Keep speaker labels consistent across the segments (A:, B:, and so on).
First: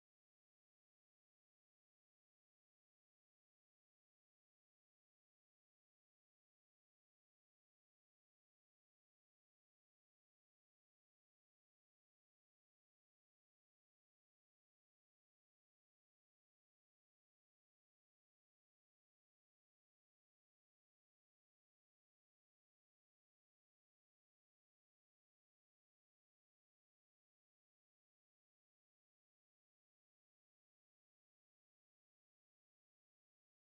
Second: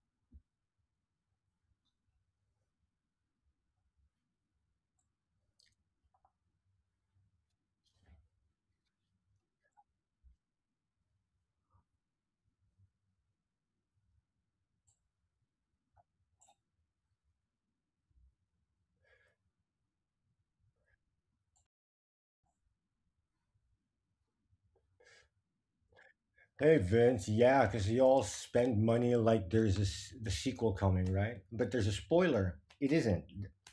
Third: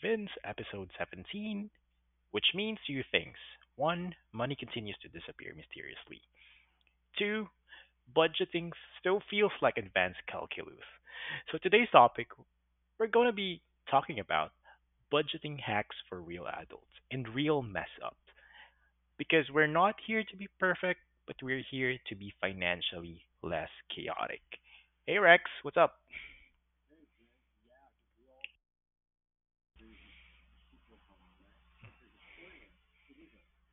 A: Vince, episode 17, which means two things. One, money continues to disappear mysteriously. Two, budgeting still feels like advanced calculus. So today's topic, we're going to be talking about budgeting hacks for real adults and real mess ups. Because we're not here to be perfect, but we're here to be financially less chaotic. Hey, Rex, what's up?
B: Hey Vince, yeah, because you all spend money like there's this the sequel coming, right? But there's a spoiler. It isn't,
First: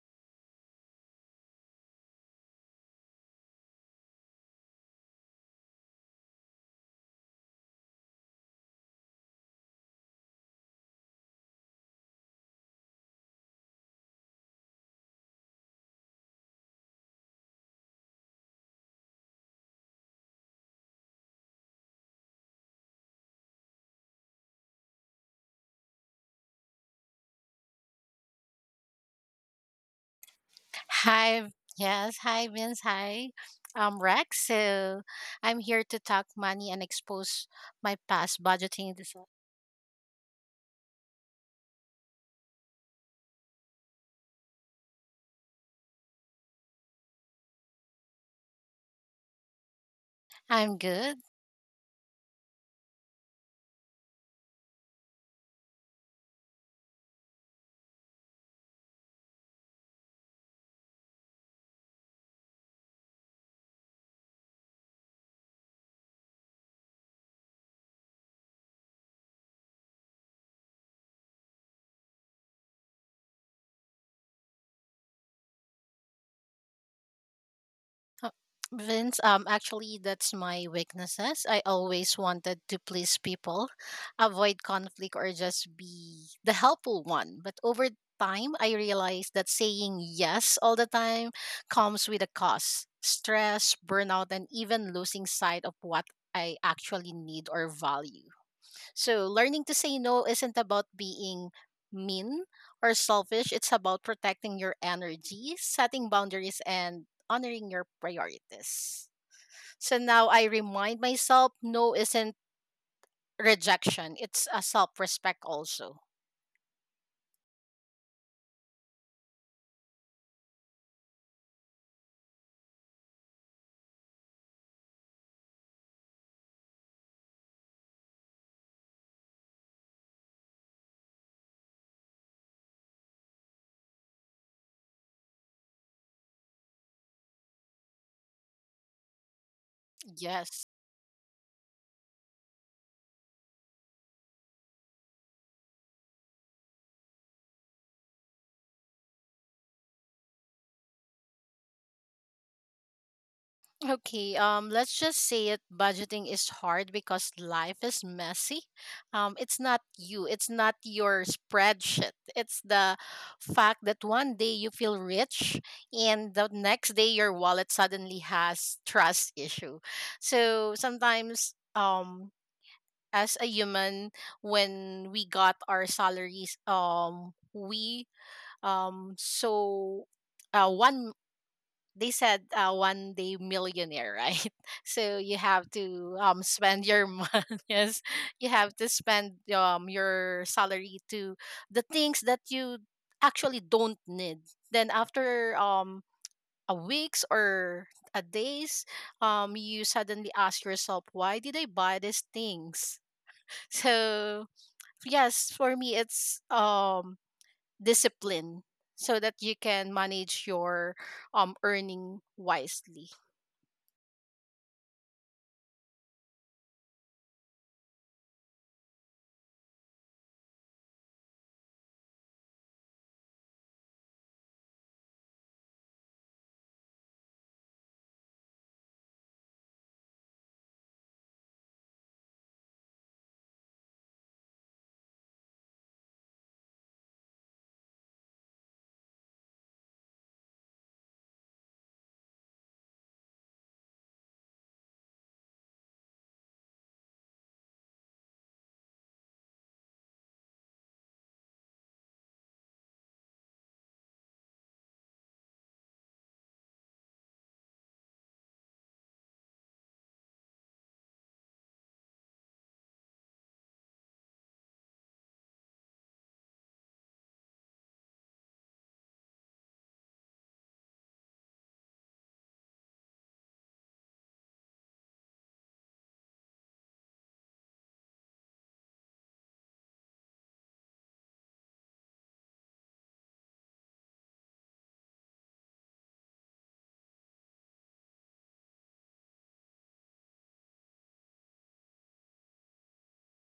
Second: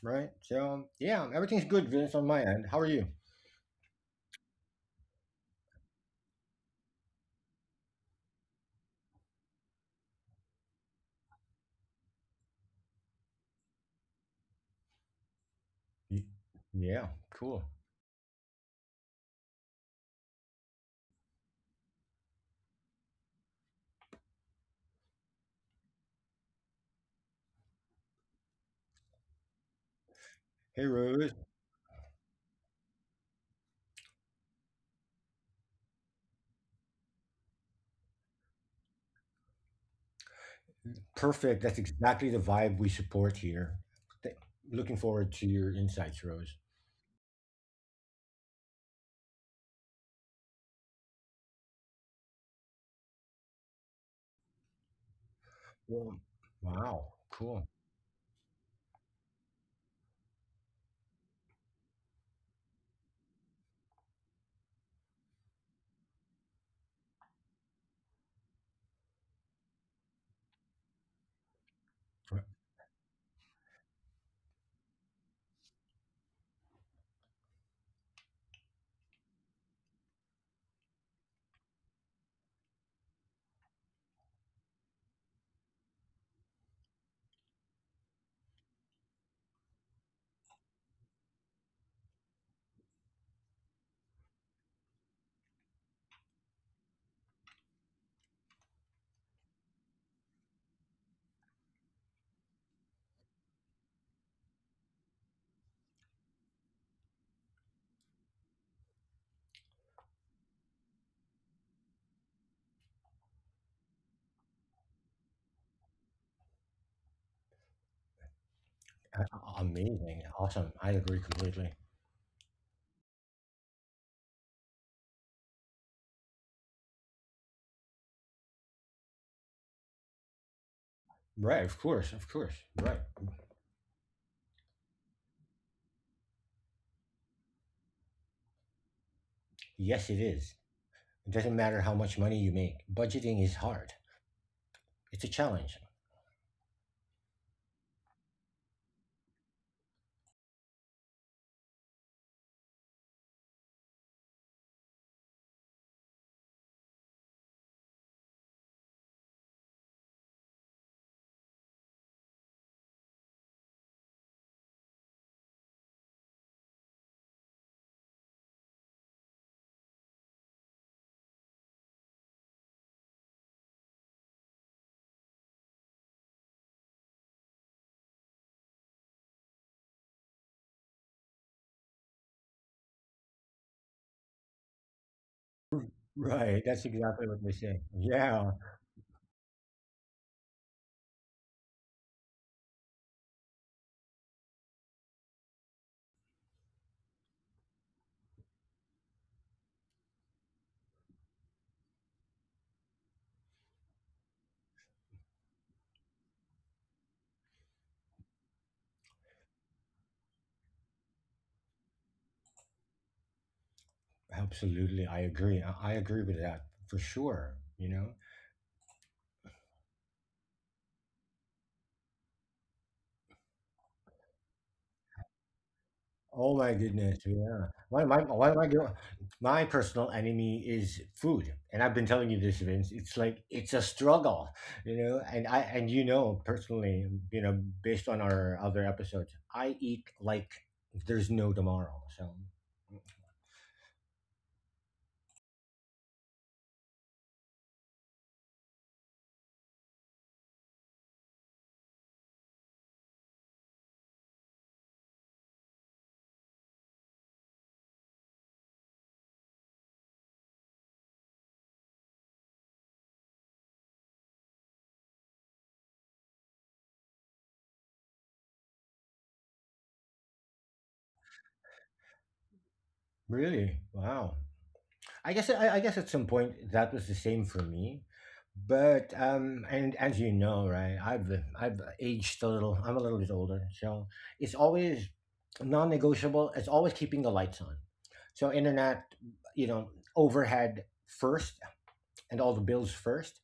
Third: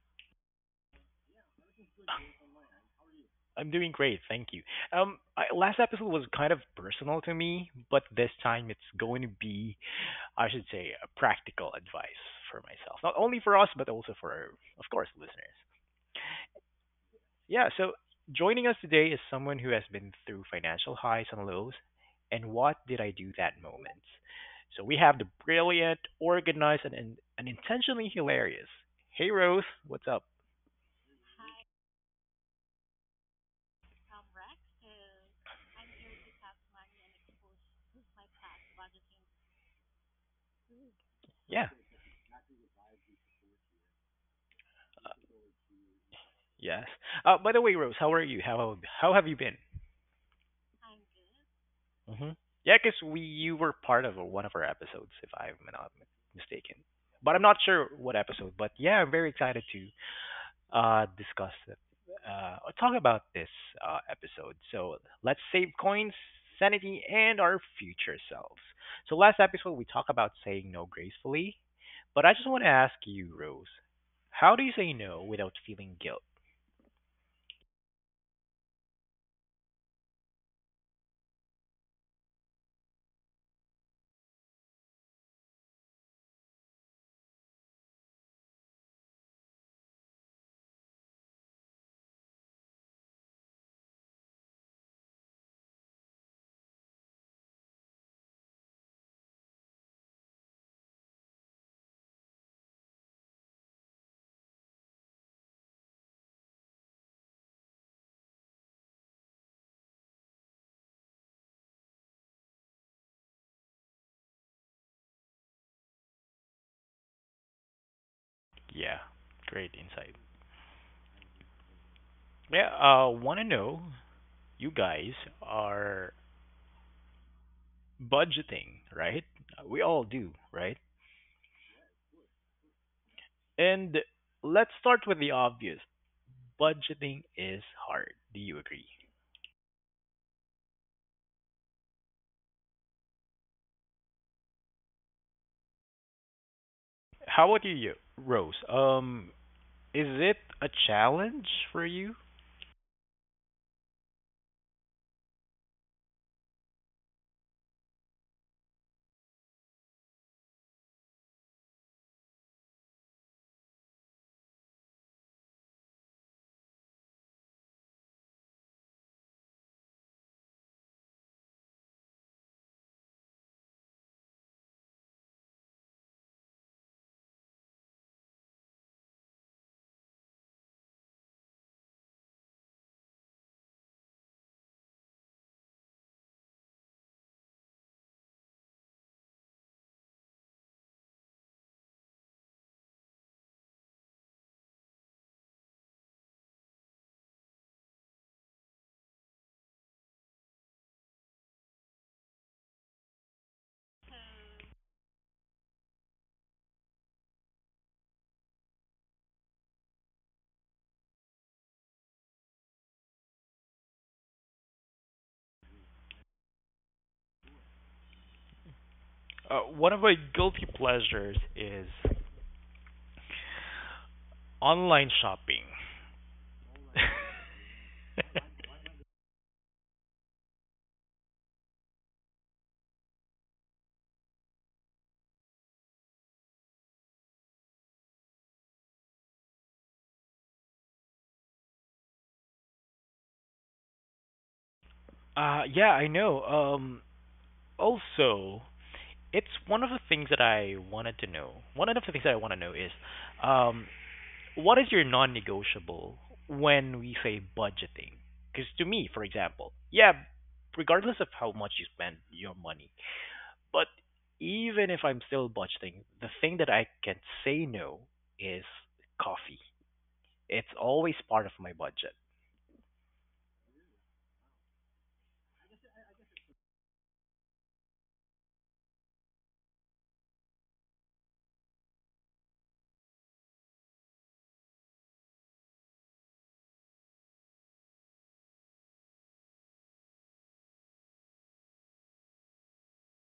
B: right? So yeah, everything's good, Vince, on my end. How are you?
A: I'm doing great, thank you. Last episode was kind of personal to me, but this time it's going to be, I should say, a practical advice for myself. Not only for us, but also for, of course, listeners.
B: Y- Yeah, cool.
A: Yeah, so joining us today is someone who has been through financial highs and lows, and what did I do that moment? So we have the brilliant, organized, and intentionally hilarious. Hey, Rose, what's up?
B: Hey Rose,
C: Hi, yes, hi Vince, hi. I'm Rex, so I'm here to talk money and expose my past budgeting.
B: perfect.
A: Yeah,
B: That's exactly the vibe we support here. Th- looking forward to your insights, Rose.
A: yes. By the way, Rose, how are you? How have you been?
C: I'm good.
A: hmm Yeah, because we you were part of one of our episodes, if I'm not
B: Well,
A: mistaken.
B: wow,
A: But I'm not
B: cool,
A: sure what episode. But yeah, I'm very excited to discuss it, or talk about this episode. So let's save coins, sanity, and our future selves. So last episode we talked about saying no gracefully, but I
B: right.
A: just want to ask you, Rose, how do you say no without feeling guilt?
C: Uh, Vince, actually, that's my weaknesses. I always wanted to please people, avoid conflict, or just be the helpful one. But over time, I realized that saying yes all the time comes with a cost stress, burnout, and even losing sight of what I actually need or value. So, learning to say no isn't about being mean or selfish, it's about protecting your energy, setting boundaries, and honoring your priorities. So, now I remind myself no isn't rejection, it's a self respect also.
A: Yeah,
B: A
A: great insight.
B: amazing, awesome. I agree completely.
A: Yeah, want to know you guys are budgeting, right? We all do, right?
B: Right, of course, right.
A: And let's start with the obvious. Budgeting is hard. Do you agree?
B: Yes, it
C: Yes.
B: is. It doesn't matter how much money you make. Budgeting is hard. It's a challenge.
A: How about you, Rose? Is it a challenge for you?
C: Okay, let's just say it. Budgeting is hard because life is messy. It's not you. It's not your spreadsheet. It's the fact that one day you feel rich and the next day your wallet suddenly has trust issue. So sometimes, as a human, when we got our salaries, we so one they said one day millionaire, right? So you have to
B: Right.
C: spend
B: That's
C: your
B: exactly
C: money.
B: what they say.
C: Yes, you
B: Yeah,
C: have to spend your salary to the things that you actually don't need. Then after a weeks or a days, you suddenly ask yourself, why did I buy these things? So yes, for me it's discipline so that you can manage your earning wisely.
B: absolutely. I agree. I agree with that for sure. You know.
A: One of my guilty pleasures is online shopping.
B: Oh my goodness. Yeah. One of my girl, My personal enemy is food, and I've been telling you this, Vince. It's like it's a struggle. And I and you know personally, based on our other episodes, I eat like there's no tomorrow. So
A: Yeah, I know. Also, it's one of the things that I wanted to know. One of the things that I want to know is, um, what is your non-negotiable when we say budgeting? Because to me, for example, yeah, regardless of how much you spend your money, but even if I'm still budgeting, the thing that I can say no is coffee. It's always part of my budget.
B: really, wow. I guess at some point that was the same for me, but and as you know, right, I've aged a little. I'm a little bit older, so it's always non-negotiable. It's always keeping the lights on. So internet, you know, overhead first, and all the bills first,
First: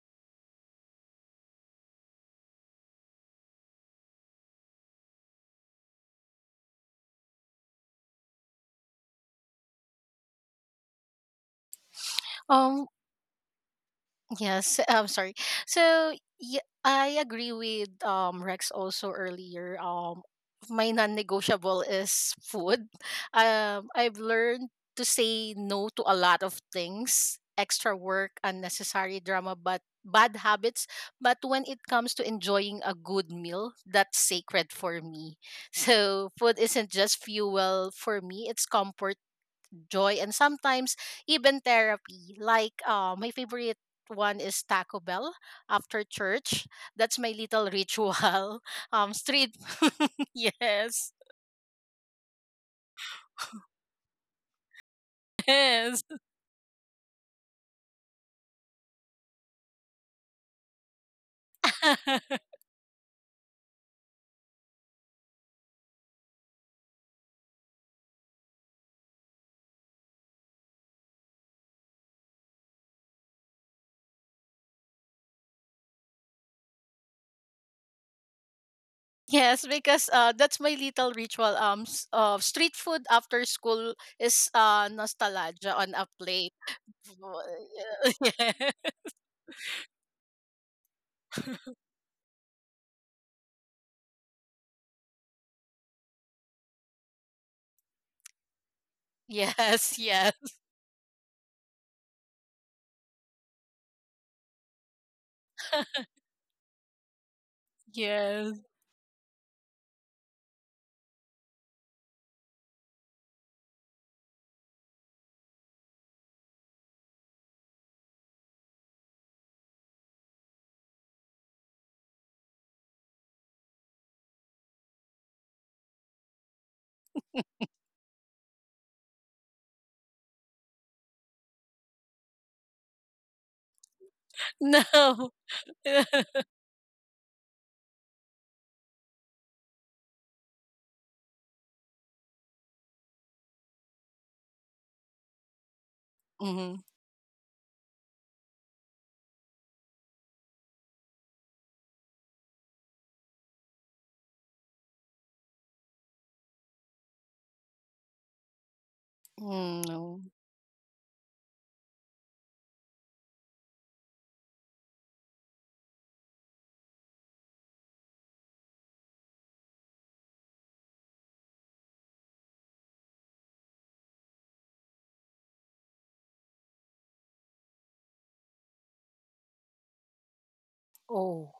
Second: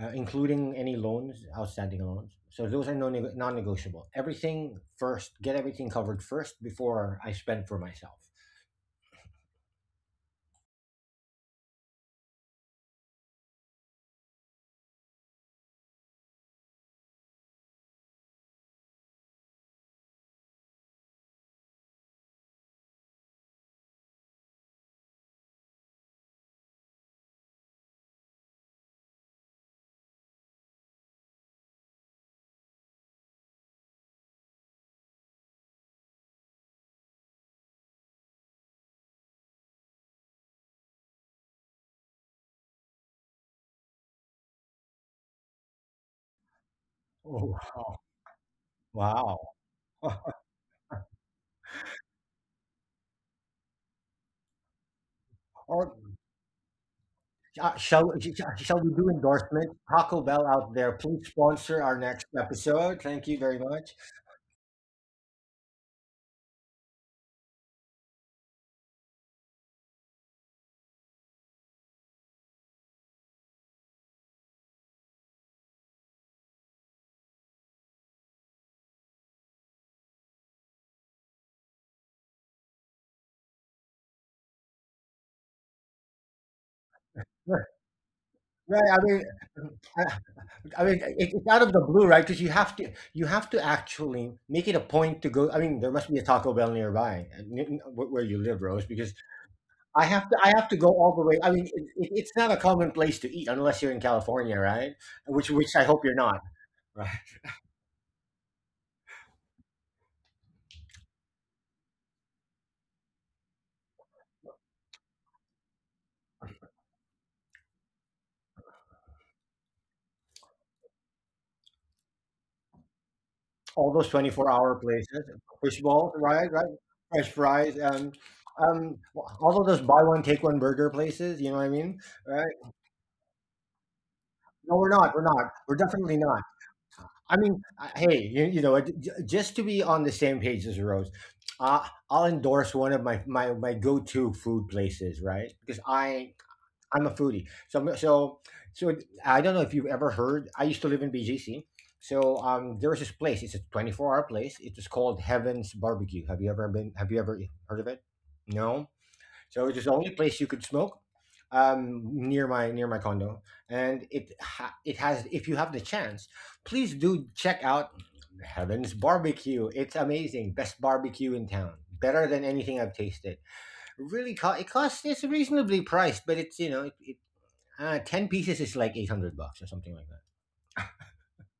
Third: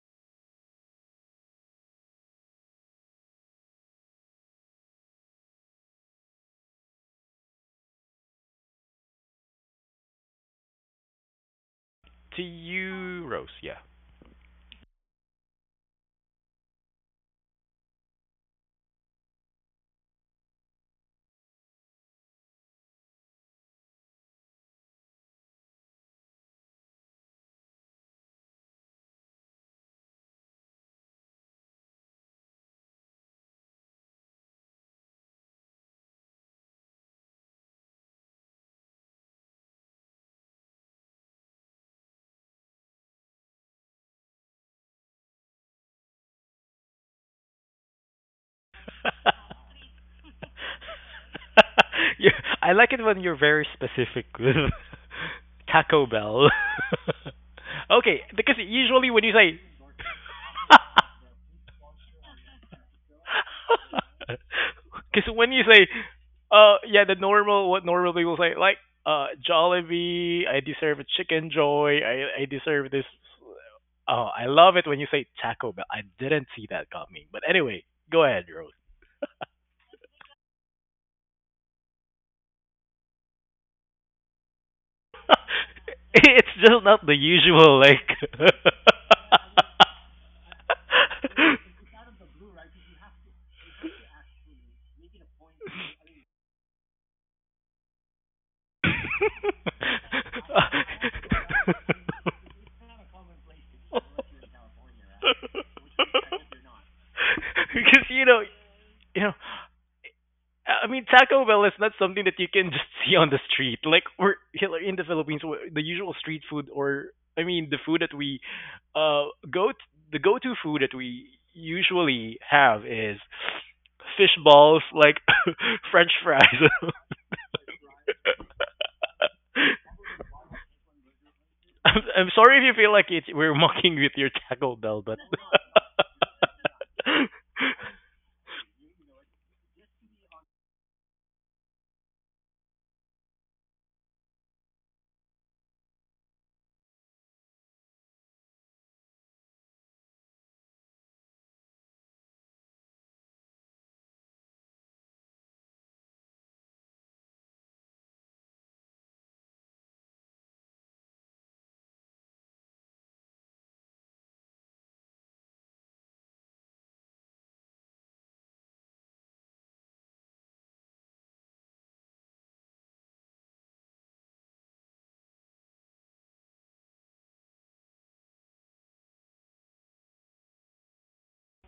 B: including any loans, outstanding loans. So those are non-negotiable. Everything first. Get everything covered first before I spend for myself.
A: To
C: Um.
A: you, Rose, yeah.
C: Yes. I'm sorry. So yeah, I agree with Rex also earlier. My non-negotiable is food. I've learned to say no to a lot of things, extra work, unnecessary drama, but bad habits. But when it comes to enjoying a good meal, that's sacred for me. So food isn't just fuel for me; it's comfort joy and sometimes even therapy. Like my favorite one is Taco Bell after church. That's my
B: Oh,
C: little
B: wow.
C: ritual.
B: Wow.
C: Street. yes.
A: you I like it when you're very specific with
B: Or
C: Yes.
A: Taco Bell.
B: uh, shall
A: Okay, because
B: shall we
A: usually
B: do
A: when you say
B: endorsement? Taco Bell out there, please sponsor our next episode. Thank you very much.
A: because when you say, yeah, the normal, what normal people say, like, Jollibee, I deserve a chicken joy, I deserve this. Oh, I love it when you say Taco Bell. I didn't see that coming. But anyway, go ahead, Rose.
C: Yes, because that's my little ritual. Street food after school is nostalgia on a
A: It's
C: plate.
A: just not the
B: Right,
A: usual, like.
B: right, I mean, I, I mean, it's out of the blue, right? Because you have to actually make it a point to go. I mean, there must be a Taco Bell nearby, where you live, Rose, because
C: yes,
B: I have
C: yes,
B: to. I have to go all the way. I mean, it's not a common place to eat unless you're in California, right? Which I
C: yes.
B: hope you're not. Right.
A: Because, you know, I mean, Taco Bell is not something that you can just see on the street. Like we're here in the Philippines, we're the usual street food, or I mean, the food that we uh go t- the go-to food that we usually have is
B: All those
A: fish
B: 24-hour
A: balls, like
B: places,
A: French
B: fishbowl, right,
A: fries.
B: right, fresh fries, and all of those buy one take one burger places. You know what I
A: I'm,
B: mean?
A: I'm sorry if
B: Right?
A: you feel like it's we're mocking with your Taco
B: No,
C: No.
B: we're
A: Bell,
B: not.
A: but
B: We're not. We're definitely not. I mean, hey, just to be on the same page as Rose, I'll endorse one of my go to food places, right? Because I
C: Mm-hmm.
B: I'm a foodie. So I don't know if you've ever heard. I used to live in BGC. So there was this place. It's a 24-hour place. It was called Heaven's Barbecue. Have you ever been? Have you ever heard of it? No. So it
C: Mm,
B: was the only
C: no.
B: place you could smoke, near my condo, and it has. If you have the chance, please do check out Heaven's Barbecue. It's amazing. Best barbecue in town. Better than anything I've tasted, really. It costs, it's reasonably priced, but it's you know it, 10 pieces is like 800 bucks or something like that.
C: Oh.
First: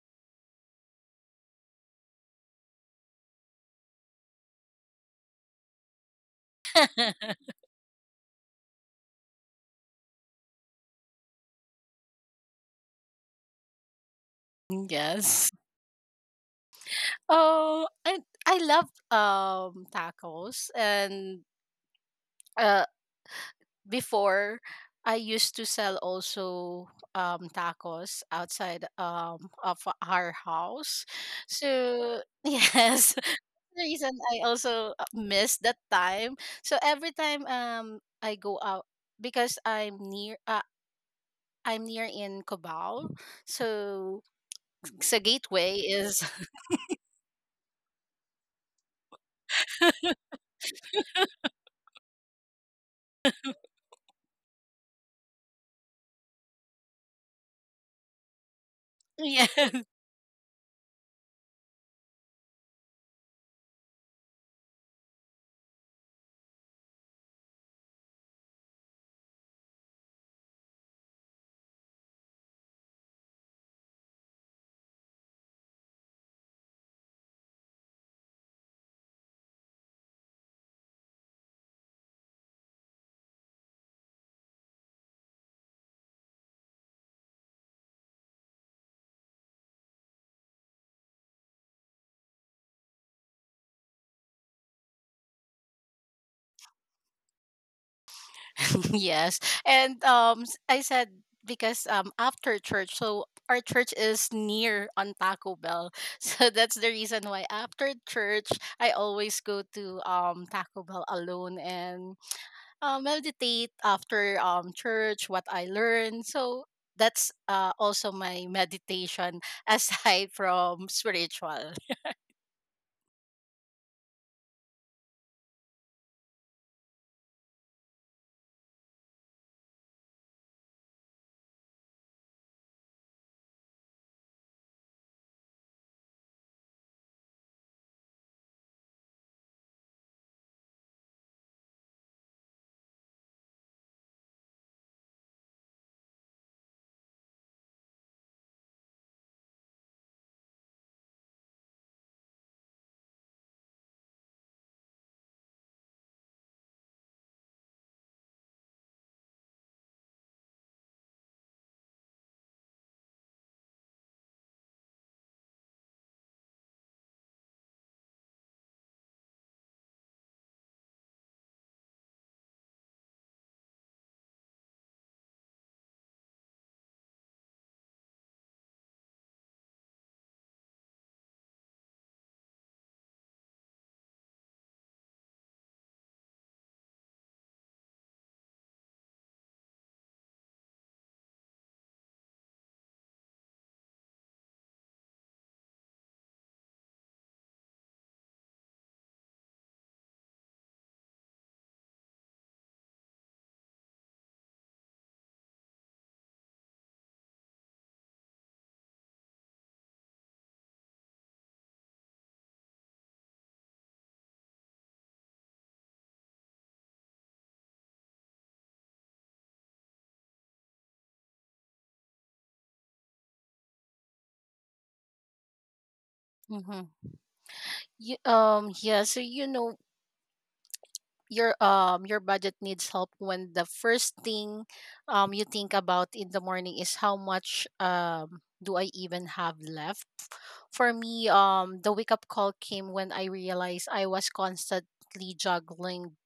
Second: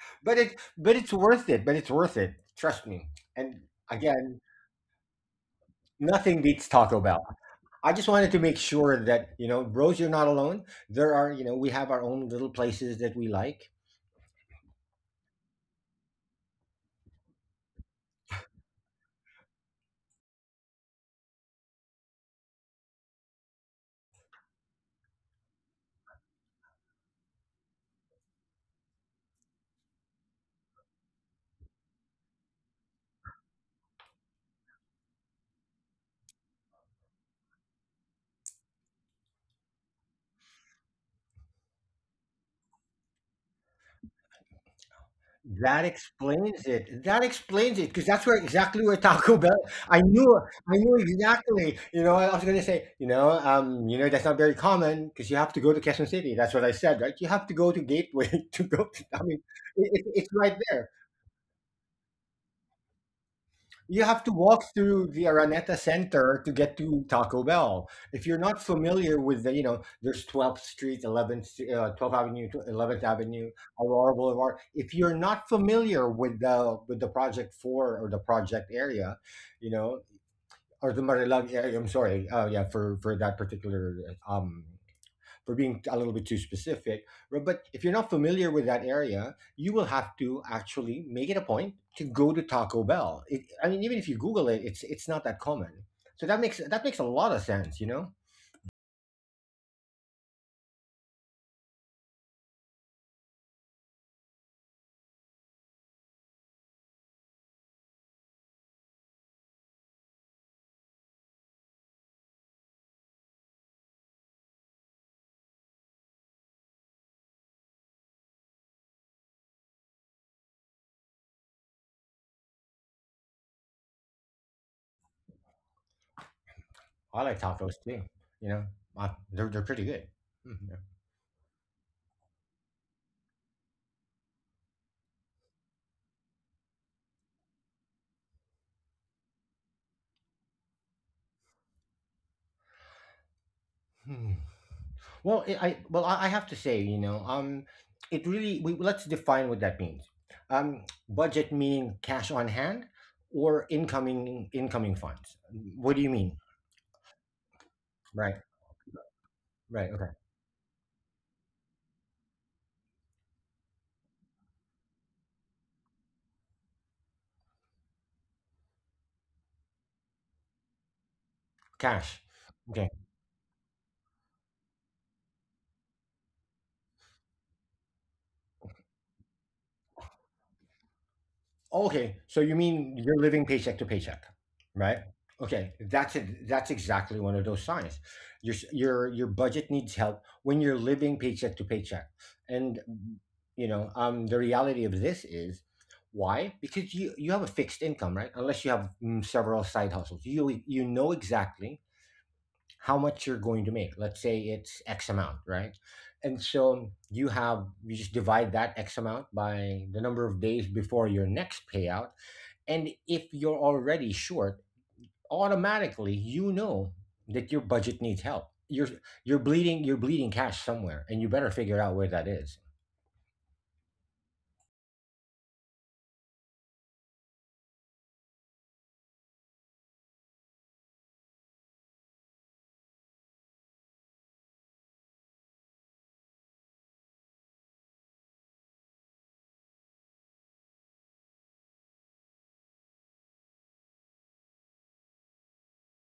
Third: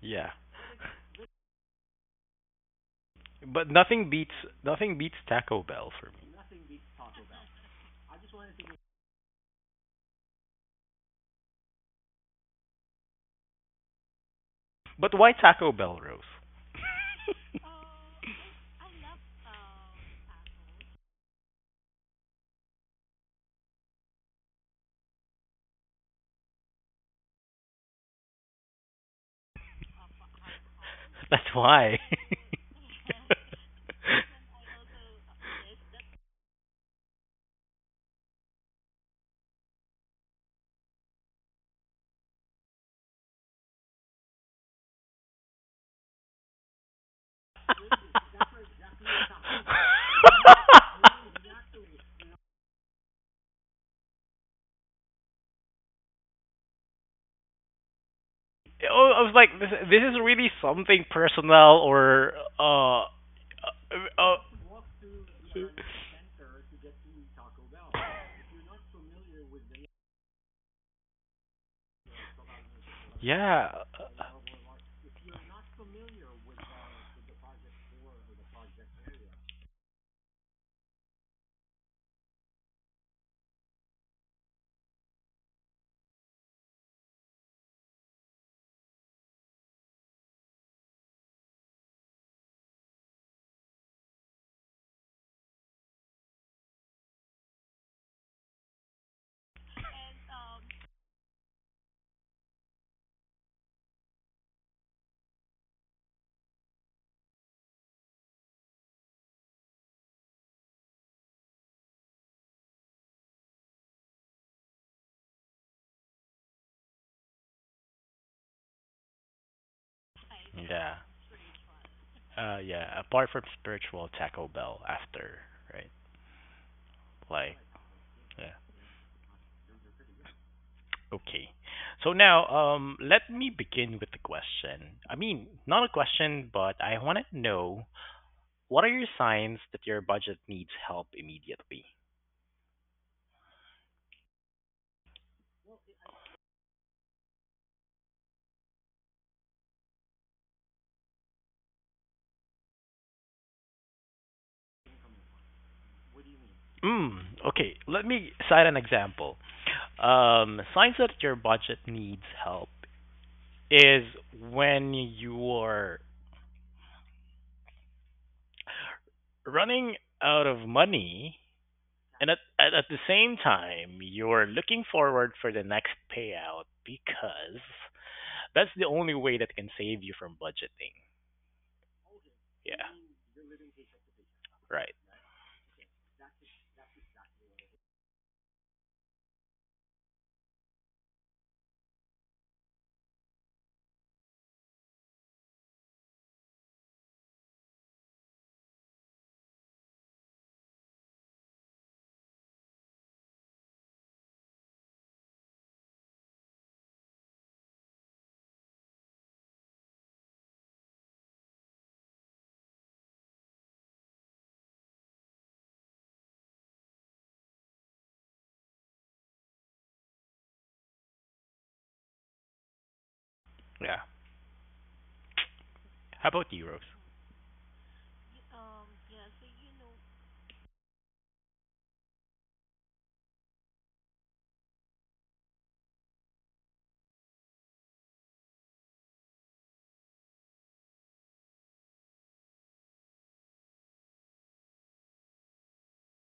A: yeah,
B: But it's worth it. But it's worth it. Trust me. And
A: but nothing beats
B: again,
A: nothing beats Taco Bell for me.
B: nothing beats Taco Bell. I just wanted to make sure that you know, bros, you're not alone. There are, you know, We have our own little places that we like.
A: But why
C: Yes.
A: Taco Bell, Rose?
C: Oh, I love tacos and uh before I used to sell also tacos outside of our house.
A: That's why.
C: So, yes. The reason I also miss that time. So every time I go out because I'm near in Cubao. So, so Gateway
B: That
C: is
B: explains it. That explains it because that's where exactly where Taco Bell. I knew, I knew exactly. You know, I was gonna say, that's not very common because you have to go to Quezon City. That's what I said, right? You have to go to Gateway to go.
A: I
B: I
A: was
B: mean,
A: like, this,
C: yes.
B: it,
A: this
B: it,
A: is
B: it's
A: really
B: right there.
A: something personal or uh, uh,
B: You have to
A: uh,
B: walk through the Araneta Center to get to Taco Bell. If you're not familiar with there's 12th Street, 11th, 12th Avenue, 11th Avenue,
A: yeah,
B: Aurora Boulevard. If you're not familiar with the Project Four or the project area, you know, or the Marilag area, I'm sorry, yeah, for that particular, um for being a little bit too specific. Right? But if you're not familiar with that area, you will have to actually make it a point to go to Taco Bell. I mean, even if you Google it, it's not that common. So that makes a lot of sense. You know,
C: yes. And I said because after church, so our church is near on Taco Bell. So that's the reason why after church I always go to Taco Bell alone and meditate after church what I learned. So that's also my meditation aside from
A: yeah,
C: spiritual.
A: yeah. Apart from spiritual, Taco Bell after, right?
B: I like
A: Like,
B: tacos too.
A: yeah,
B: You know, they're pretty good. Mm, yeah.
A: okay. So now, let me begin with the question. I mean, not a question, but I want to know what are your signs that your budget needs help immediately?
B: Hmm. Well, it, I well I have to say, let's define what that means. Budget meaning cash on hand or incoming funds. What do you mean?
A: Mm, okay, let me
B: Right.
A: cite an example.
B: Right. Okay.
A: Signs that your budget needs help is when you are running out of money
B: Cash.
A: and at
B: Okay.
A: the same time you're looking forward for the next payout because that's the only way that can save you from budgeting.
B: Okay. So you
A: Yeah,
B: mean you're living paycheck to paycheck,
A: right.
B: right? Okay. That's it. That's exactly one of those signs. Your s- your budget needs help when you're living paycheck to paycheck, and the reality of this is, why? Because you have a fixed income, right, unless you have, several side hustles. You know exactly how much you're going to make. Let's say it's X amount, right? And so you just divide that X amount by the number of days before your next payout. And if you're already short, automatically you know that your budget needs help. You're bleeding cash somewhere, and you better figure out where that is.
A: Yeah. How about you, Rose?
C: Mm-hmm. Yeah, so you know your budget needs help when the first thing you think about in the morning is how much do I even have left? For me, the wake up call came when I realized I was constantly juggling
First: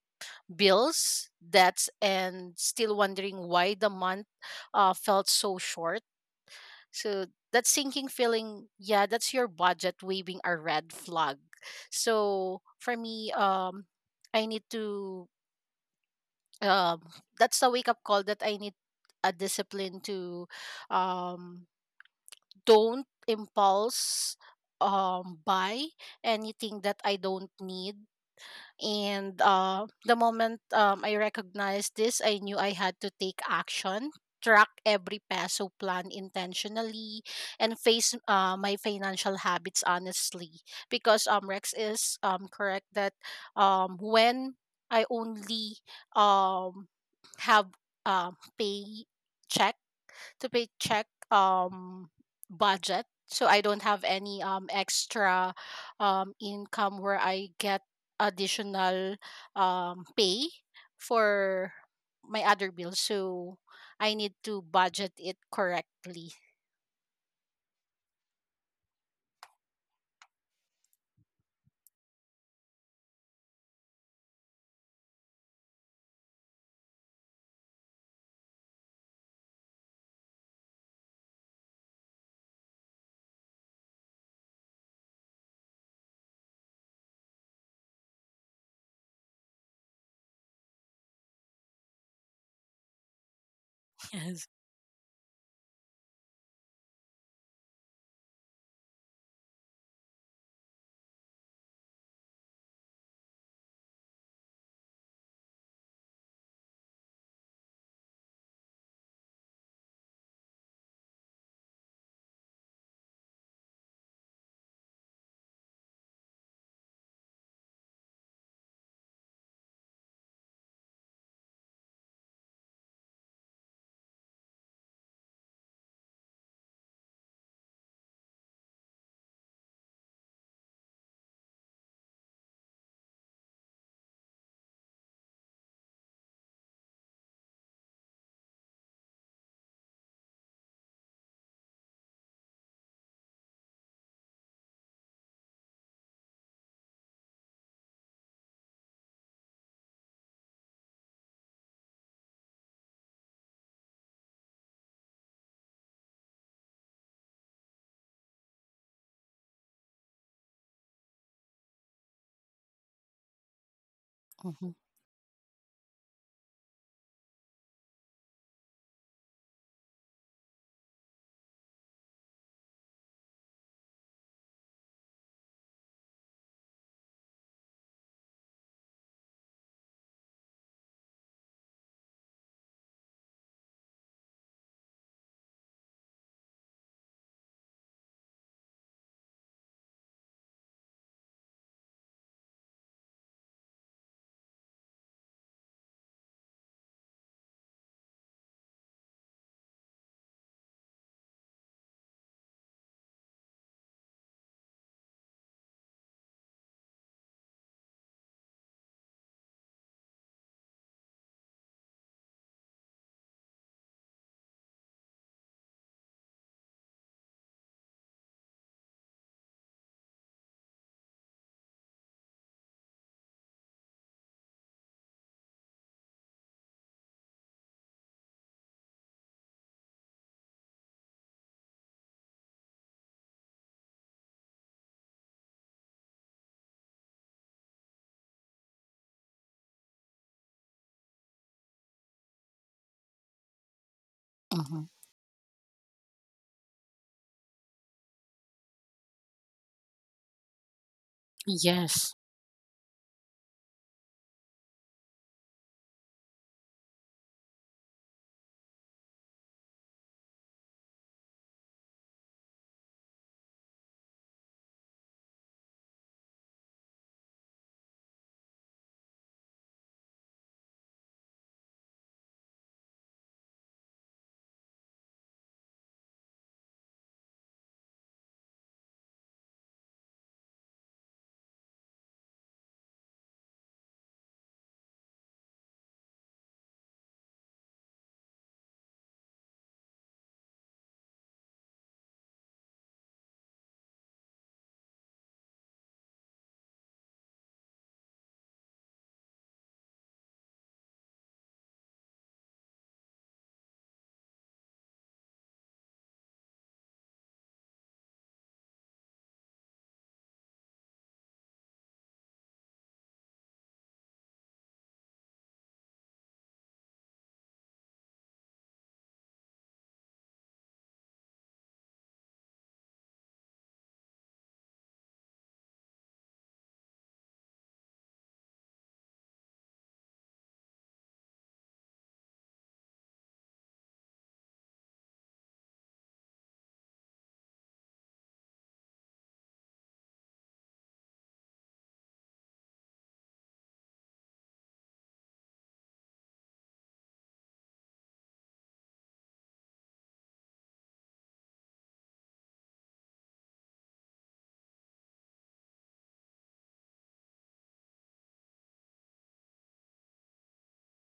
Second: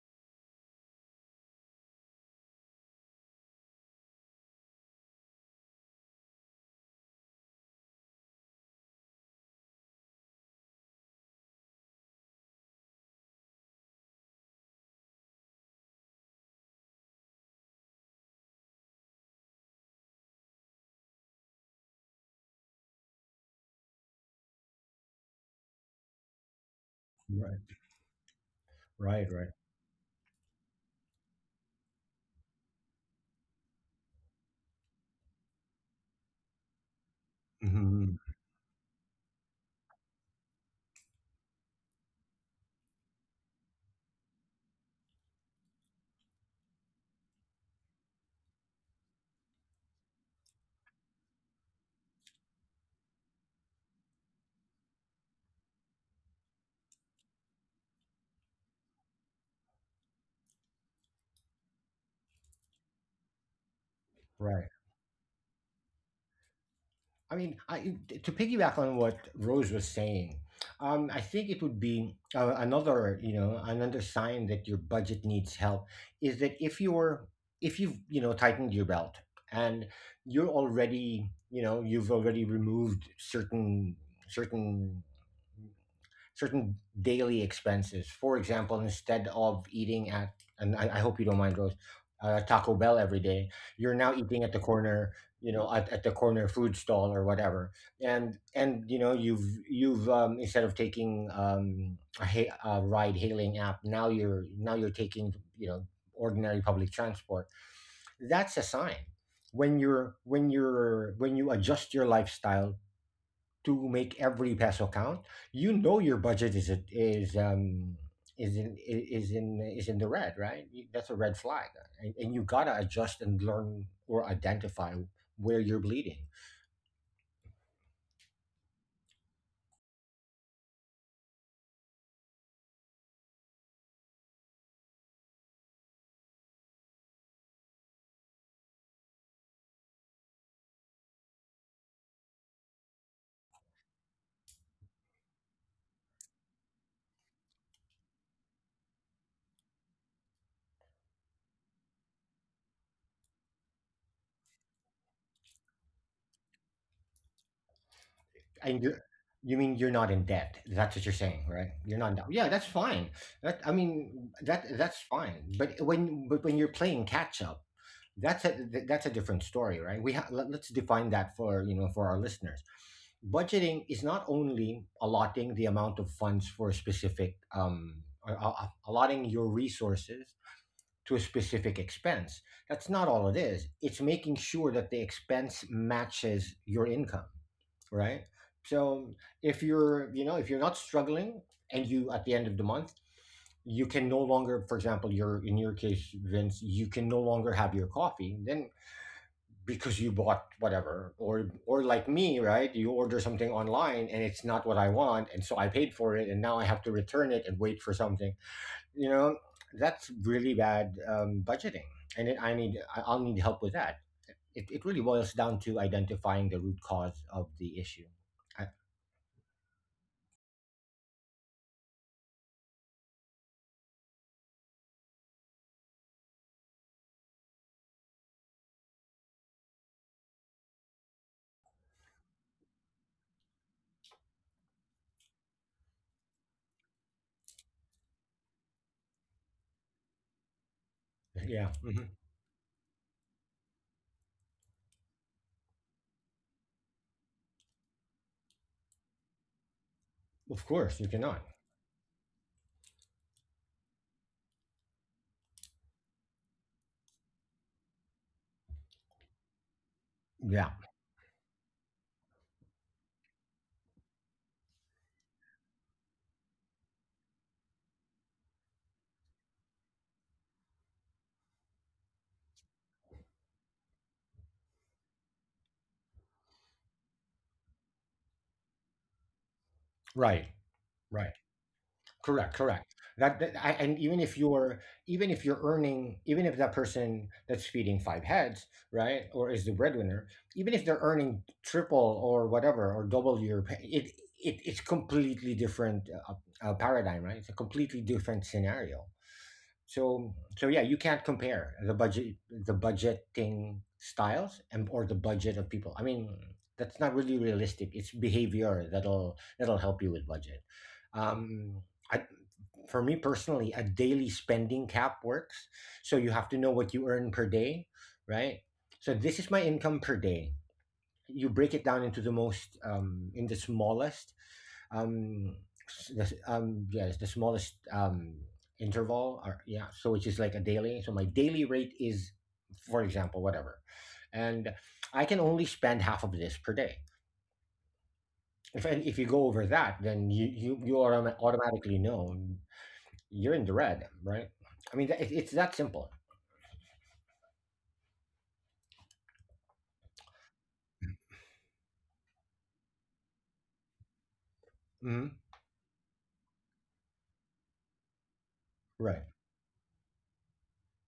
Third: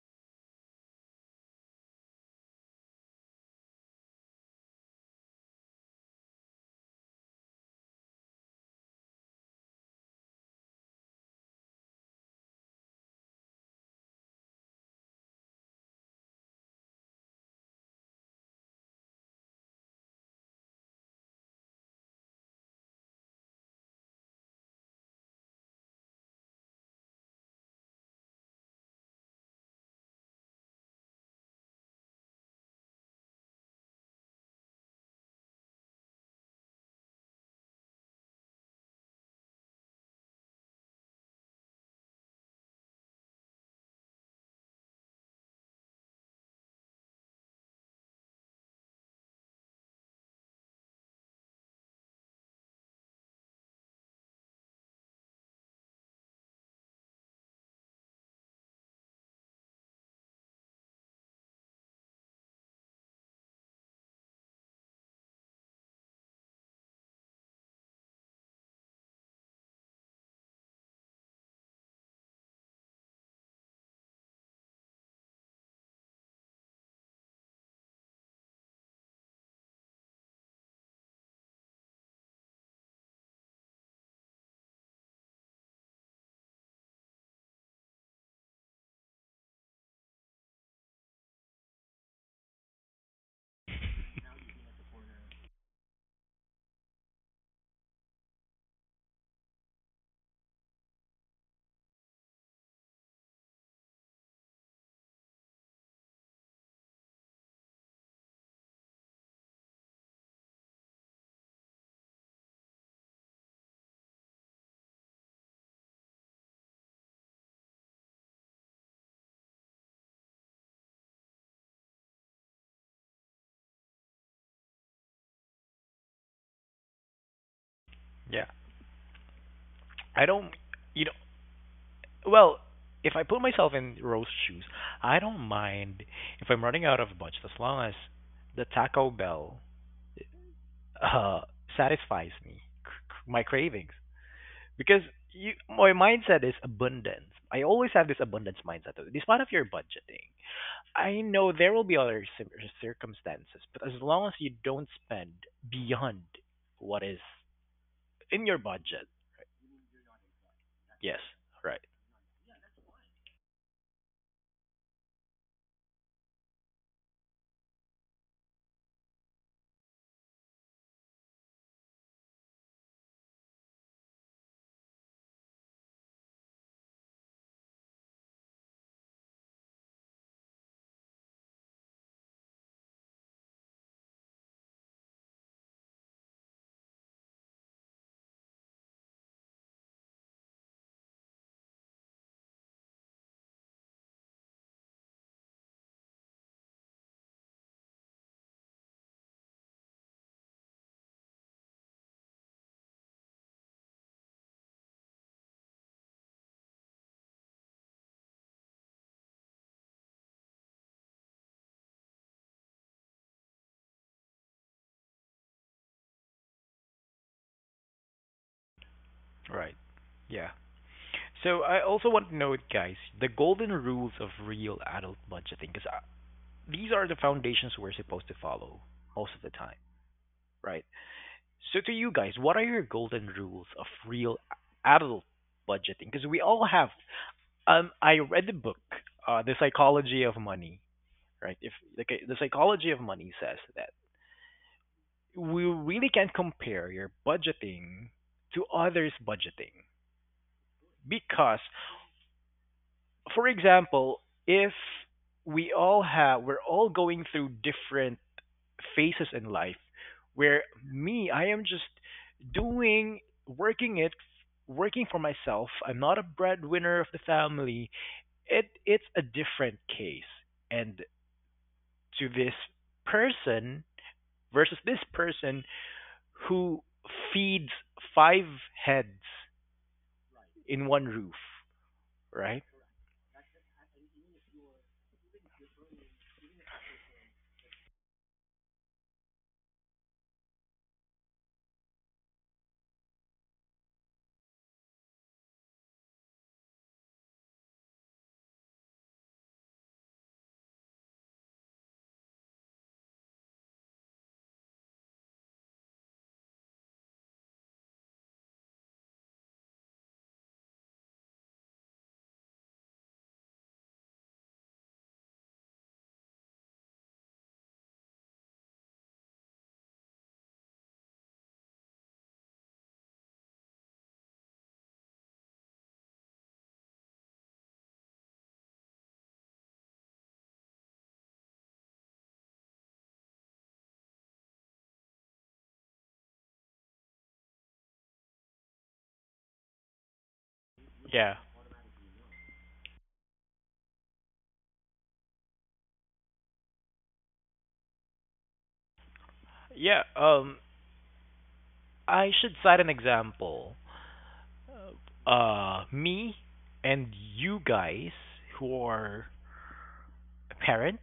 C: bills, debts and still wondering why the month felt so short. So that sinking feeling, yeah, that's your budget waving a red flag. So for me, I need to um that's the wake up call that I need a discipline to um don't impulse buy anything that I don't
B: Right,
C: need
B: right,
C: and
B: right.
C: the moment I recognized this, I knew I had to take action, track every peso, plan intentionally, and
B: Mhm.
C: face my financial habits honestly. Because Rex is correct that when I only um, have pay to paycheck budget so I don't have any extra income where I get additional pay for my other bills so I need to budget it correctly.
B: I mean, to piggyback on what Rose was saying, I think it would be, another sign that your budget needs help is that if you've tightened your belt and you've already removed certain certain daily expenses. For example, instead of eating at, and I hope you don't mind, Rose, Taco Bell every day, you're now eating at
C: Yes.
B: the corner, at the corner food stall or whatever. And you know, you've instead of taking, a ride hailing app, now you're taking, ordinary public transport. That's a sign. When you adjust your lifestyle to make every peso count, you know your budget is a, is is in is in is in the red, right? That's a red flag, and, you gotta adjust and learn or identify where you're bleeding.
A: Yeah. I don't, you know. Well, if I put myself in Rose's shoes, I don't mind if I'm running out of budget as long as the Taco Bell uh, satisfies me, my cravings. Because my mindset is abundance. I always have this abundance mindset. This part of your budgeting. I know there will be other circumstances, but as long as you don't spend beyond what is in your
B: And you
A: budget,
B: you mean you're not in debt? That's what you're
A: yes,
B: saying, right?
A: right,
B: You're not in debt. Yeah, that's fine. That I mean, that
C: Hmm.
B: that's fine. But when you're playing catch up, that's a different story, right? Let's define that for for our listeners. Budgeting is not only allotting the amount of funds for a specific, or, allotting your resources to a specific expense. That's not all it is. It's making sure that the expense matches your income, right? So if you're not struggling, and you, at the end of the month, you can no longer, for example, you're in your case, Vince, you can no longer have your coffee, then because you bought whatever, or like me, right? You order something online and it's not what I want, and so I paid for it, and now I have to return it and wait for something. You know, that's really bad, budgeting, and it, I need I- I'll need help with that. It really boils down to identifying the root cause of the issue.
A: right, yeah. So I also want to note, guys, the golden rules of real adult budgeting, because these are the foundations we're supposed to follow most of the time, right? So to you guys, what are your golden rules of real adult budgeting? Because we all have. I read the book, The Psychology of Money, right?
B: Yeah,
A: If
B: mhm.
A: okay, the psychology of money says that
C: Hmm.
A: we really can't compare your budgeting to others' budgeting
B: Of course, you cannot.
A: because
C: Yes.
A: for example, if we're all going through different phases in life, where
B: Yeah,
A: me, I am just doing, working it, working for myself. I'm not a breadwinner of the family. It, it's a different case. And to this person versus this person who feeds five heads
B: right,
A: in one
B: right.
A: roof,
B: Correct,
A: right?
B: correct. And even if you're, earning, even if that person that's feeding five heads, right, or is the breadwinner, even if they're earning triple or whatever or double your pay, it's completely different, paradigm, right? It's a completely different scenario. So yeah, you can't compare the budgeting styles, and or the budget of people. I mean, that's not really realistic. It's behavior that'll help you with budget, um I, for me personally, a daily spending cap works. So you have to know what you earn per day, right? So this is my income per day. You break it down into the most, in the smallest, um s- the, s- yes, the smallest interval, or which is like a daily. So my daily rate is, for example, whatever, and I can only spend half of this per day. If and if you go over that, then you you you
A: Yeah.
B: autom- automatically know you're in the red, right? I mean, it's that simple.
A: Yeah. I should cite an example.
B: Hmm.
A: Me and you guys who
B: Right.
A: are parents,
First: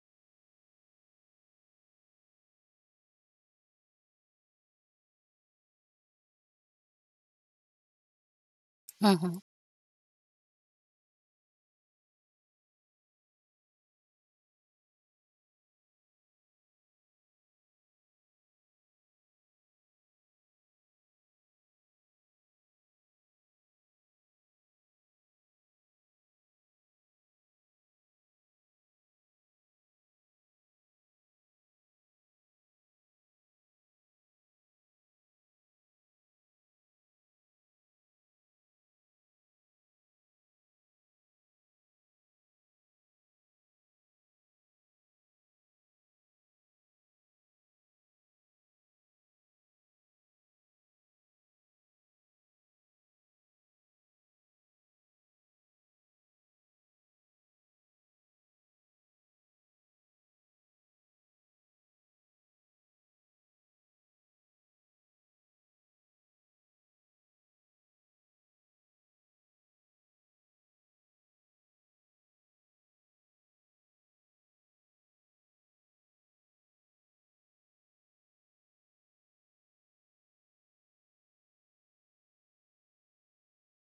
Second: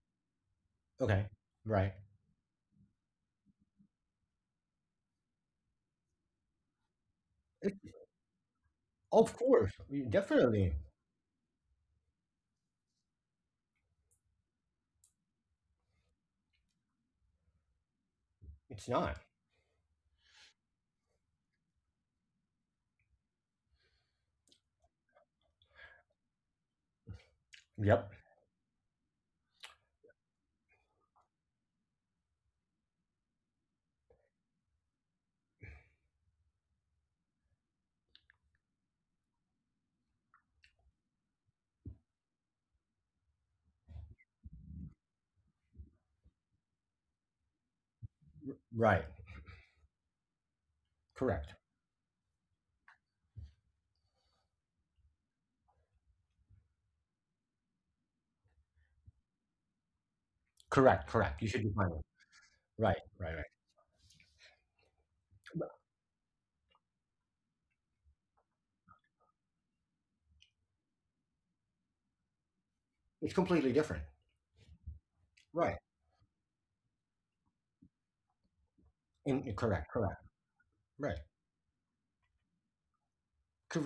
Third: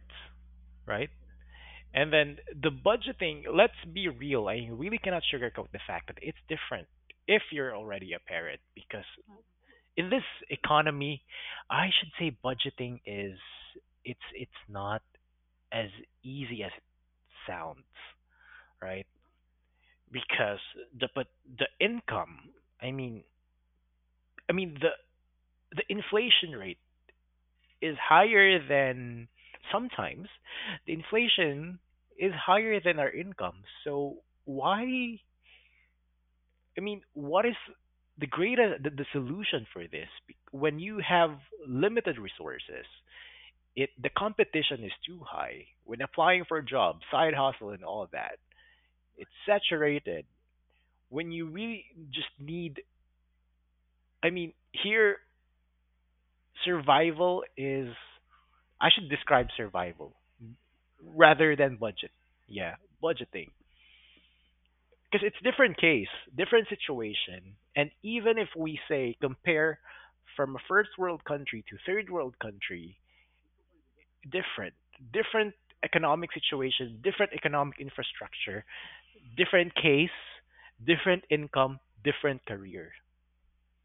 A: right?
B: Okay. Right.
A: And then the budgeting, let's be real. I really cannot sugarcoat the fact that it's different if
B: it,
A: you're already a parent because
B: of course.
A: in this
B: Definitely.
A: economy, I should say budgeting is it's not as easy as it sounds,
B: It's
A: right?
B: not.
A: Because the but the income, I mean, I mean the inflation rate is
B: Yep.
A: higher than sometimes the inflation is higher than our income. So why? I mean, what is the solution for this? When you have limited resources, it the competition is too high. When applying for jobs, side hustle, and all that,
B: Right.
A: it's saturated. When you
B: Correct.
A: really just need, I mean, here survival is I should describe survival
B: Correct, correct. You
A: rather
B: should
A: than
B: define it.
A: budget. Yeah,
B: Right, right, right.
A: budgeting. Because it's different case, different situation. And even if we say compare from a first world country to third world country,
B: It's completely different.
A: different, different
B: Right.
A: economic situation, different economic infrastructure, different
B: Correct,
A: case,
B: correct. Right.
A: different income, different career,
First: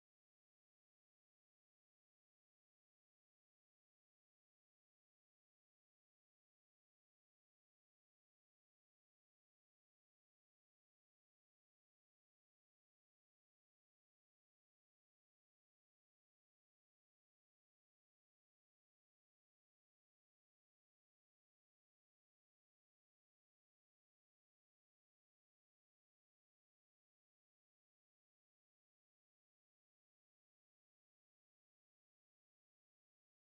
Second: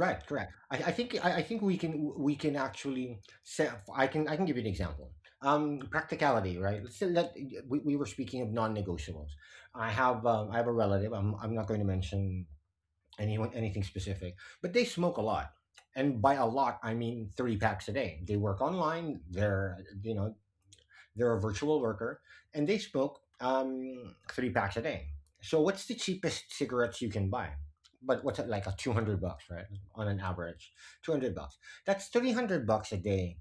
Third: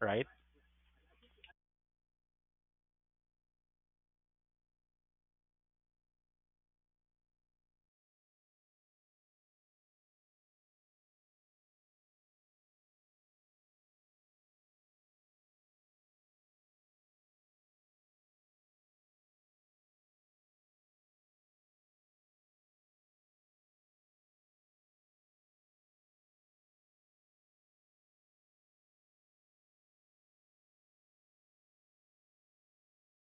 A: right?
B: correct. I think we can actually set I can give you an example. Practicality, right? Let's say, let we were speaking of non-negotiables. I have a relative. I'm not going to mention anyone anything specific, but they smoke a lot. And by a lot, I mean three packs a day. They work online. They're a virtual worker, and they smoke three packs a day. So what's the cheapest cigarettes you can buy? But what's it, like, a 200 bucks, right? On an average, 200 bucks. That's 300 bucks a day,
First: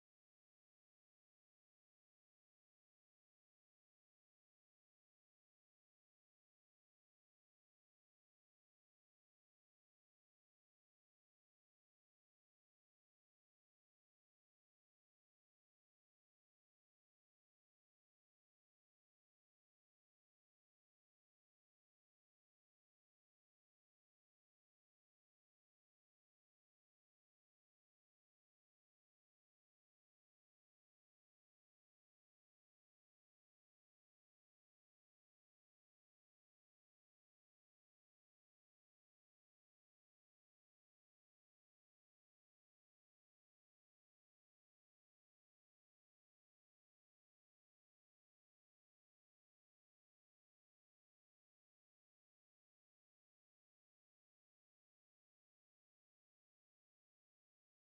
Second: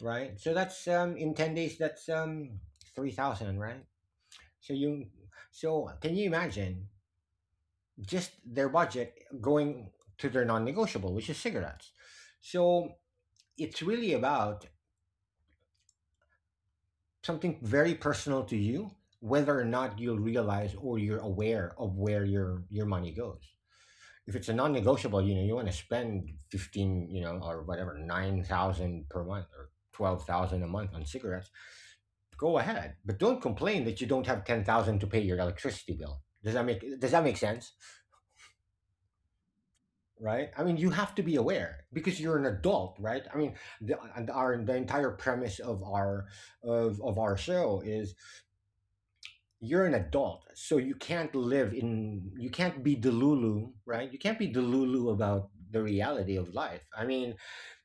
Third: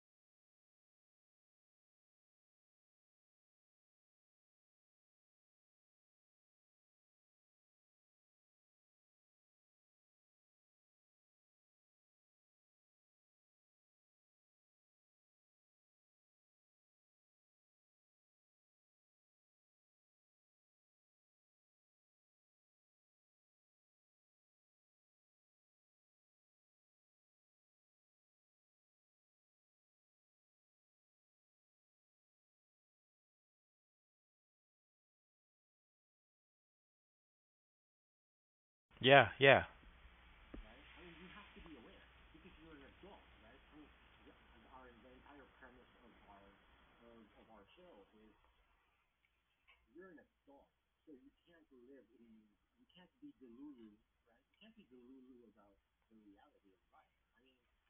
B: right? So that's, in 10 days, that's, 3,000, right? So you, so can you imagine just their budget going to their non-negotiable, which is cigarettes? So it's really about something very personal to you, whether or not you'll realize or you're aware of where your money goes. If it's a non-negotiable, you know, you want to spend 15, or whatever, 9,000 per month or 12,000 a month on cigarettes. Go ahead, but don't complain that you don't have 10,000 to pay your electricity bill. Does that make sense?
A: Yeah, yeah,
B: Right? I mean, you have to be aware because you're an adult, right? I mean, the, and our the entire premise of our show is you're an adult, so you can't be delulu, right? You can't be delulu about the reality of life. I mean,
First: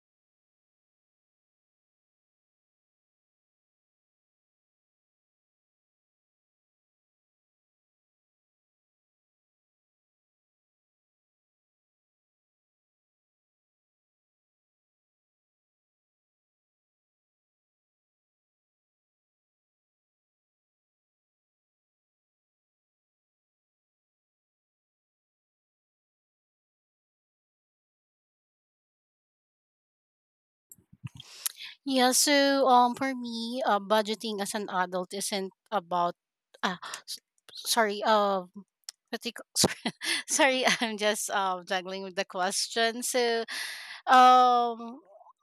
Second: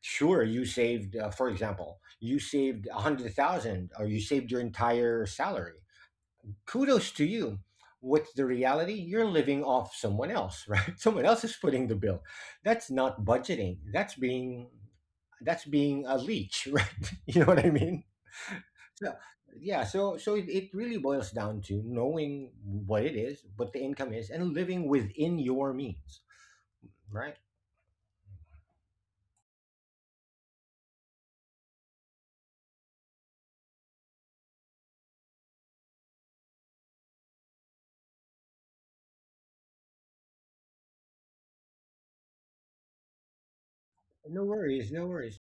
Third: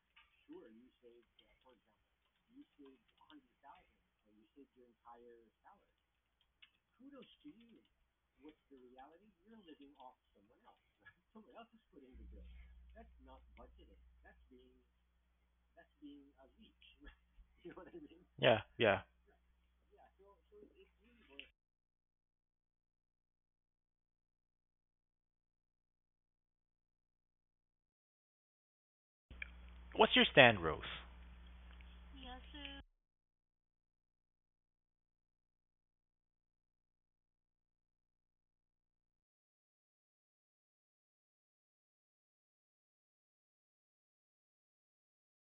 B: sure, you saved, for example, you saved 100,000, or you saved your entire salary, kudos to you. With the reality, you're living off someone else, right? Someone else is footing the bill. That's not budgeting, that's being, that's being a leech. Right? You know what I mean?
A: yeah.
B: So, yeah, so it really boils down to knowing what it is, what the income is, and living within your means, right?
A: What's your stand, Rose?
C: Yeah, so for me, budgeting as an adult isn't about ah s- sorry, what do you ca- sorry, sorry, I'm just juggling with the question. So
B: No worries,
C: um
B: no worries.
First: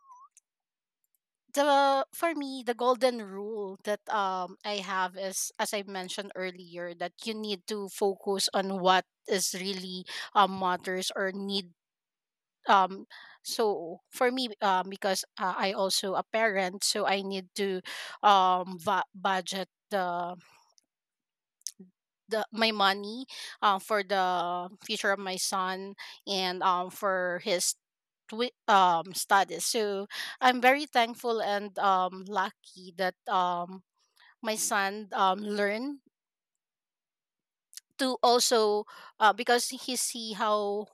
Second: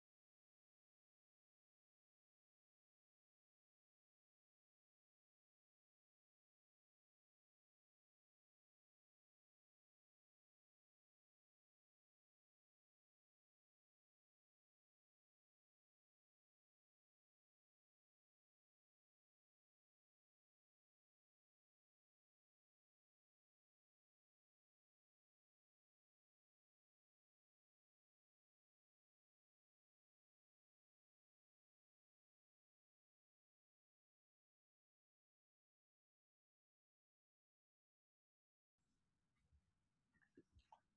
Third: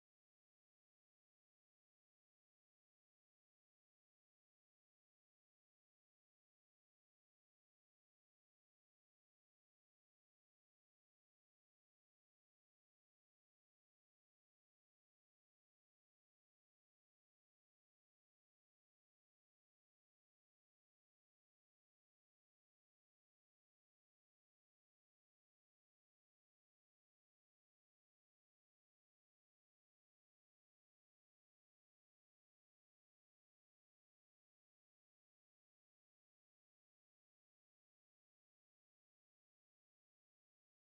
C: the for me the golden rule that I have is as I mentioned earlier that you need to focus on what is really matters or need um so for me because I also a parent so I need to budget the my money for the future of my son and for his studies so I'm very thankful and lucky that my son learn. To also because he see how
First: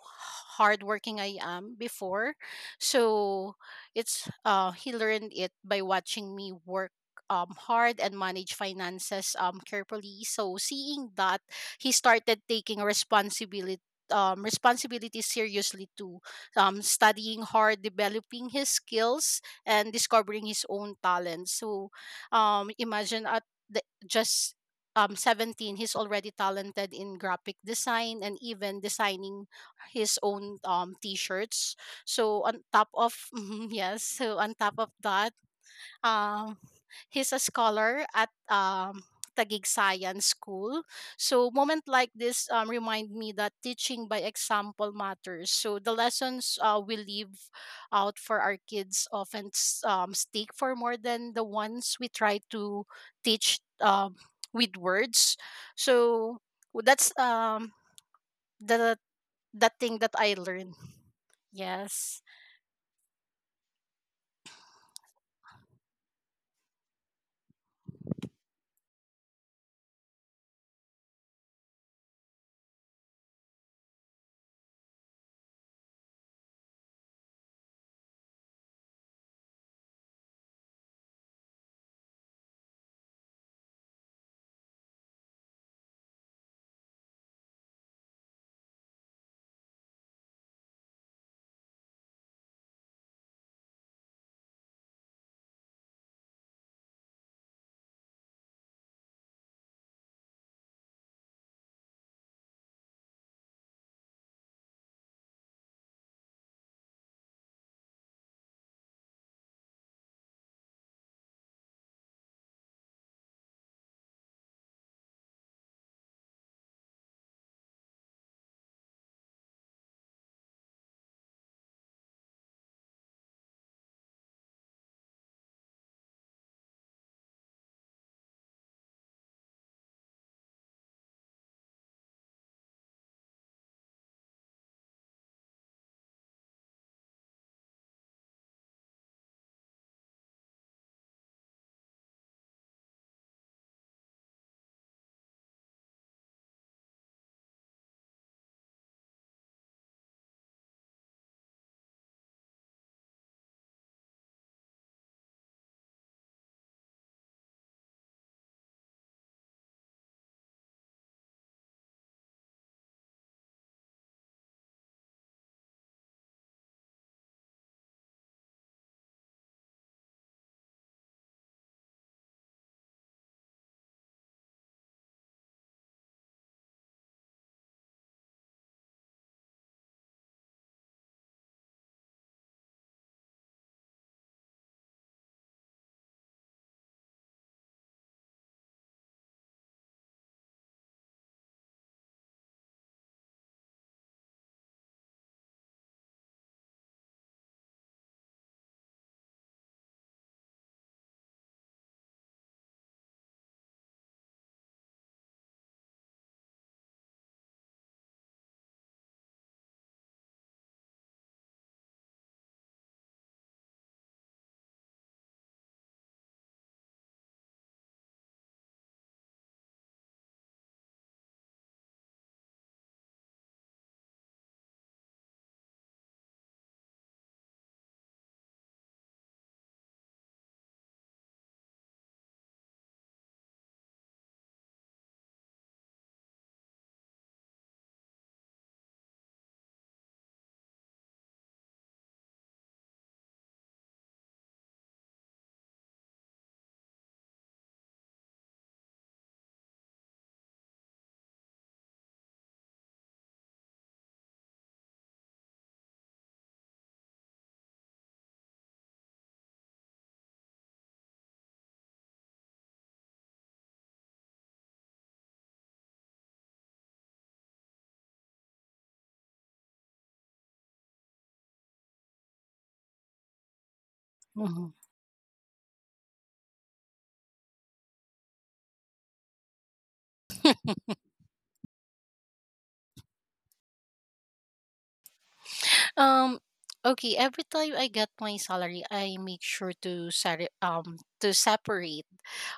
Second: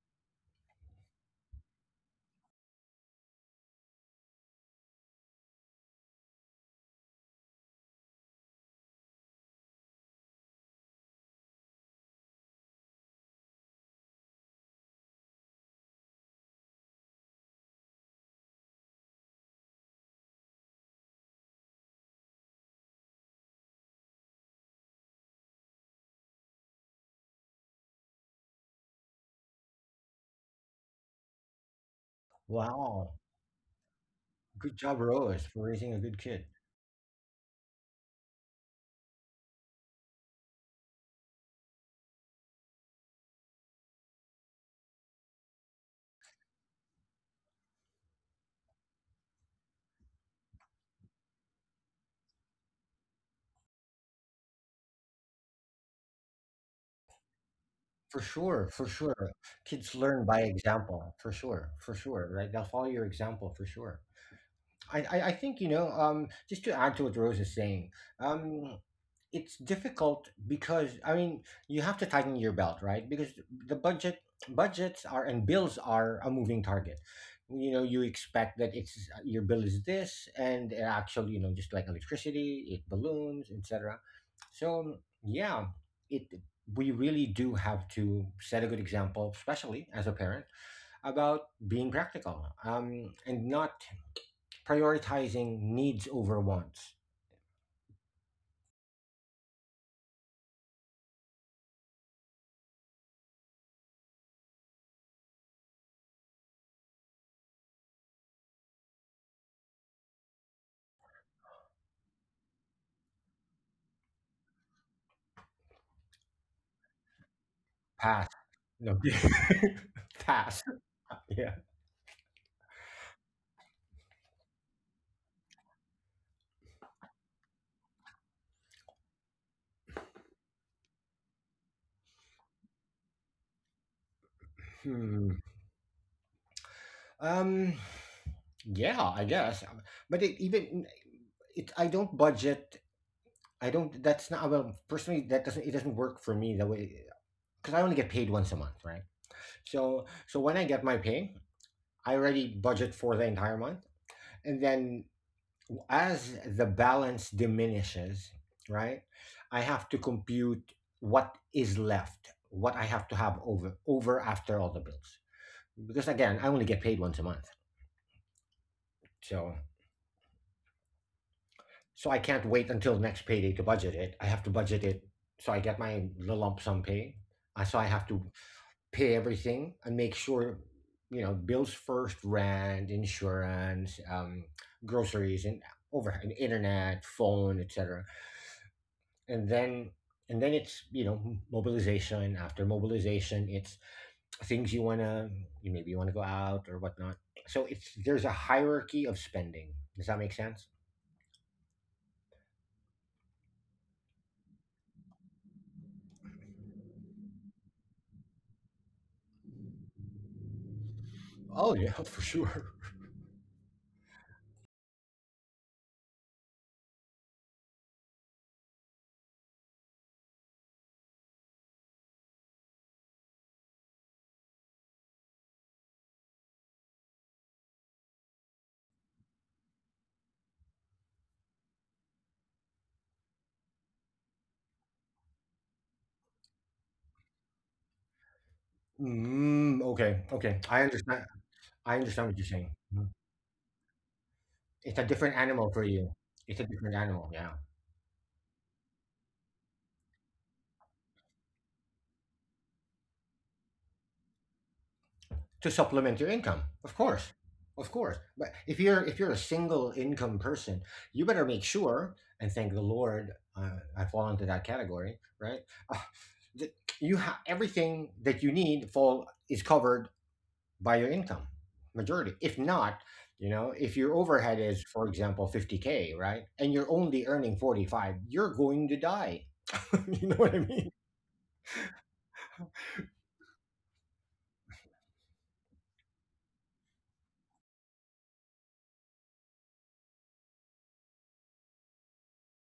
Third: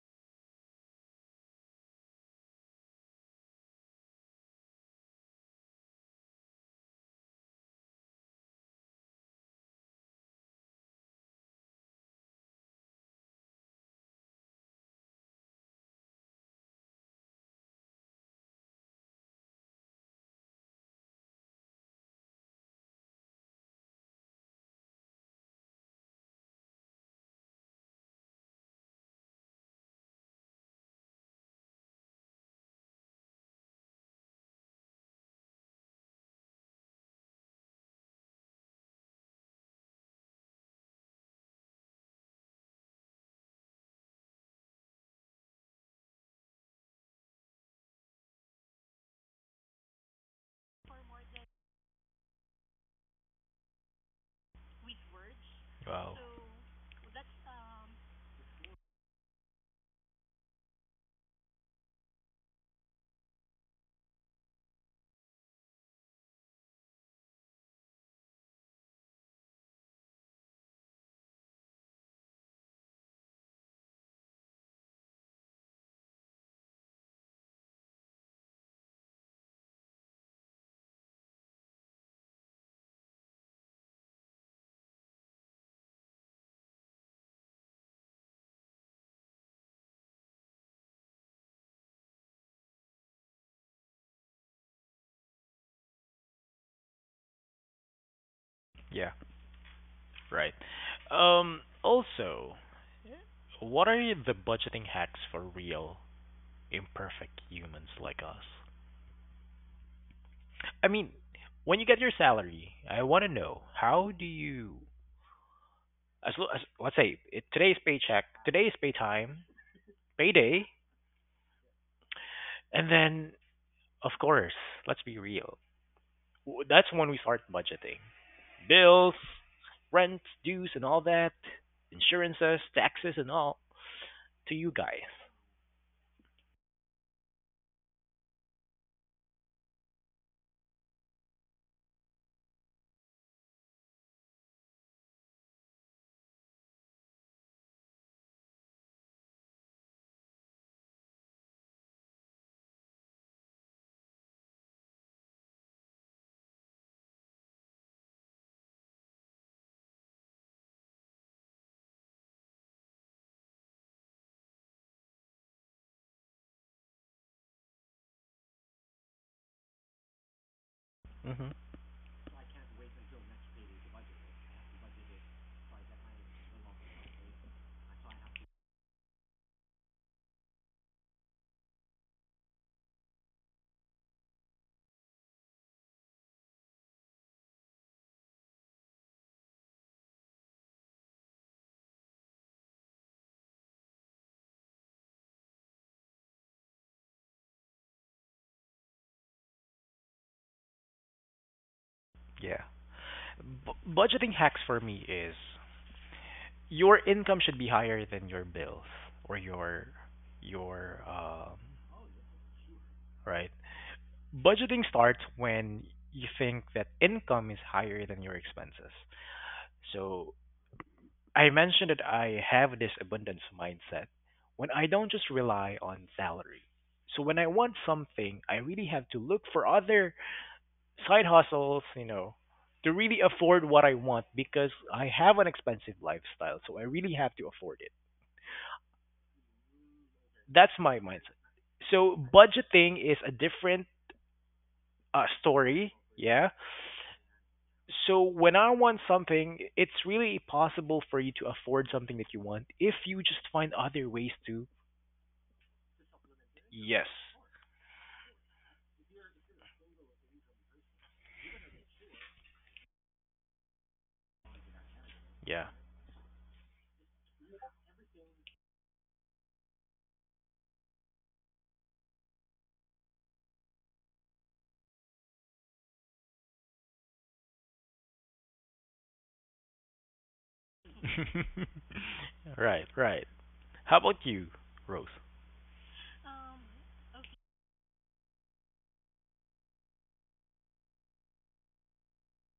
C: hardworking I am before, so it's he learned it by watching me work hard and manage finances carefully. So seeing that, he started taking responsibility responsibility seriously too, studying hard developing his skills and discovering his own talents, so imagine at just 17 he's already talented in graphic design and even designing his own t-shirts so on top
B: Wow.
C: of yes so on top
B: Good
C: of
B: job,
C: that,
B: Rose, for raising a good kid.
C: um, he's a scholar at Taguig Science School. So moment like this remind me that teaching by example matters. So the lessons we leave out for our kids often stick for more than the ones we try to teach with words.
A: Wow.
C: So that's
B: For sure, for
C: the
B: sure.
C: the
B: Kids
C: thing that
B: learn
C: I
B: by
C: learned.
B: example, for
C: Yes.
B: sure, right? They'll follow your example, for sure. I think, just to add to what Rose is saying, um, it's difficult. Because I mean, you have to tighten your belt, right? Because the budget budgets are and bills are a moving target. You know, you expect that it's your bill is this, and it actually, you know, just like electricity, it balloons, etc. So, yeah, it we really do have to set a good example, especially as a parent, about being practical, and not prioritizing needs over wants.
A: Yeah, right. Also, what are the budgeting hacks for real, imperfect humans like us? I mean, when you get your salary, I want to know how do you, as, lo- as let's say it, today's
B: Pass.
A: paycheck, today's pay
B: No.
A: time,
B: Pass.
A: payday,
B: Yeah.
A: and then of course, let's be real. That's when we start budgeting bills, rent, dues, and all that, insurances, taxes, and all to you guys.
B: Hmm. Um. Yeah, I guess. But I don't budget. I don't. That's not, well, personally, that doesn't, it doesn't work for me that way. Because I only get paid once a month, right? So when I get my pay, I already budget for the entire month, and then as the balance diminishes, right? I have to compute what is left, what I have to have over after all the bills, because again, I only get paid once a month, so
A: hmm
B: I can't wait until next payday to budget it. I have to budget it, so I get my lump sum pay. So I have to pay everything and make sure, you know, bills first, rent, insurance, groceries, and over, and internet, phone, etc. and then and then it's, you know, mobilization after mobilization. It's things you want to, you maybe you want to go out or whatnot. So, it's there's a hierarchy of spending. Does that make sense?
A: Yeah. B- budgeting hacks for me is your income should be higher than your bills or your your um
B: Oh yeah, for sure.
A: right, budgeting starts when you think that income is higher than your expenses. So I mentioned that I have this abundance mindset when I don't just rely on salary. So when I want something I really have to look for other side hustles, you know, to really afford what I want because I have an expensive lifestyle, so I really have to afford it.
B: Okay, okay,
A: That's
B: I
A: my
B: understand.
A: mindset.
B: I
A: So
B: understand what you're saying.
A: budgeting
B: Mhm.
A: is a different
B: It's a different animal for
A: story.
B: you.
A: Yeah.
B: It's a different animal, yeah.
A: So when I want something, it's really possible for you to afford something that you want if you just find other ways to.
B: To supplement your income. Of
A: Yes.
B: course. Of course. But if you're a single income person, you better make sure and thank the Lord, I fall into that category, right?
A: Yeah.
B: Uh, that you have everything that you need fall is covered by your income majority. If not, you know, if your overhead
C: Mhm.
B: is, for example, 50K, right? And you're only earning 45, you're going to die. You know what I mean?
A: Right. Right. How about you, Rose?
C: Um, okay. Every time I get my salary, I make sure to set to separate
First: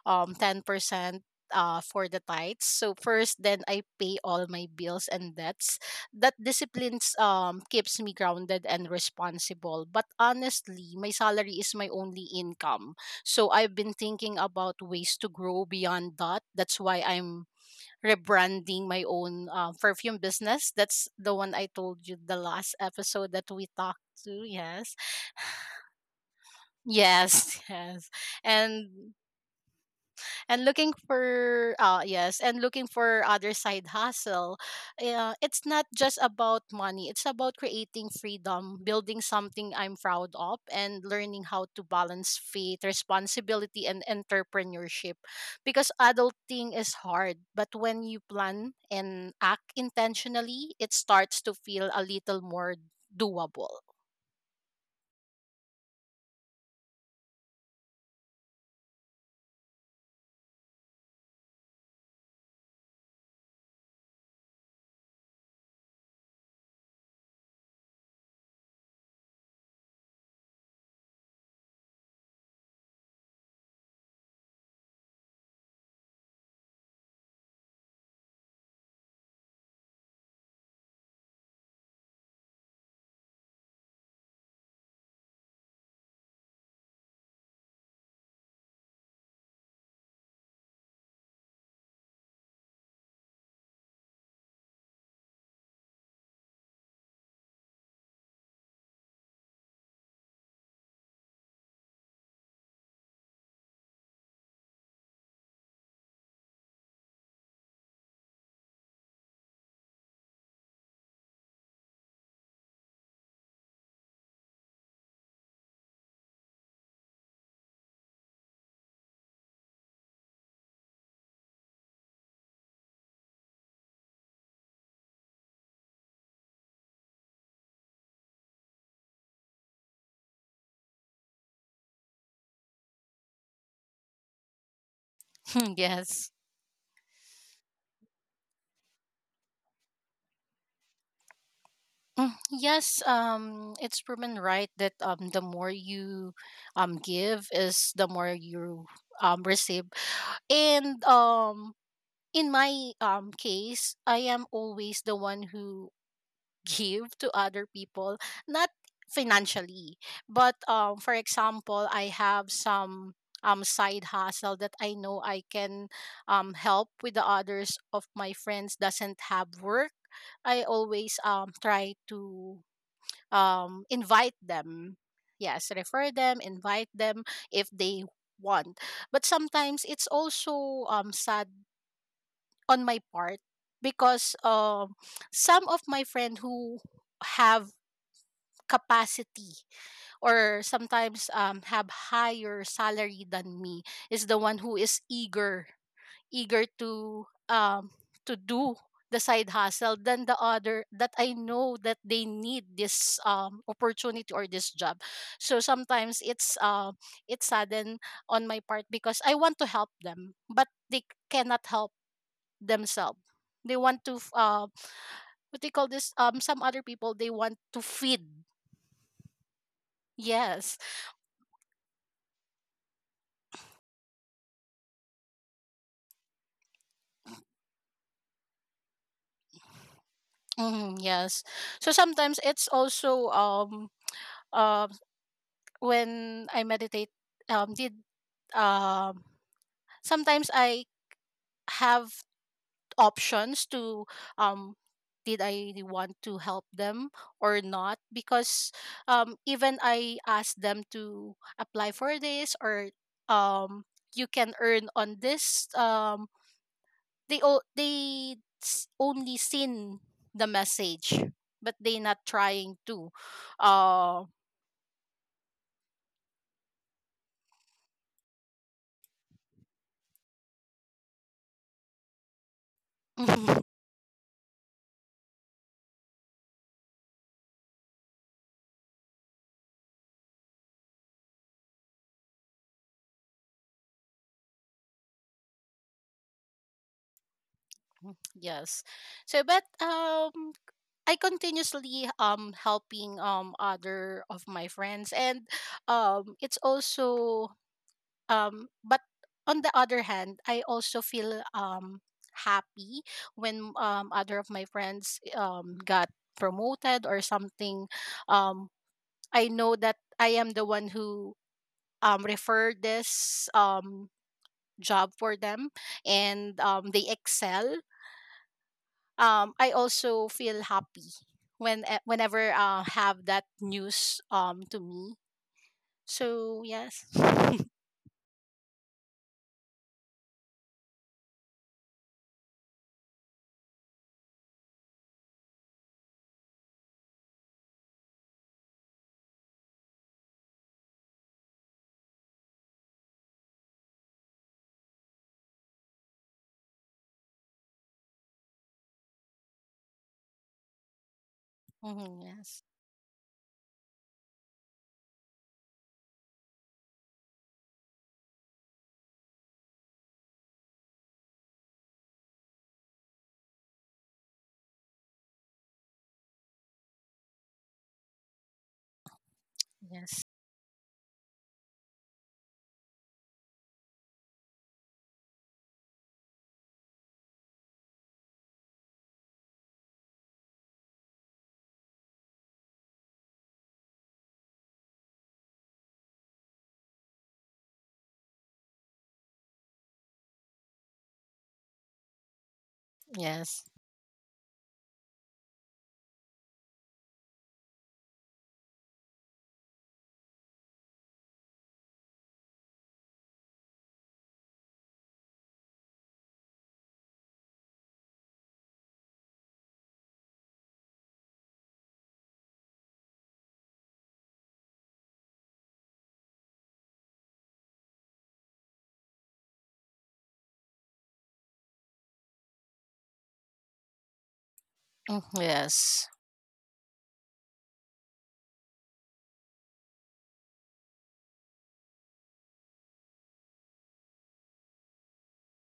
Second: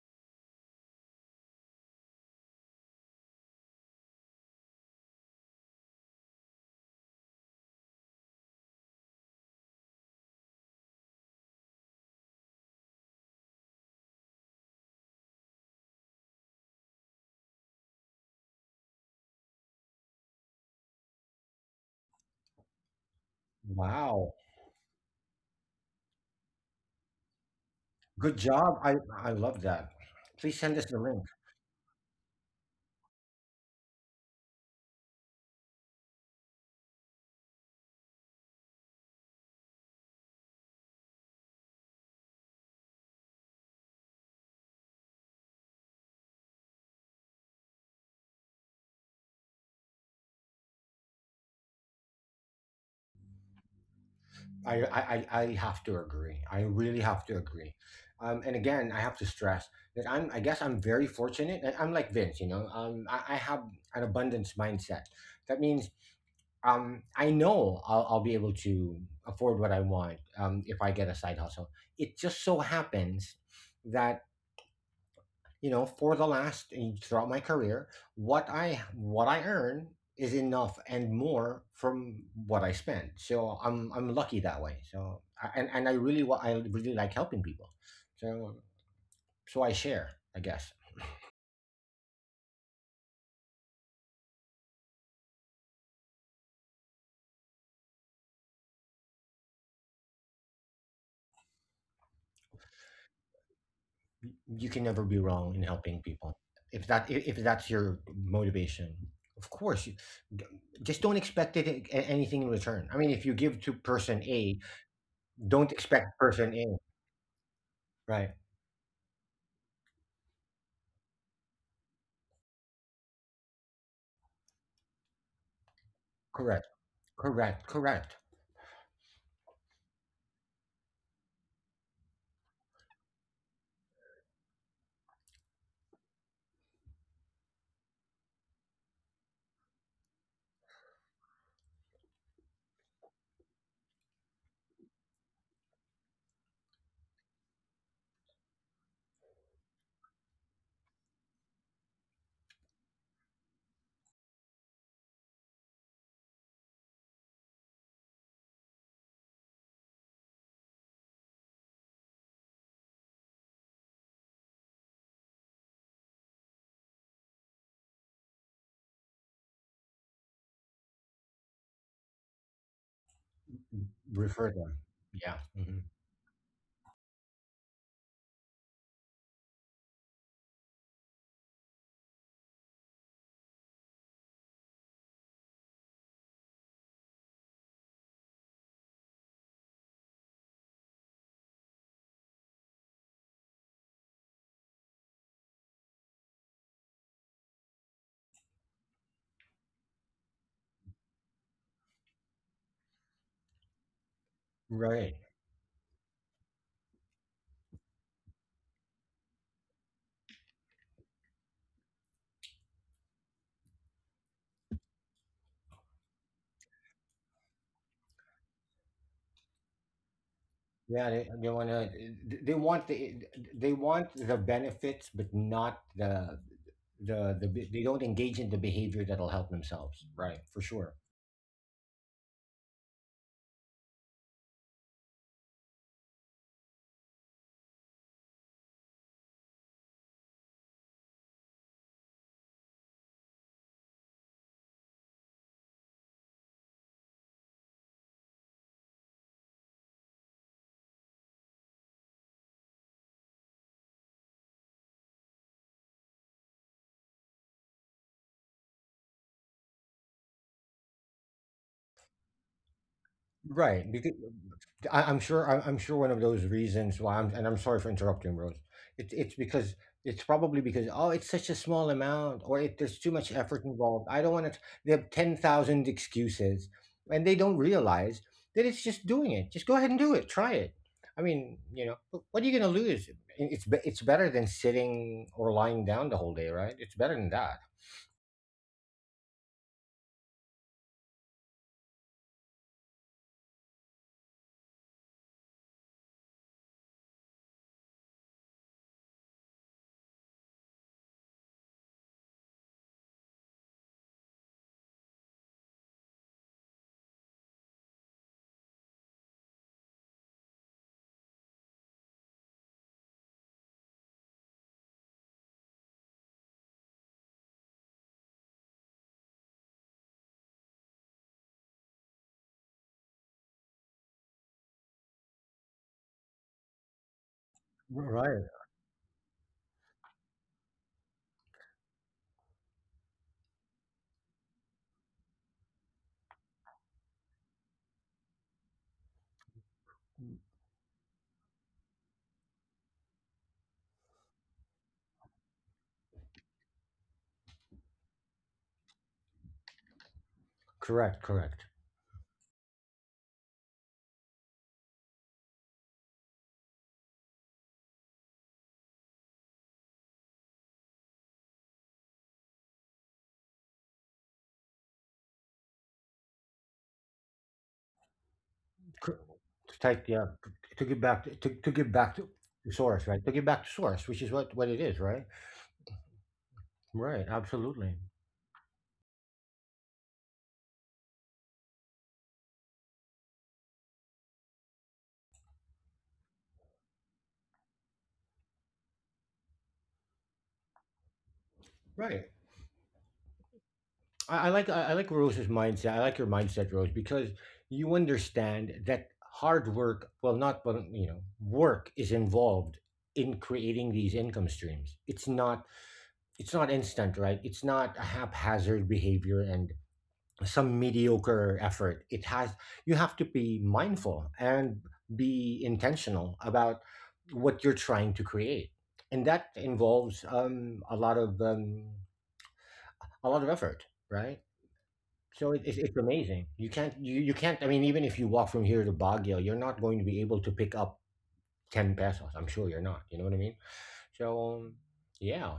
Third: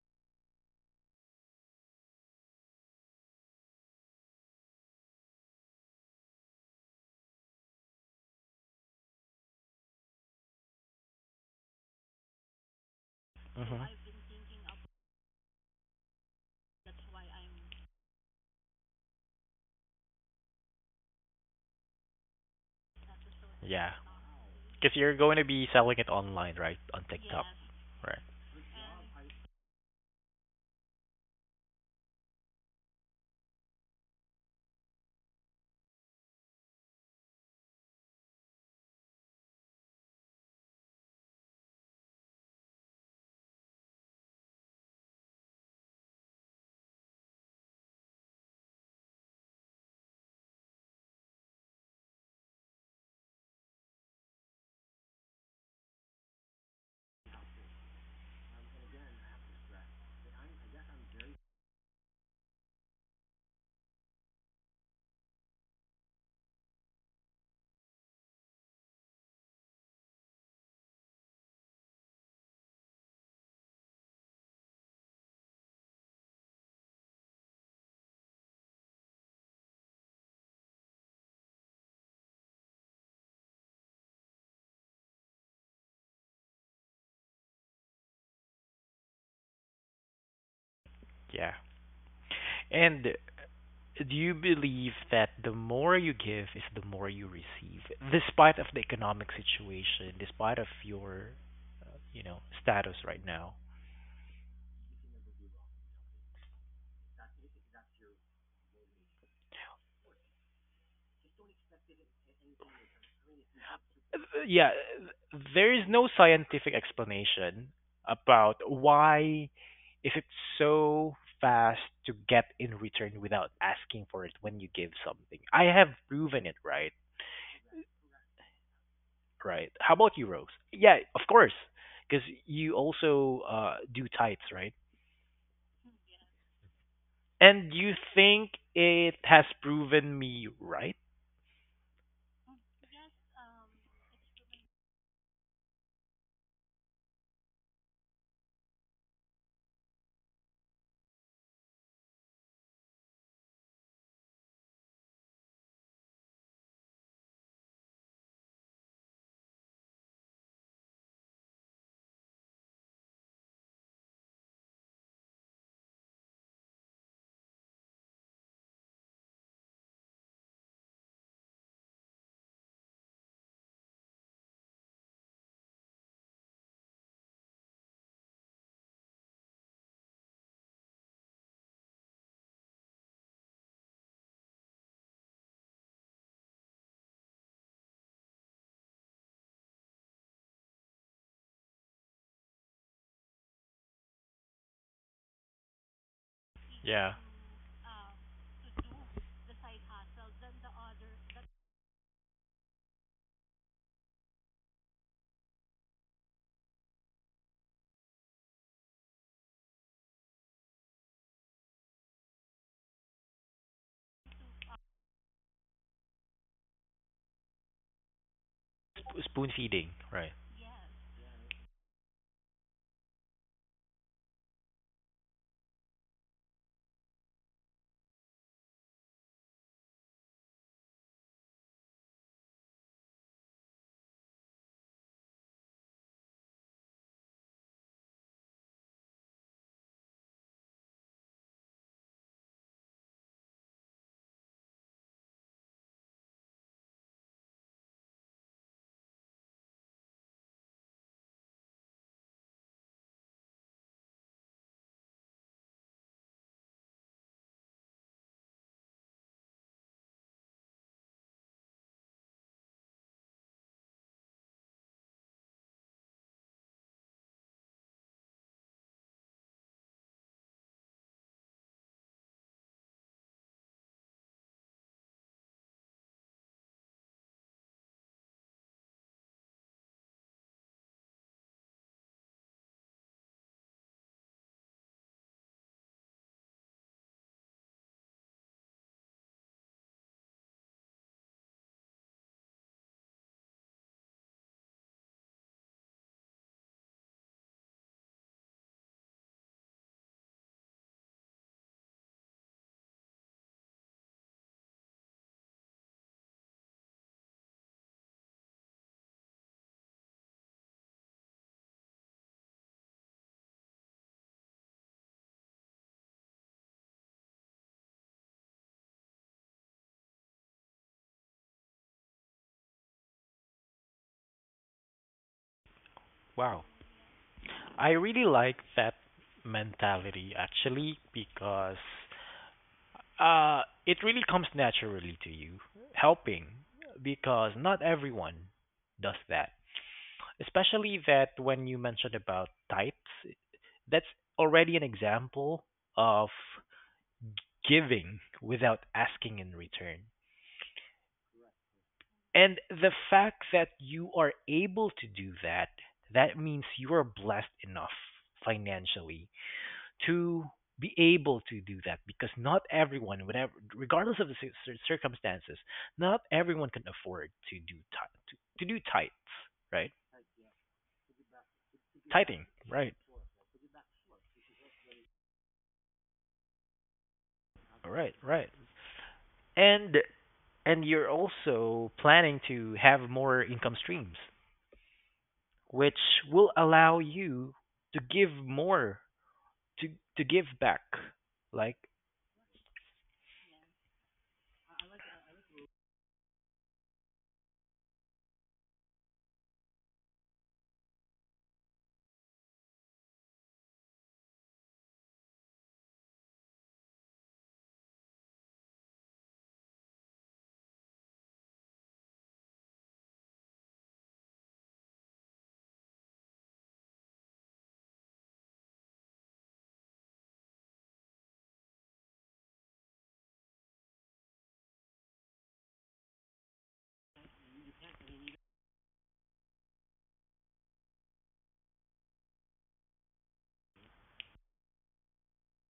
C: 10% for the tithes. So first, then I pay all my bills and debts. That disciplines keeps me grounded and responsible. But honestly, my salary is my only income. So I've been
A: hmm
C: thinking about ways to grow beyond that. That's why I'm rebranding my own perfume business. That's the one I told you the last episode that we
A: Yeah.
C: talked to.
B: Wow.
C: Yes. Yes.
A: Because you're going to be selling it online, right? On TikTok.
C: Yes.
A: Right.
B: Good job.
C: And
B: I love that. Please
C: and
B: send us
C: looking
B: the link.
C: for yes and looking for other side hustle. It's not just about money, it's about creating freedom, building something I'm proud of, and learning how to balance faith, responsibility and entrepreneurship, because adulting is hard, but when you plan and act intentionally it starts to feel a little more doable.
B: I have to agree. I really have to agree. And again, I have to stress that I guess I'm very fortunate. And I'm like Vince, you know. I have an abundance mindset. That means, I know I'll be able to afford what I want, if I get a side hustle. It just so happens that, you know, for the last, throughout my career, what I earn is enough and more from what I spend. So I'm lucky that way. And I really like helping people. So so I share, I guess.
A: Yeah. And do you believe that the more you give is the more you receive despite of the economic situation, despite of your, you know, status right now?
B: You can never be wrong in helping people if if that's your motivation. Of course, d- just don't expect anything in return. I mean, if you give to person A,
A: Yeah,
B: don't
A: there is
B: expect
A: no
B: person A.
A: scientific explanation
B: Right?
A: about why is it so fast to get in return without asking for it when you give something. I have proven it,
B: Correct.
A: right?
B: Correct. Correct.
A: Right. How about you, Rose? Yeah, of course. Because you also, do types, right?
C: Yes.
A: And you think it has proven me right?
C: Mm, yes, it's proven right that the more you give is the more you receive. And in my case, I am always the one who give to other people, not financially, but for example, I have some side hustle that I know I can help with the others of my friends doesn't have work. I always try to invite
B: Refer them,
C: them.
B: yeah.
C: Yes,
B: Hmm.
C: refer them, invite them if they want, but sometimes it's also sad on my part because some of my friend who have capacity or sometimes have higher salary than me is the one who is eager
A: Yeah.
C: to do the side hustle than the other that I know that they need this opportunity or this job.
B: Right.
C: So sometimes it's sudden on my part because I want to help them, but they cannot help themselves. They want to what they call this some other people they want to feed.
A: Sp- Spoon feeding, right?
C: Yes.
B: Yeah, they want to, they want the they want the benefits but not, they don't engage in the behavior that'll help themselves, right? For
C: Mm,
B: sure.
C: yes. So sometimes it's also um when I meditate, did um, sometimes I have options to, um, did I want to help them or not? Because even I asked them to apply for this or, um, you can earn on this. They only seen the message, but they not trying to.
B: Right,
C: Uh,
B: because I'm sure one of those reasons why I'm and I'm sorry for interrupting, Rose. It's it's because it's probably because, oh, it's such a small amount, or, there's too much effort involved. I don't want to. They have 10,000 excuses, and they don't realize that it's just doing it. Just go ahead and do it. Try it. I mean, you know, what are you going to lose? It's better than sitting or lying down the whole day, right? It's better than that.
C: yes. So, but I continuously helping other of my friends and it's also but on the other hand I also feel happy when other of my friends got promoted or something, um I know that I am the one who referred this job for them and they excel, I also feel happy when eh, whenever have that news to me.
A: Wow.
C: So yes.
A: I really
B: Right.
A: like that mentality actually because uh it really comes naturally to you helping because not everyone does that. Especially that when you mentioned about types, that's already an example of giving without asking in return.
B: Correct. Correct.
C: Hmm.
A: And
C: Yes,
A: the fact that you are able to do that, that means you are blessed enough financially to be able to do that because not everyone, whatever, regardless of the circumstances, not everyone can afford to do to do tights,
B: To
A: right?
B: take,
C: yes,
B: yeah, to give back to give back to
A: Tighting, right,
B: source, right? To give back to source, which is what it is. Right. Right. Absolutely.
A: right, right. And and you're also planning to have more income streams, which will allow you to give more to give back like
B: Right.
C: yes.
B: I like Rose's mindset. I like your mindset, Rose, because you understand that hard work, well, not, but, you know, work is involved in creating these income streams. It's not instant, right? It's not a haphazard behavior and some mediocre effort. It has You have to be mindful and be intentional about what you're trying to create. And that involves, a lot of, a lot of effort, right?
C: Mhm,
B: So it, it's
C: yes,
B: it's amazing. You can't, I mean, even if you walk from here to Baguio, you're not going to be able to pick up 10 pesos, I'm sure you're not. You know what I mean? So, yeah,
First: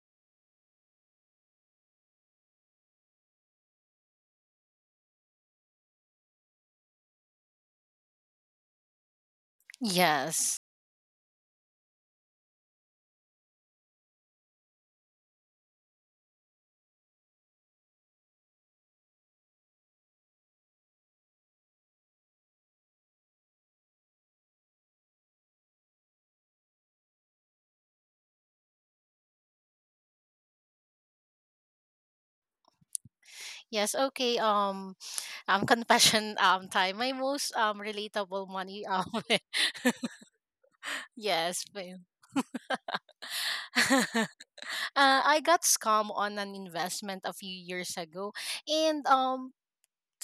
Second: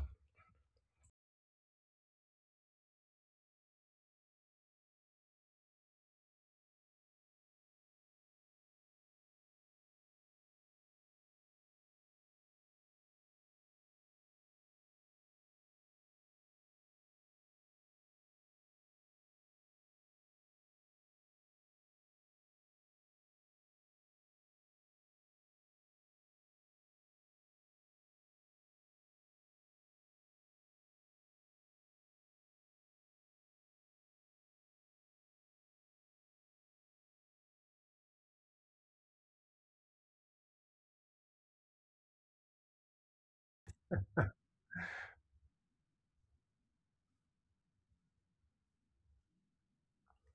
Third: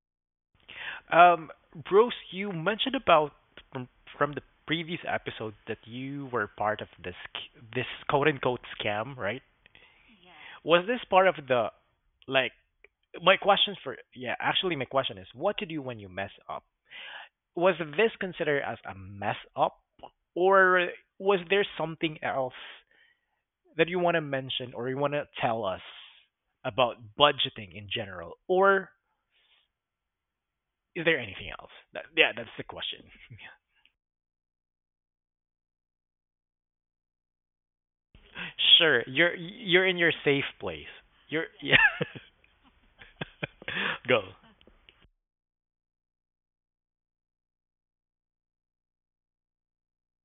A: um Rose, you mentioned about from, from the previous episode that you were part of this this quote unquote scam, right?
C: yes,
A: Was this part of the like my question for yeah actually my question is what to do when you mess up. Was this considered as a mess up or was there something else that you want to mention or you want to tell us about budgeting in general, or is there anything else? That, yeah, that's the question.
C: yes. Okay. Confession. Time. My most relatable money.
A: Sure, you're you're in your safe place. You're
C: Yes,
A: yeah.
C: fail.
A: Go.
C: uh, I got scammed on an investment a few years ago, and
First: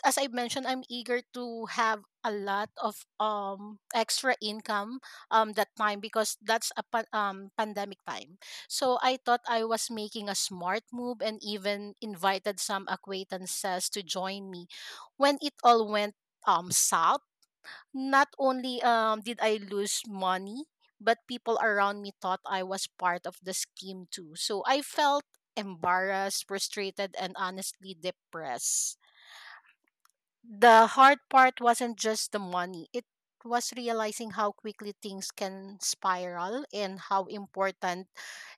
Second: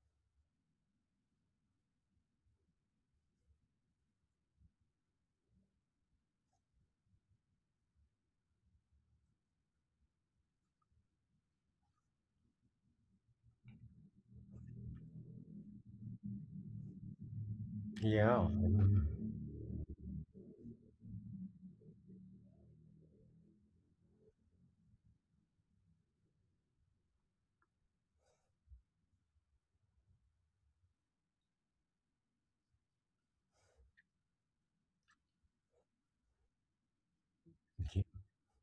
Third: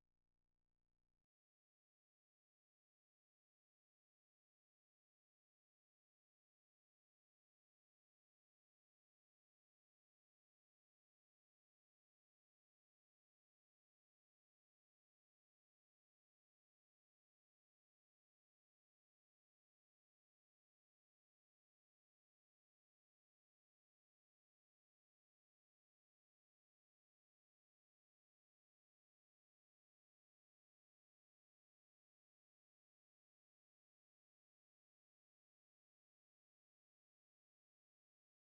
C: as I mentioned, I'm eager to have a lot of extra income that time because that's a pandemic time. So I thought I was making a smart move and even invited some acquaintances to join me. When it all went south, not
B: yeah.
C: only
B: Mhm.
C: did I lose money, but people around me thought I was part of the scheme too. So I felt embarrassed, frustrated, and honestly depressed. The hard part wasn't just the money, it was realizing how quickly things can spiral and how important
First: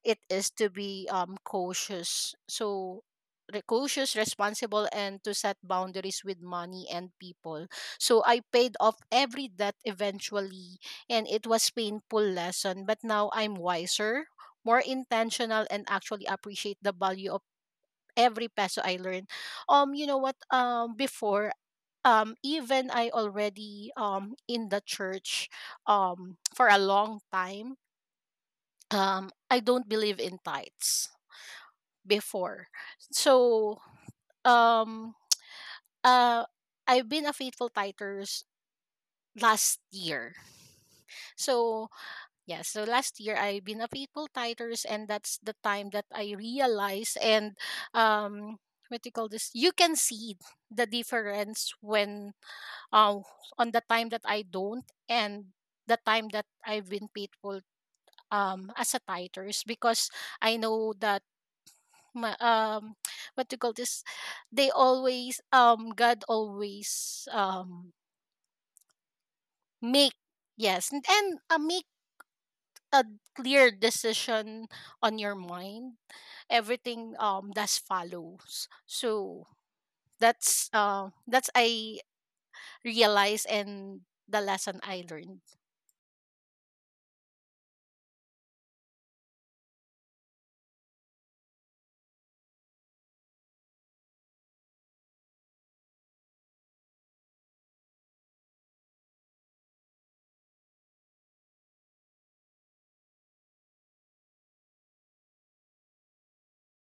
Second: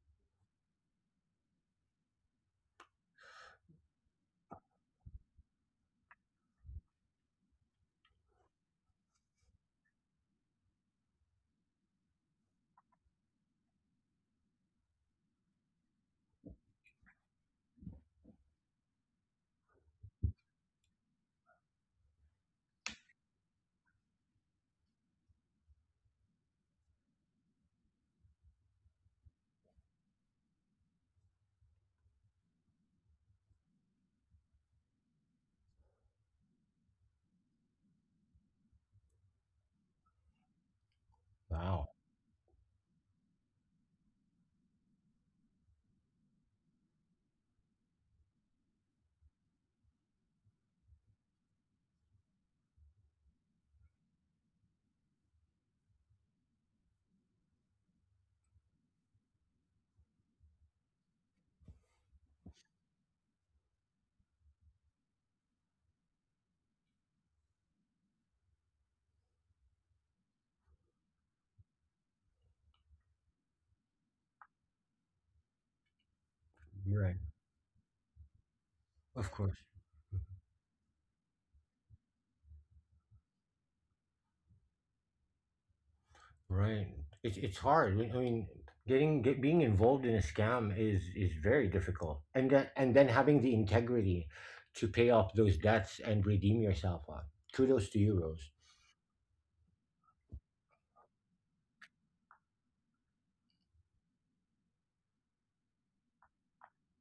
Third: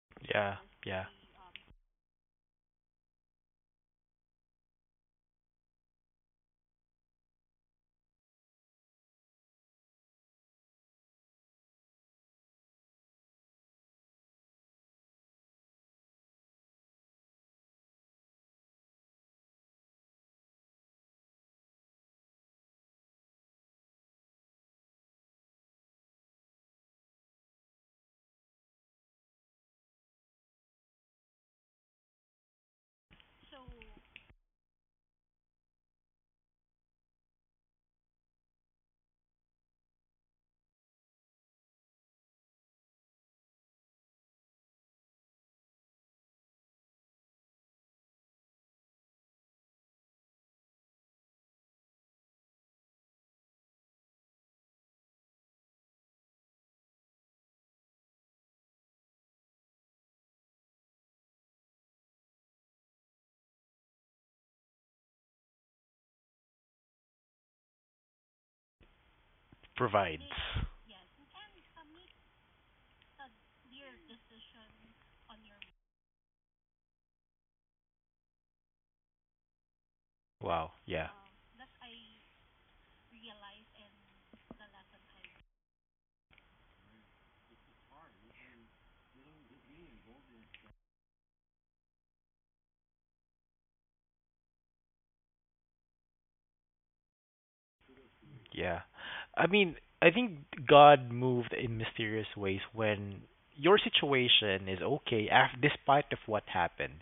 C: it is
A: Yeah,
C: to
A: yeah.
C: be cautious. So, cautious, responsible, and to set boundaries with money and people. So, I paid off every debt eventually, and it was painful lesson. But now I'm wiser, more intentional, and actually appreciate the value of every peso I learn. You know what? Before, even I already in the church, for a long time. I don't believe in tithes before, so um, uh, I've been a faithful titers last year.
B: Wow.
C: So yeah, so last year I've been a faithful titers, and that's the time that I realized. And um what do you call this? You can see the difference when uh on the time that I don't, and the time that I've been faithful as a titers, because I know that my, um, what do you call this? They always God always make,
A: Provides.
C: yes, and make a clear decision on your mind,
B: You're right.
C: everything does follows.
B: Of
C: So
B: course.
C: that's
A: Wow. Yeah.
C: I realized, and the lesson I learned.
B: Right. It's hard. I mean, being involved in a scam is very difficult, and then having the integrity to pay off those debts and redeem yourself on. Kudos to you, Rose.
A: Yeah. I mean, I think God moved in mysterious ways when your situation is okay despite of what happened.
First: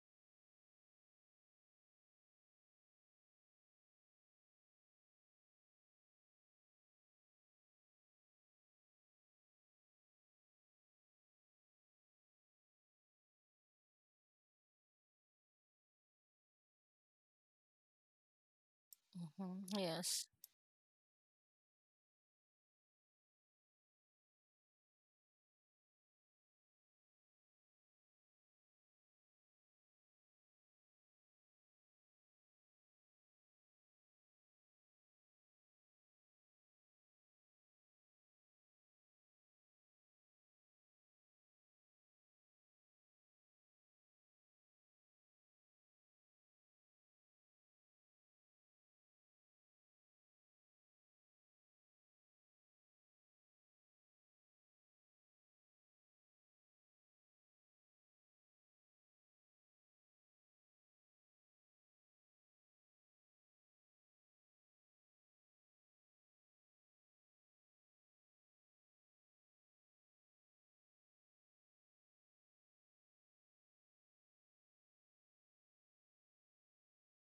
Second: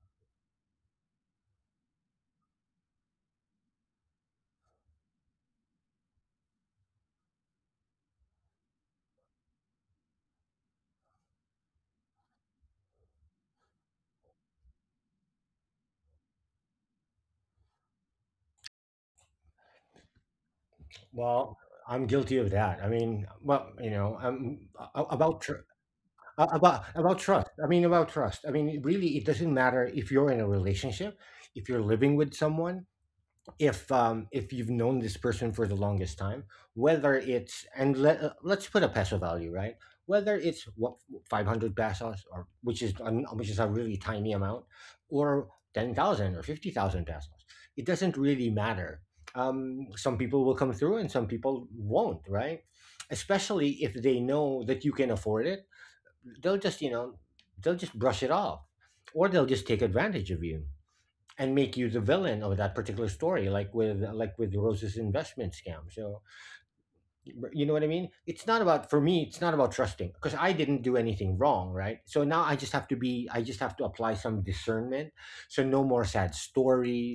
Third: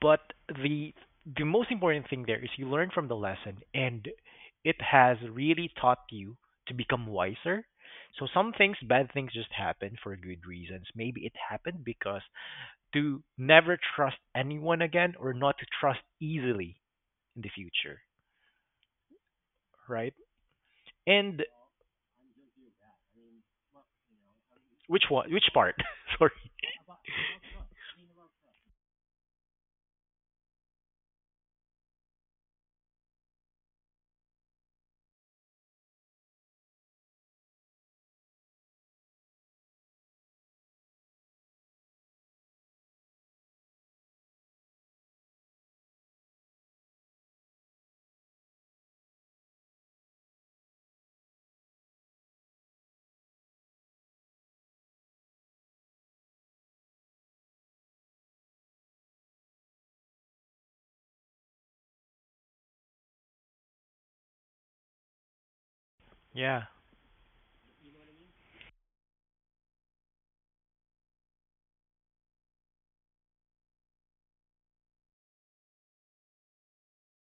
A: But the the most important thing there is you learn from the lesson and it has really taught you to become wiser. So some things, bad things just happen for good reasons. Maybe it happened because to never trust anyone again or not to trust easily in the future,
C: Hmm,
A: right?
C: yes.
A: And
B: Well, I'm guilty of that. I mean, well, you know, about
A: which part? Sorry.
B: about trust. I mean, about trust. I mean, really, it doesn't matter if you're in a relationship, if you're living with someone, if you've known this person for the longest time, whether it's, and let's put a peso value, right? Whether it's what, 500 pesos, or which is a really tiny amount, or 10,000 or 50,000 pesos, it doesn't really matter. Some people will come through and some people won't, right? Especially if they know that you can afford it, they'll just you know they'll just brush it off, or they'll just take advantage of you and make you the villain of that particular story, like with Rose's investment scam, so,
A: Yeah.
B: you know what I mean? It's not about for me. It's not about trusting because I didn't do anything wrong, right? So now I just have to be. I just have to apply some discernment. So no more sad stories.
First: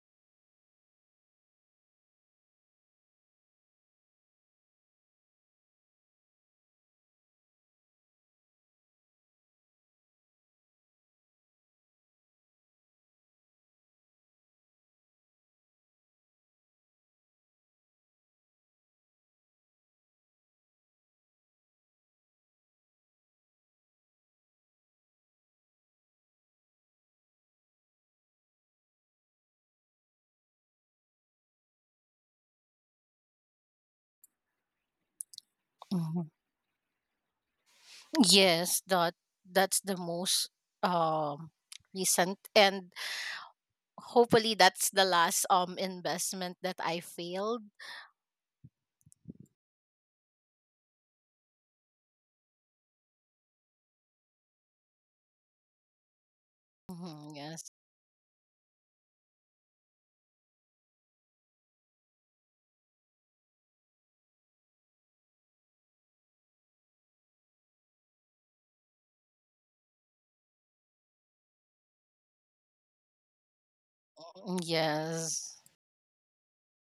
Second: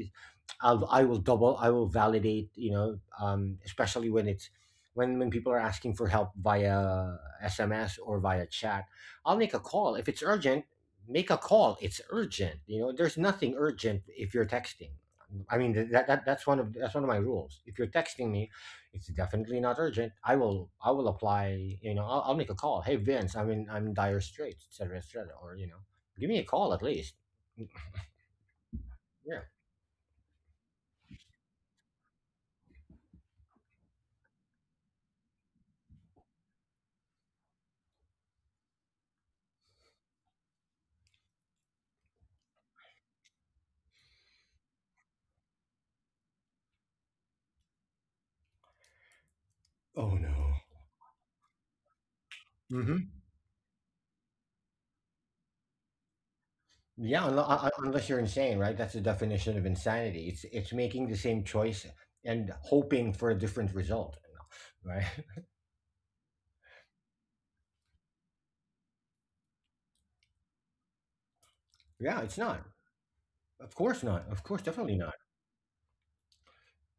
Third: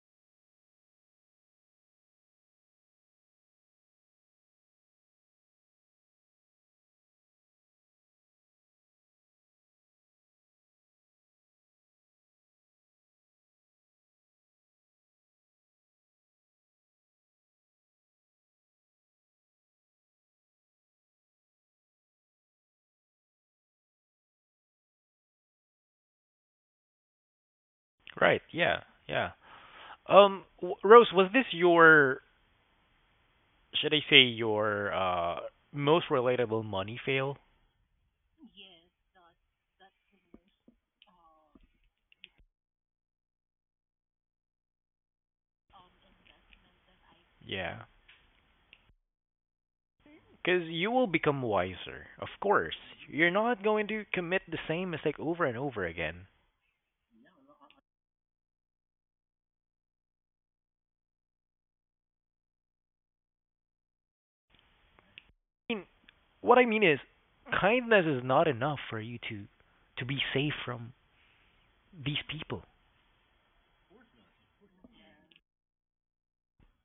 B: I will double. I will validate. You know, especially when people are asking for help via SMS or via chat. I'll make a call if it's urgent. Make a call. It's urgent. You know, there's nothing urgent if you're texting. I mean, that's one of my rules. If you're texting me, it's definitely not urgent. I will apply. You know, I'll make a call. Hey Vince, I'm in, I'm in dire straits, etc., etc. Or, you know, give me a call at least.
A: Right. Yeah.
B: Yeah.
A: Yeah. Rose, was this your, should I say, your most
C: Mhm.
A: relatable money fail?
C: Yes, that that's the most um recent, and hopefully that's the last investment that I failed.
A: Yeah.
B: Oh no.
A: Cause you will become wiser, of course.
B: Mm-hmm.
A: You're not going to commit the same mistake over and over again.
B: Yeah, unless,
C: Mhm, yes.
B: unless you're insane, right? That's the definition of insanity. It's making the same choice and hoping for a different result, right?
A: I mean, what I mean is, kindness is not enough for you to be safe from
B: Yeah, it's
A: these
B: not.
A: people.
B: Of course not. Of course, definitely not.
C: Yes,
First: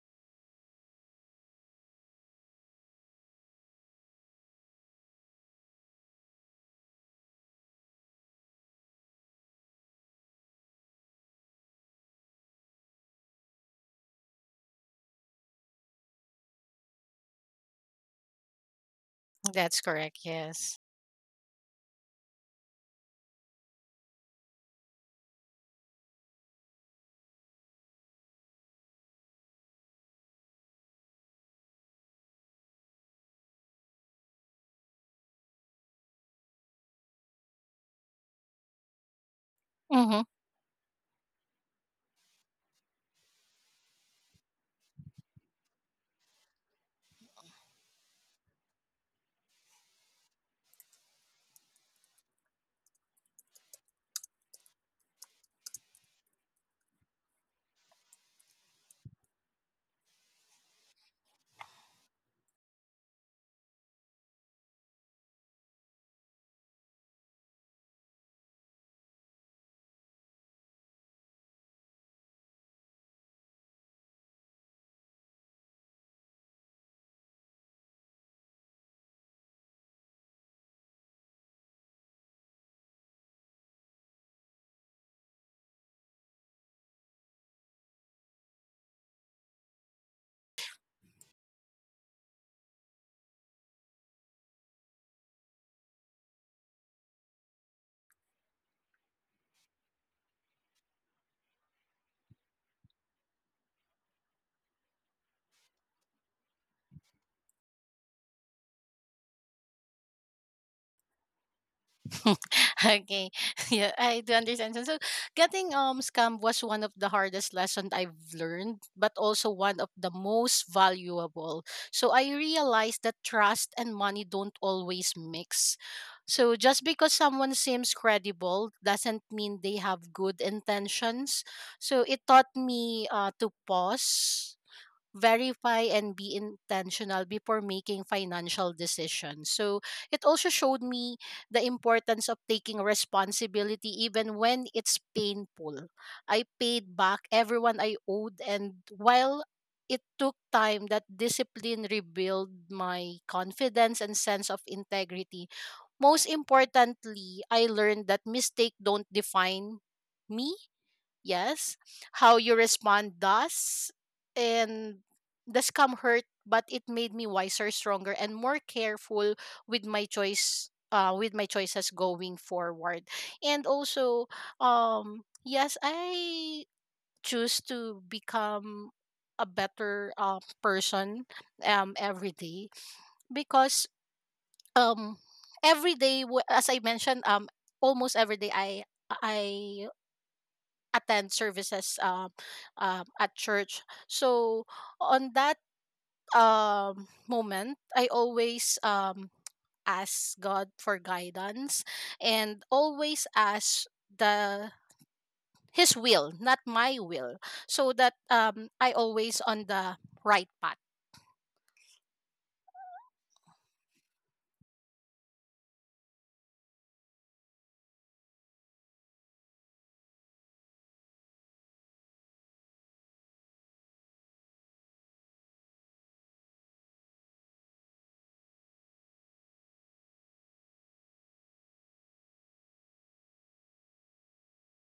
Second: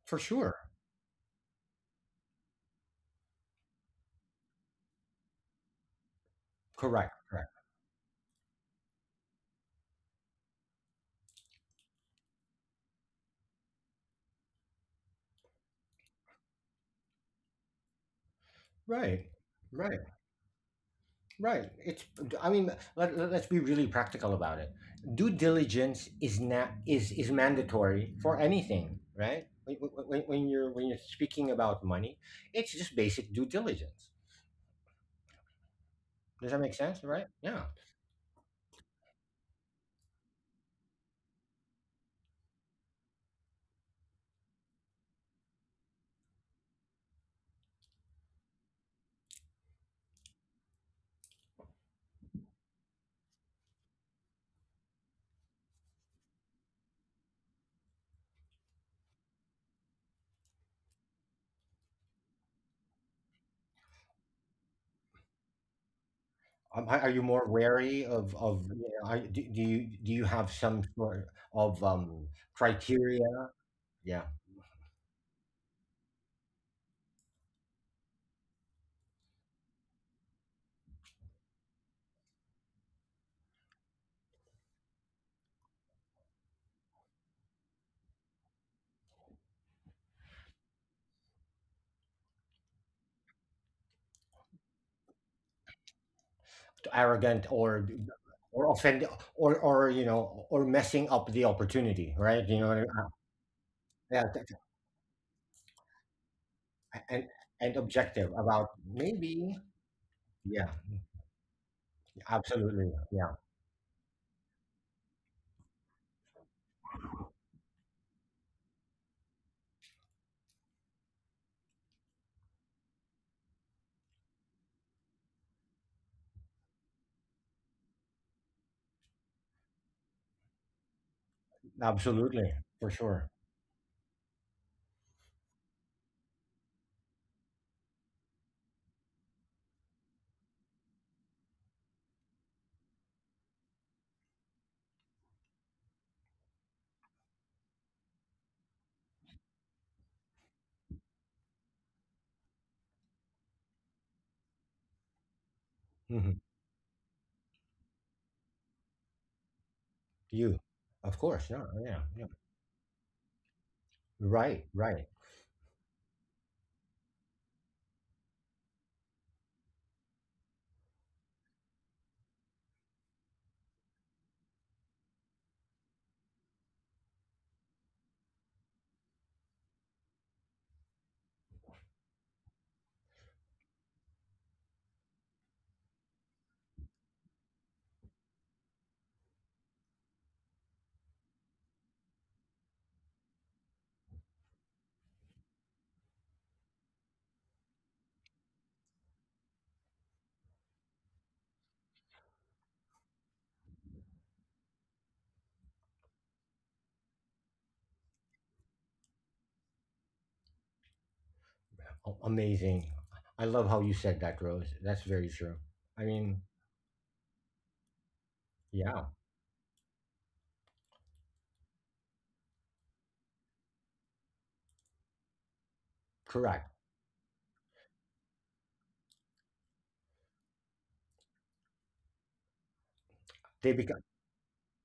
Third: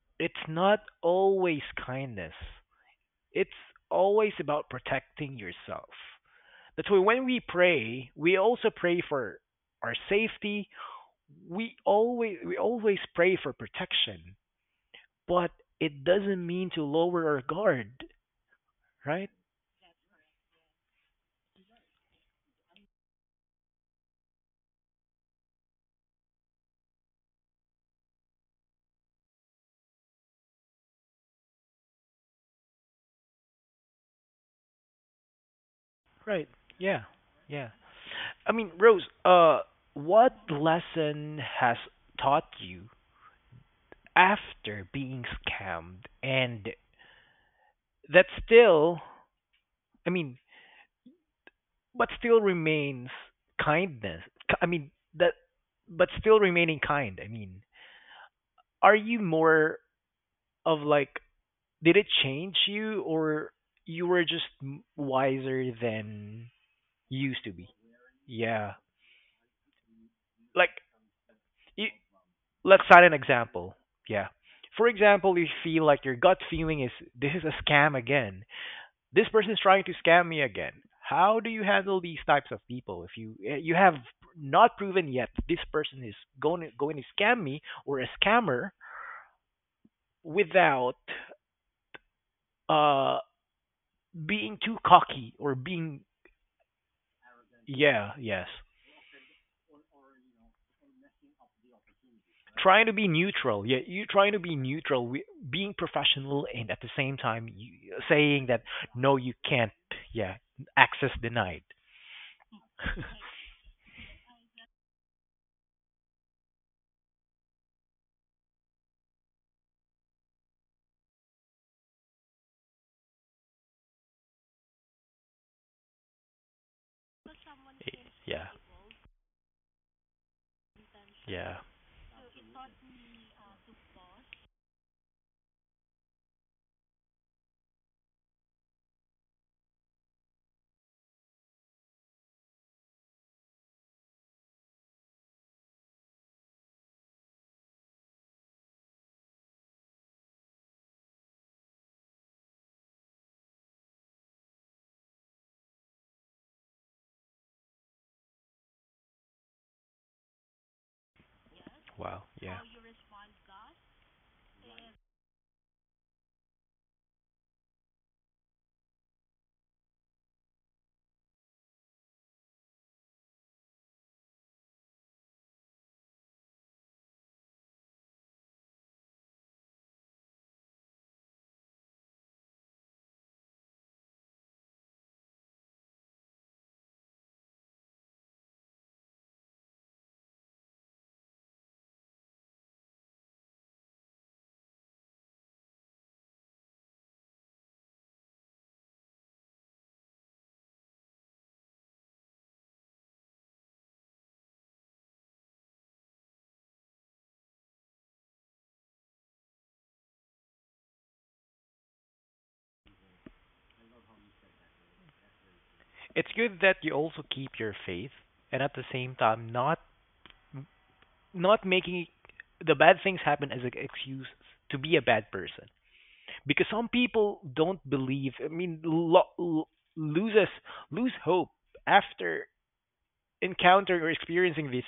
B: For
A: It's
B: sure.
A: not always kindness. It's always about protecting yourself. That's why
B: Correct.
A: when we
B: Correct.
A: pray, we also pray for our safety. We always pray for protection, but it doesn't mean to lower our guard, right?
B: Right.
C: that's
B: Right.
C: correct, yes.
B: Right. It's Let's be really practical about it. Due diligence is not is is mandatory for anything, right? When you're speaking about money, it's just basic due diligence.
A: Right.
B: Does that make
A: Yeah.
B: sense, right? Yeah.
A: Yeah. I mean, Rose,
C: Mhm.
A: what lesson has taught you after being scammed, and that still, I mean, but still remains kindness? I mean that, but still remaining kind. I mean, are you more of like did it change you or you were just wiser than
B: Are you
A: you used
B: more
A: to be?
B: wary of
A: Yeah.
B: you know, are, do, do you have
A: Like
B: some sort of
A: you, let's cite an
B: criteria?
A: example.
B: Yeah.
A: Yeah. For example, you feel like your gut feeling is this is a scam again. This person is trying to scam me again. How do you handle these types of people if you you have not proven yet this person is going to scam me or a scammer without uh being too cocky or being
B: Arrogant
A: yeah, yes,
B: or offend or messing up the opportunity, right? You know what I
A: trying to be
B: mean?
A: neutral, yeah, you
B: Yeah,
A: trying to be neutral wi- being professional and at the same
B: and
A: time you,
B: and objective
A: saying that
B: about
A: no you
B: maybe.
A: can't, yeah,
B: Yeah,
A: access denied.
B: absolutely.
C: Okay.
B: Yeah,
C: Yeah, I do understand. So, so getting scam was one of the hardest lessons I've learned, but also one of the most valuable. So I realized that trust and money don't always mix. So just because someone seems
A: Yeah,
C: credible doesn't mean they have good intentions.
A: yeah,
C: So it taught
B: absolutely. For
C: me
B: sure.
C: to pause, verify, and be intentional before making financial decisions. So it also showed me the importance of taking responsibility even when it's painful. I paid back everyone I owed, and while it took time, that discipline rebuilt my confidence and sense of integrity. Most
B: Hmm.
C: importantly, I learned that mistakes don't define me.
B: You, of course. Yeah,
C: Yes.
B: yeah,
A: wow,
B: yeah.
C: How you
A: yeah.
C: respond does.
B: Right,
C: And
B: right.
C: the scam hurt, but it made me wiser, stronger, and more careful with my choices going forward. And also, um, yes, I choose to become a better person every day, because um every day as I mentioned, um, almost every day i attend services at church. So on that moment, I always ask God for guidance, and always ask the His will, not my will, so that I always on the right path.
B: A- amazing. I love how you said that, Rose. That's very true. I
A: It's
B: mean,
A: good that you also keep your faith and at the
B: yeah,
A: same time not not making the bad things happen as an excuse to be a bad person because
B: correct.
A: some people don't believe. I mean, loses lose hope after
B: they
A: encountering
B: become
A: or experiencing these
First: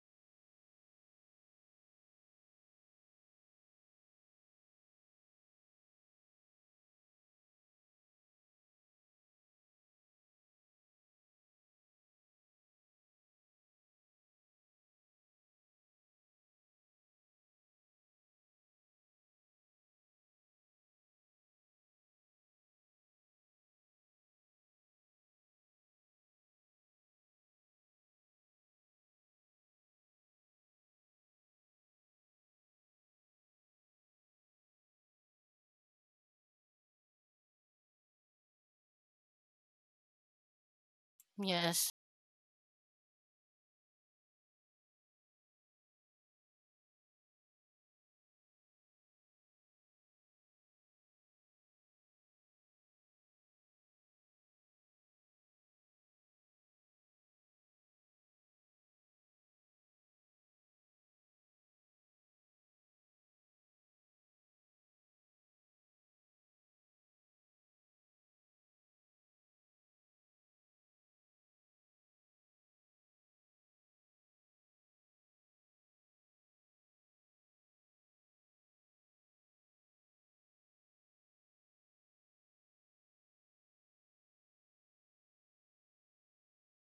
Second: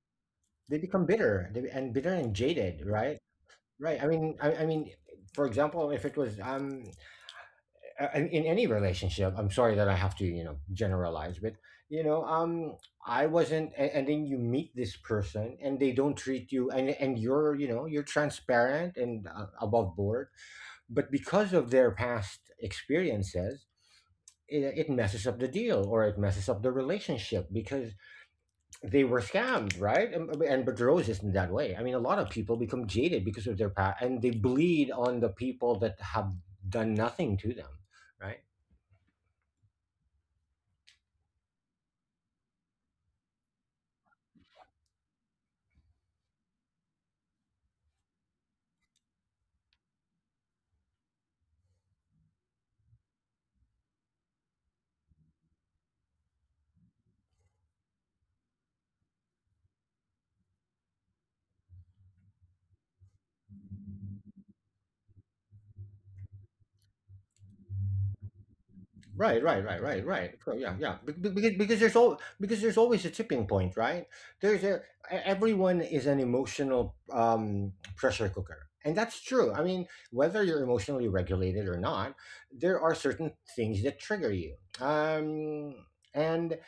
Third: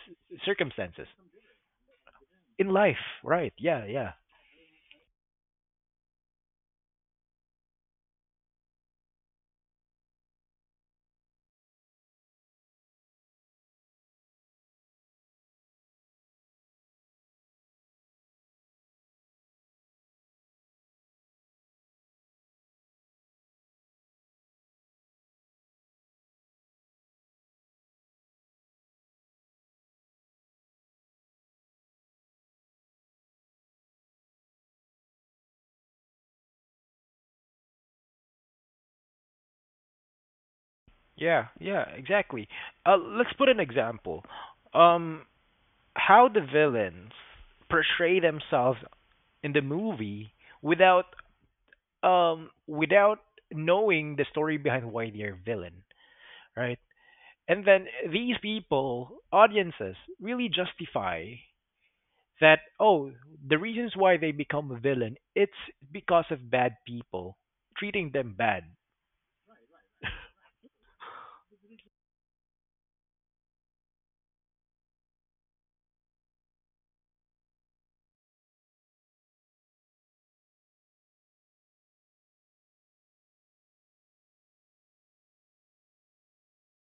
B: they become
A: circumstances
B: bitter. They, be- and Bitter and
A: in
B: jaded, right?
A: life. Right? Yeah,
B: Right, I
A: yeah,
B: mean, I mean, for example, if it was, in any relationship. I'm sorry that I have to, generalize, but you know um I wasn't. And then you meet this person and they don't treat you and you're you know you're transparent and above board. But because of their past experiences, it messes up the deal, or it messes up the relationship because they were scammed, right? And but Rose isn't that way. I mean, a lot of people become jaded because of their past and they bleed on the people that have done nothing to them, right?
A: yeah, yeah.
C: Yes.
A: Exactly. Let's put an example. Um, how the villains portray themselves in the movie without without knowing the story behind why they're villain, right? And then these people, audiences, really justify that, oh, the reasons why they become a villain, it's because of bad people treating them bad.
B: Right. So yeah, yeah. Because there's always a tipping point, right? There's a everyone is an emotional pressure cooker, and that's true. I mean, whether you're emotionally regulated or not, there are certain things that trigger you. And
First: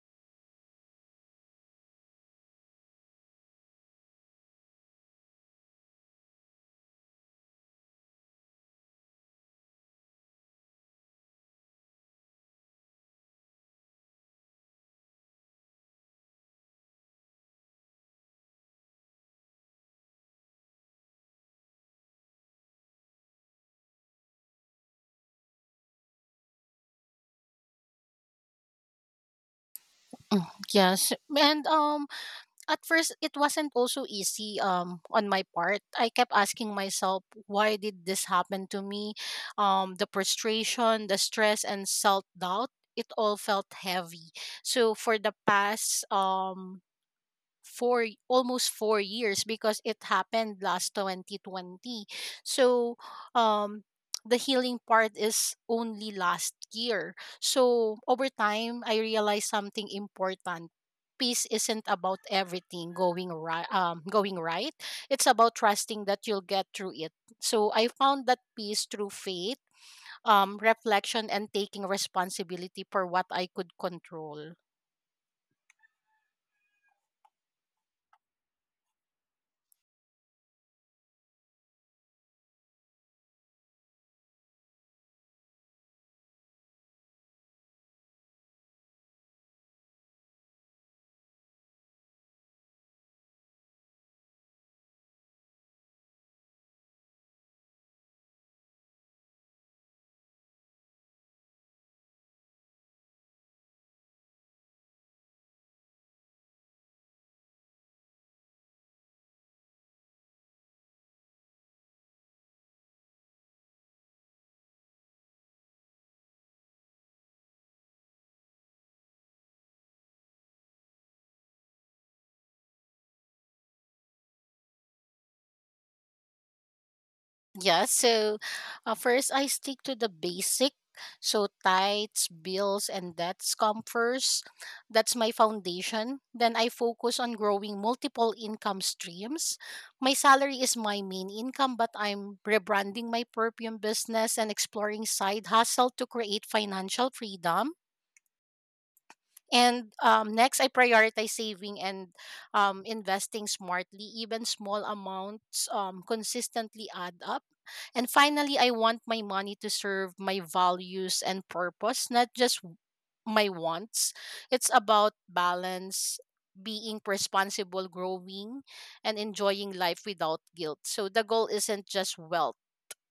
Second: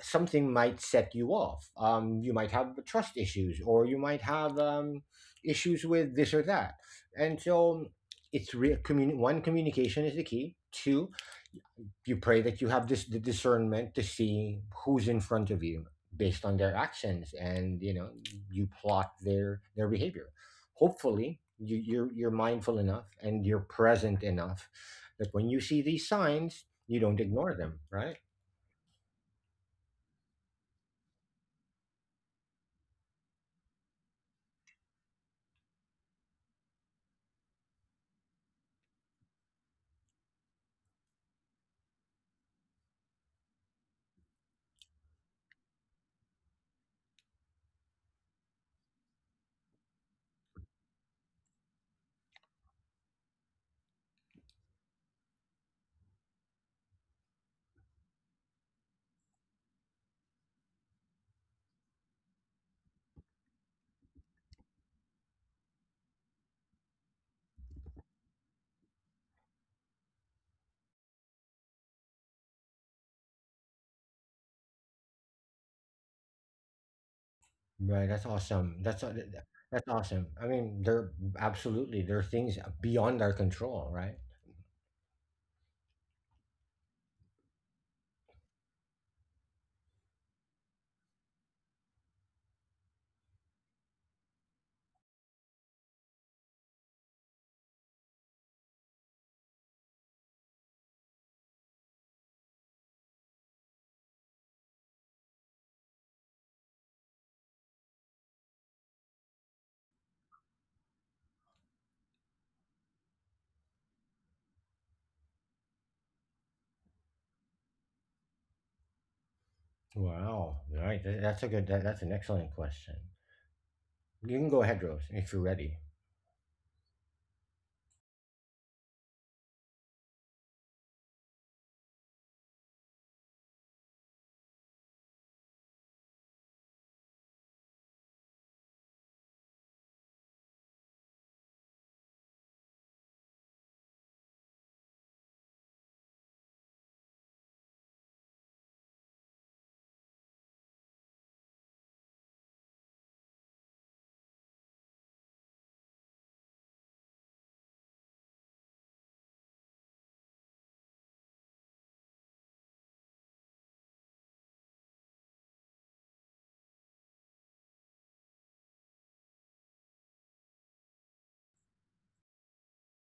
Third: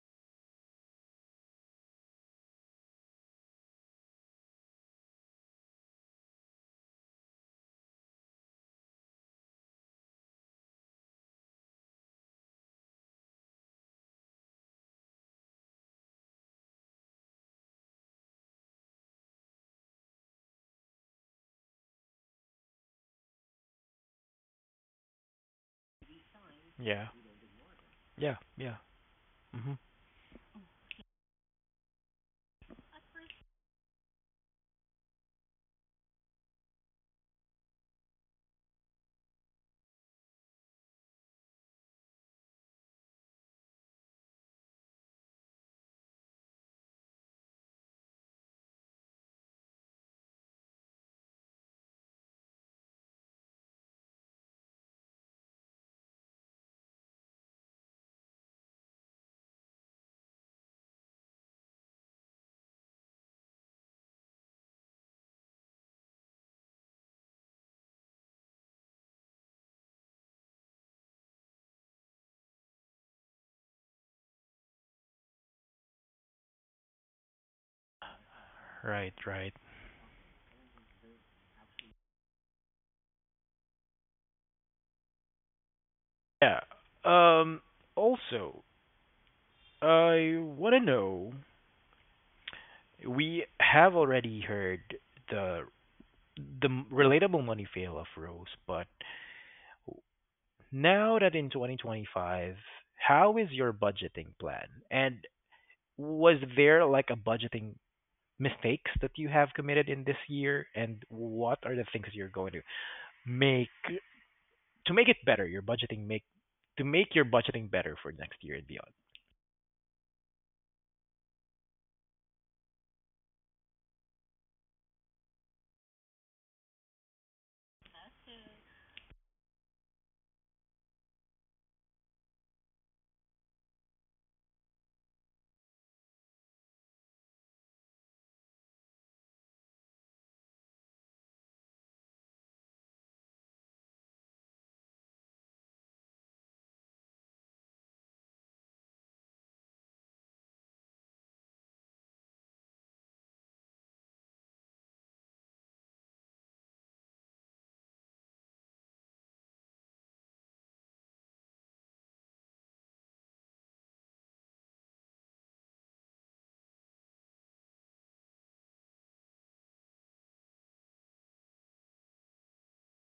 B: something might set you off. You might have trust issues, or you might have issues with this or that. And so, it's real. One, communication is the key. Two, you pray that you have this the discernment to see who's in front of you based on their actions, and you know you plot their behavior. Hopefully, you're mindful enough and you're present enough that when you see these signs, you
A: Yeah,
B: don't ignore them, right?
A: yeah, yeah. Hmm.
C: Mm, yes. And at first it wasn't also easy on my part. I kept asking myself, why did this happen to me? Um, the frustration, the stress, and self doubt, it all felt heavy. So for the past 4 years, because it happened last 2020, so um the healing part is only last year. So over time I realized something important. Peace isn't about everything going right going right, it's about trusting that you'll get through it. So I found that peace through faith, reflection, and taking responsibility for what I could control.
B: Right, that's awesome. That's aw-
A: Right,
B: th- th-
A: right.
B: That's awesome. I mean, there absolutely there are things beyond our control, right?
A: Yeah. Um, also, I want to know, we have already heard the the relatable money fail of Rose, but now that in 2025, how is your budgeting plan, and was there like a budgeting mistakes that you have committed in this year, and what are the things that you're going make to make it better your budgeting make to make your budgeting better for next year and beyond?
B: Wow, right. That's a good. That's an excellent question. You can go ahead, Rose, if you're ready.
C: Yeah, so first I stick to the basic. So tights, bills, and that's come first. That's my foundation. Then I focus on growing multiple income streams. My salary is my main income, but I'm rebranding my perfume business and exploring side hustle to create financial freedom. And next, I prioritize saving and investing smartly. Even small amounts consistently add up. And finally, I want my money to serve my values and purpose, not just my wants. It's about balance, being responsible, growing, and enjoying life without guilt. So the goal isn't just wealth,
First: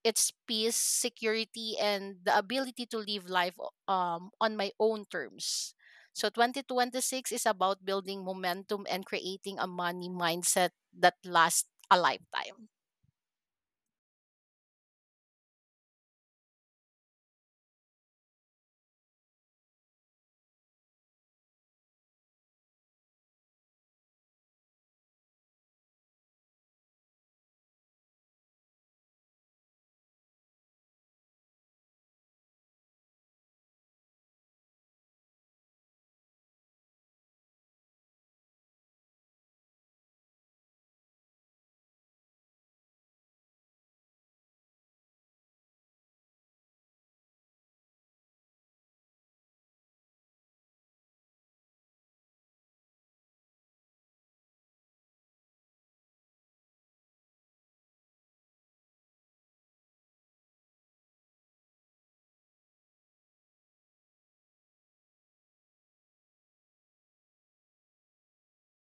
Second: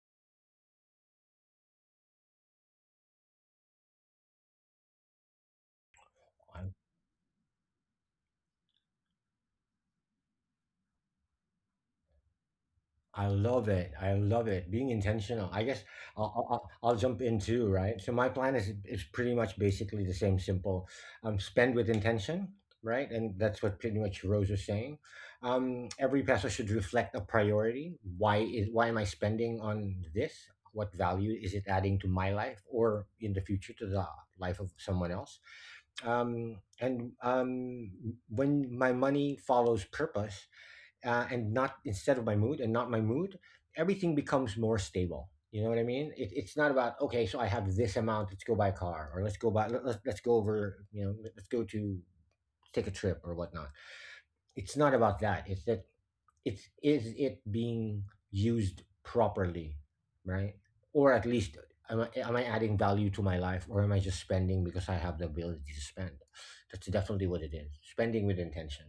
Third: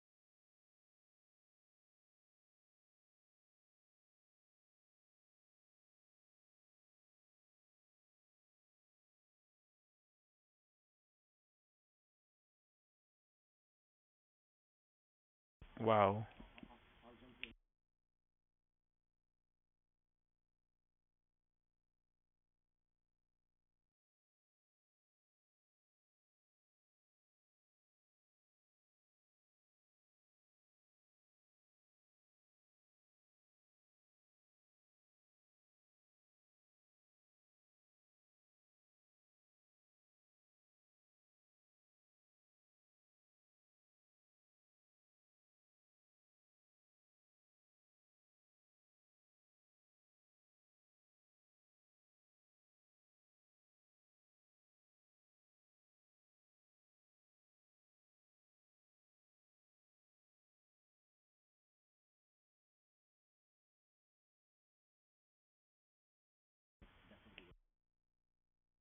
C: it's peace, security, and the ability to live life on my own terms. So 2026 is about building momentum and creating a money mindset that lasts a lifetime.
B: I love it. I love it. Being intentional. I guess I'll,
A: Wow.
B: I'll, I'll I'll jump in too, right? So my plan is pretty much basically the same, simple. Spend with intention, right? And that's what pretty much Rose was saying. Every peso should reflect a priority. Why am I spending on this? What value is it adding to my life or in the future to the life of someone else? And When my money follows purpose, and not my mood, everything becomes more stable. You know what I mean? It's not about okay, so I have this amount. Let's go buy a car, or let's go over. You know, let's go to take a trip or whatnot. It's not about that. It's that it's is it being used properly, right? Or at least am I adding value to my life, or am I just spending because I have the ability to spend? That's definitely what it is. Spending with intention.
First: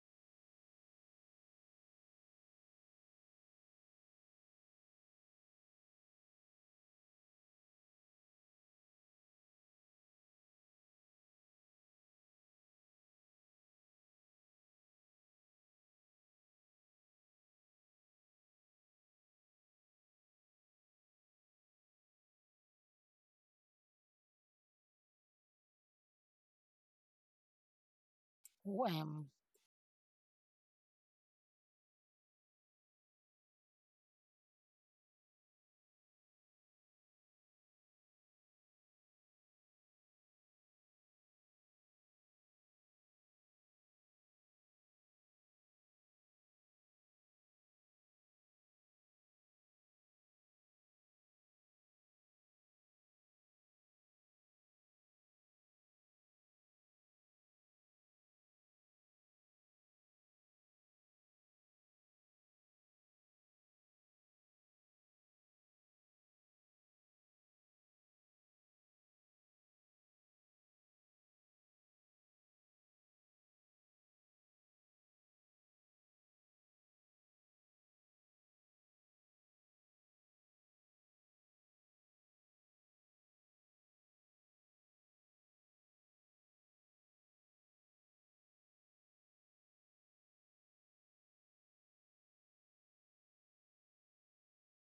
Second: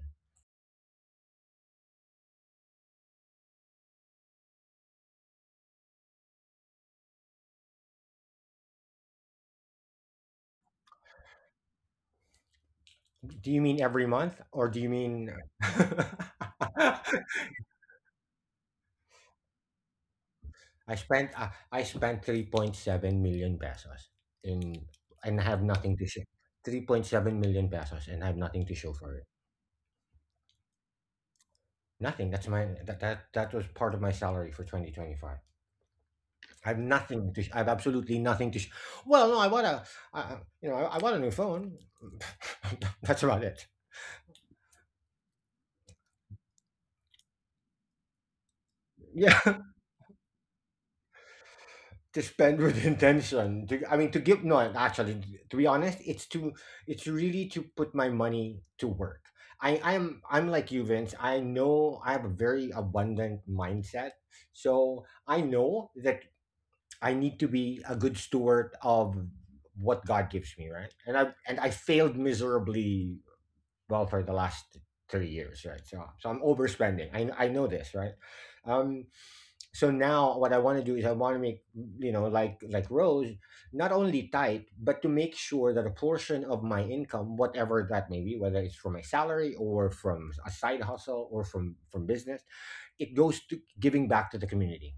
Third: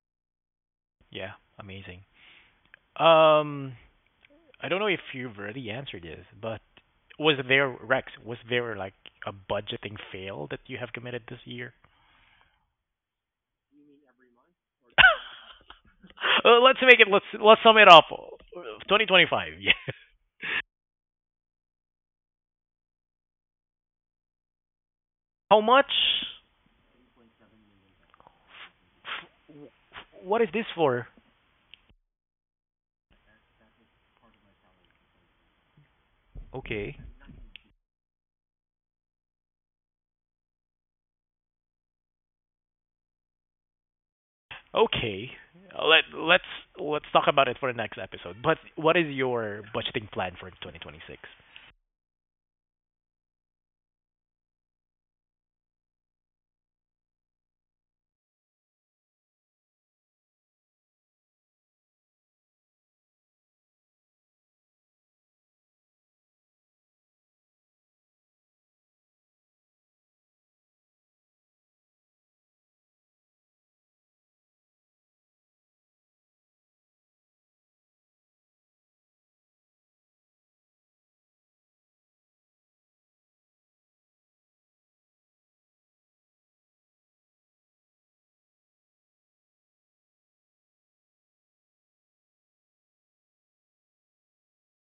A: Yeah, amazing. Um, I don't know if you've already answered this, but was there, Rex, was there like a budgeting fail that you have committed this year?
B: Do you mean every month, or do you mean
A: Let's make it, let's sum it up. 2025. Yeah.
B: I spent 3.7 million pesos in and I
A: How
B: have
A: much?
B: nothing to show. 3.7 million pesos and I have nothing to show for it.
A: F-
C: Um,
A: What is this for?
B: Nothing. That was part of my salary for 2025.
A: Okay.
B: I have absolutely nothing to sh- Well, no, I want a you know, I want a new phone. That's about it.
A: Okay. Let let's let's talk about it for the next episode. But what is
B: Yeah.
A: your budgeting plan for 2026?
B: To spend with intention, to I mean to give no actually to be honest, it's to. It's really to put my money to work. I'm like you, Vince. I know I have a very abundant mindset, so I know that I need to be a good steward of what God gives me, right? And I failed miserably well for the last 3 years, right? So I'm overspending. I know this, right? Um, so now what I want to do is I want to make, you know, like Rose, not only tight but to make sure that a portion of my income, whatever that may be, whether it's from my salary or from a side hustle or from business, it goes to giving back to the community.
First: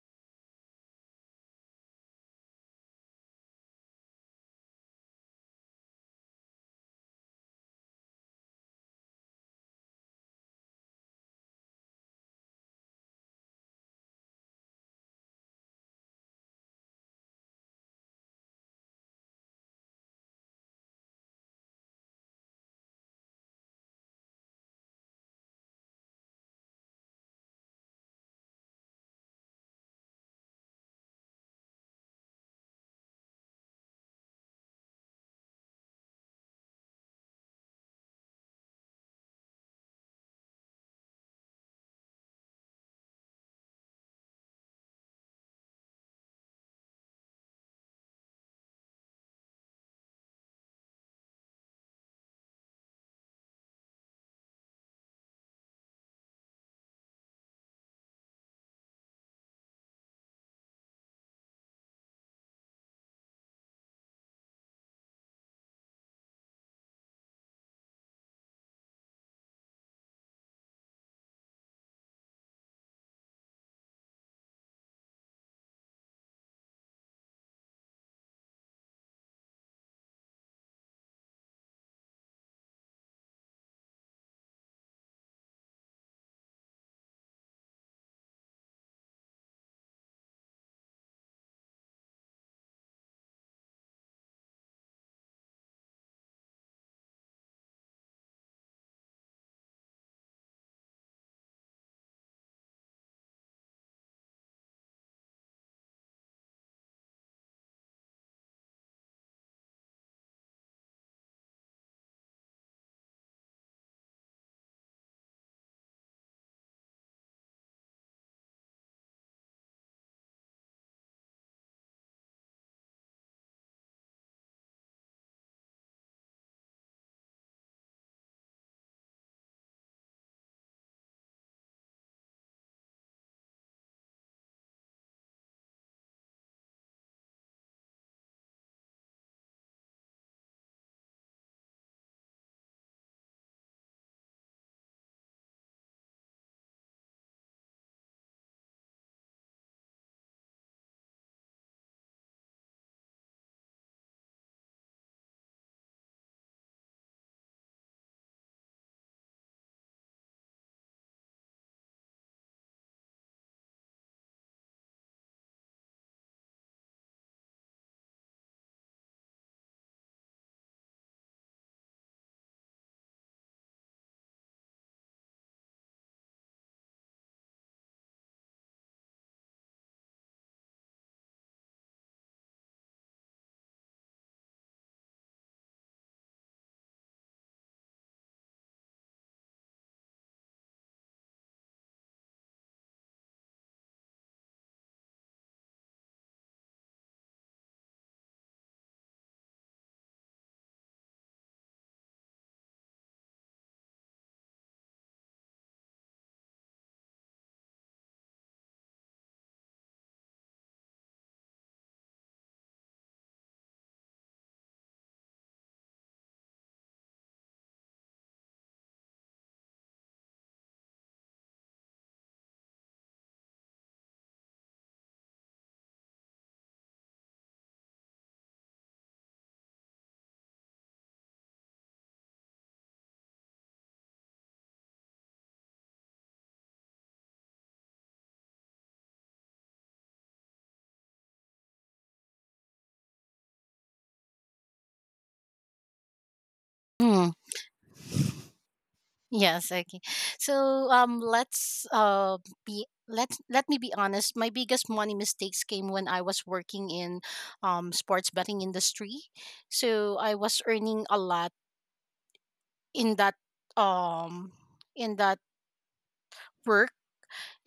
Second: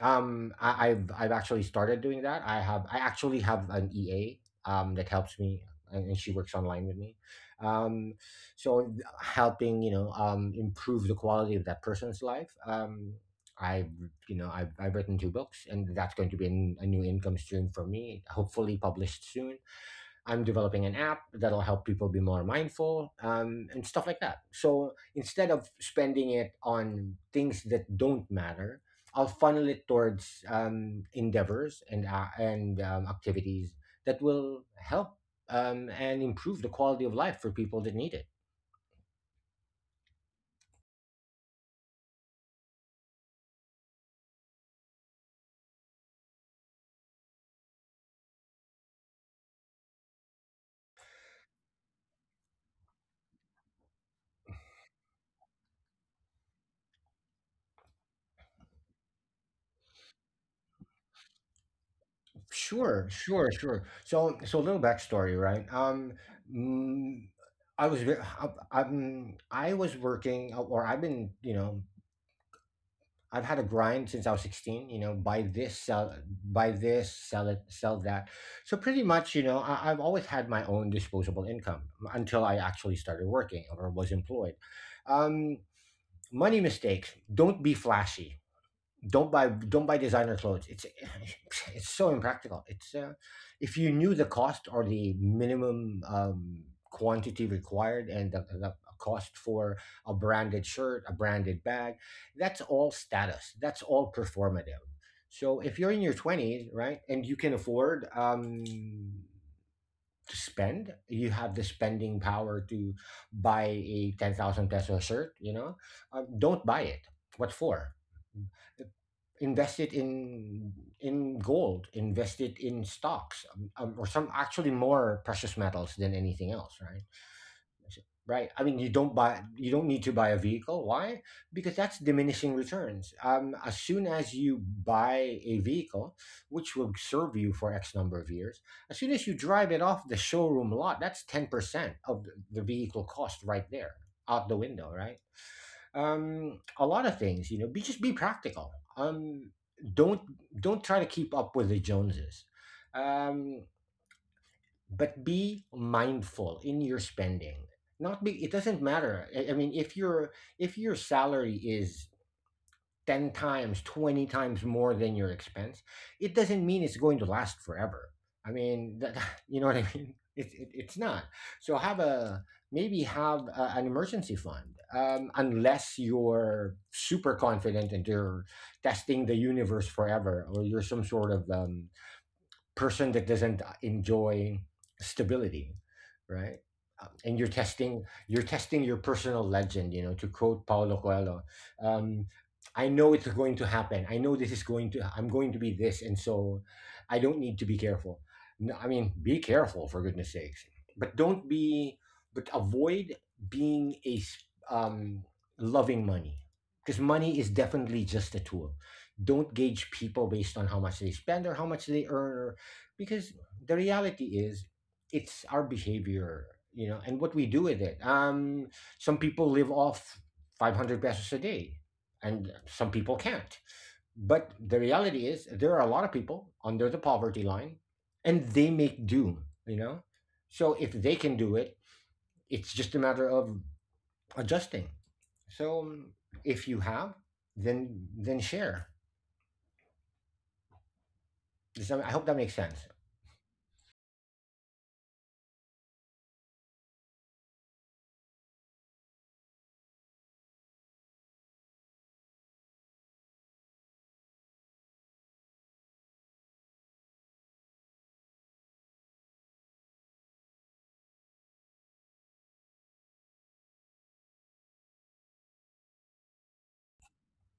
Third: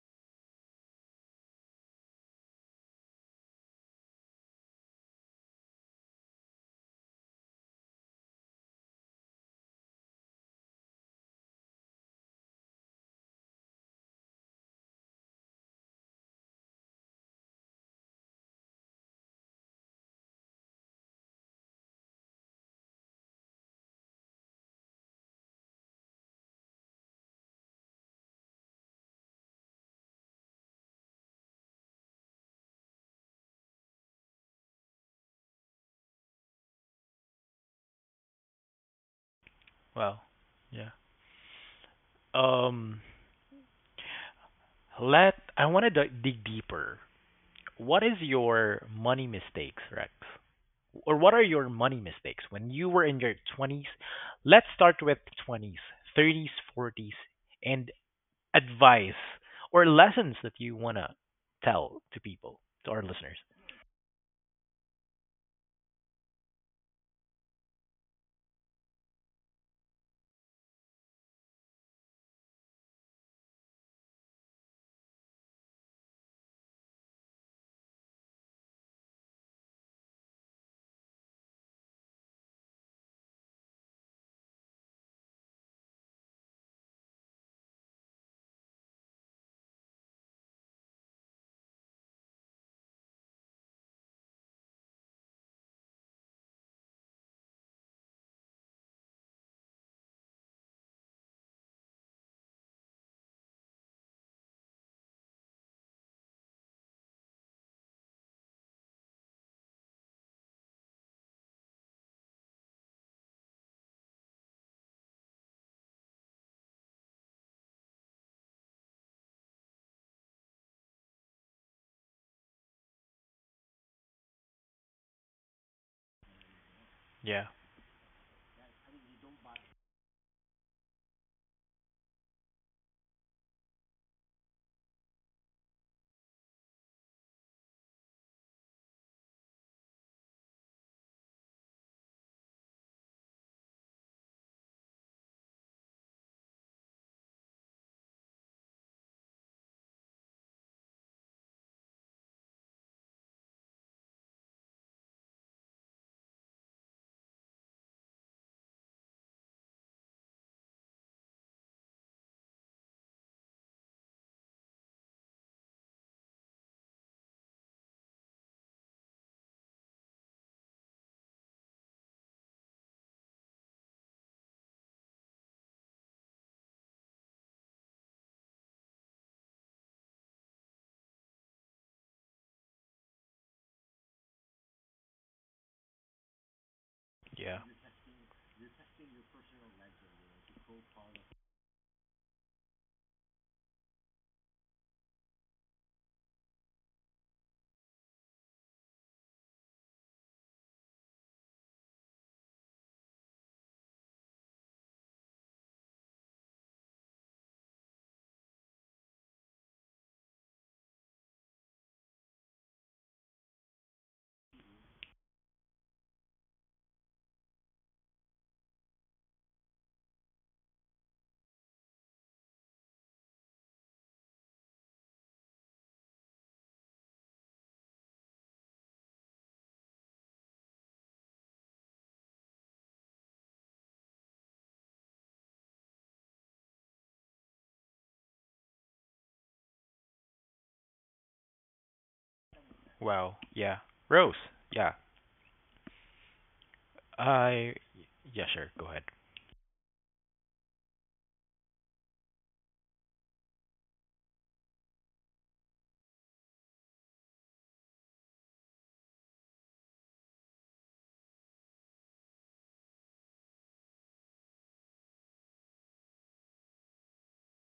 B: Um, I've actually started doing that. I actually have an EA that helps me, and she works online with me. Um, so helping, you know, improve the quality of that person's life. I You know, I've written two books and that's going to be a new income stream for me, hopefully published soon. I'm developing an app that'll help people be more mindful, and stuff like that. So instead of spending it on things that don't matter, I'll funnel it towards endeavors and activities that will help and improve the quality of life for people that need it.
A: Well, yeah. Um, let I want to dig deeper. What is your money mistakes, Rex? Or what are your money mistakes when you were in your 20s? Let's start with 20s, 30s, 40s, and advice or lessons that you want to tell to people, to our
B: Sure,
A: listeners.
B: sure, sure. So, so a little backstory, right? Mm, I was, I'm, I was working, or I've been, you know, I've had a grind since I was 16. You know, buy this, sell it, sell that. So pretty much, you know, I've always had my own disposable income until I actually started working or was employed. Um, money mistakes. Don't be flashy. Don't buy designer clothes. It's it's so impractical. It's if you knew the cost or the minimum quantity required and the cost for a branded shirt, a branded bag, that's all status. That's all performative. So if you're in your 20s, right, and you can afford to spend. You have the spending power to buy a 10,000 peso shirt, you know? Don't buy it. What for? Invest it in gold, invest it in stocks, or some actually more precious metals than anything else, right?
A: Yeah.
B: Right? I mean, you don't buy, you don't need to buy a vehicle. Why? Because that's diminishing returns. As soon as you buy a vehicle, which will serve you for X number of years, as soon as you drive it off the showroom lot, that's 10% of the vehicle cost right there, out the window, right? A lot of things, you know, be just be practical. Don't don't try to keep up with the Joneses. Um, but be mindful in your spending, not be it doesn't matter I mean, if your salary is 10 times 20 times more than your expense, it doesn't mean it's going to last forever. I mean, you know what I mean, it's not. So have a, maybe have an emergency fund, unless you're super confident and you're testing the universe forever, or you're some sort of person that doesn't enjoy stability, right? And you're
A: Yeah.
B: testing You're testing your personal legend. You know, to quote Paulo Coelho, um, I know it's going to happen. I know this is going to. I'm going to be this, and so I don't need to be careful. No, I mean, be careful, for goodness sakes, but don't be. But avoid being um, loving money, because money is definitely just a tool. Don't gauge people based on how much they spend or how much they earn, or because the reality is it's our behavior, you know, and what we do with it. Um, some people live off 500 pesos a day and some people can't, but the reality is there are a lot of people under the poverty line and they make do, you know. So if they can do it, it's just a matter of adjusting. So if you have, then share. I hope that makes sense.
A: Wow. Yeah. Rose. Yeah.
C: hmm,
A: I. Yeah. Sure. Go ahead.
C: yes, okay. So let let me be honest. My biggest money mistakes came when I was working in sports betting industry. So I was earning a lot in that um in that work.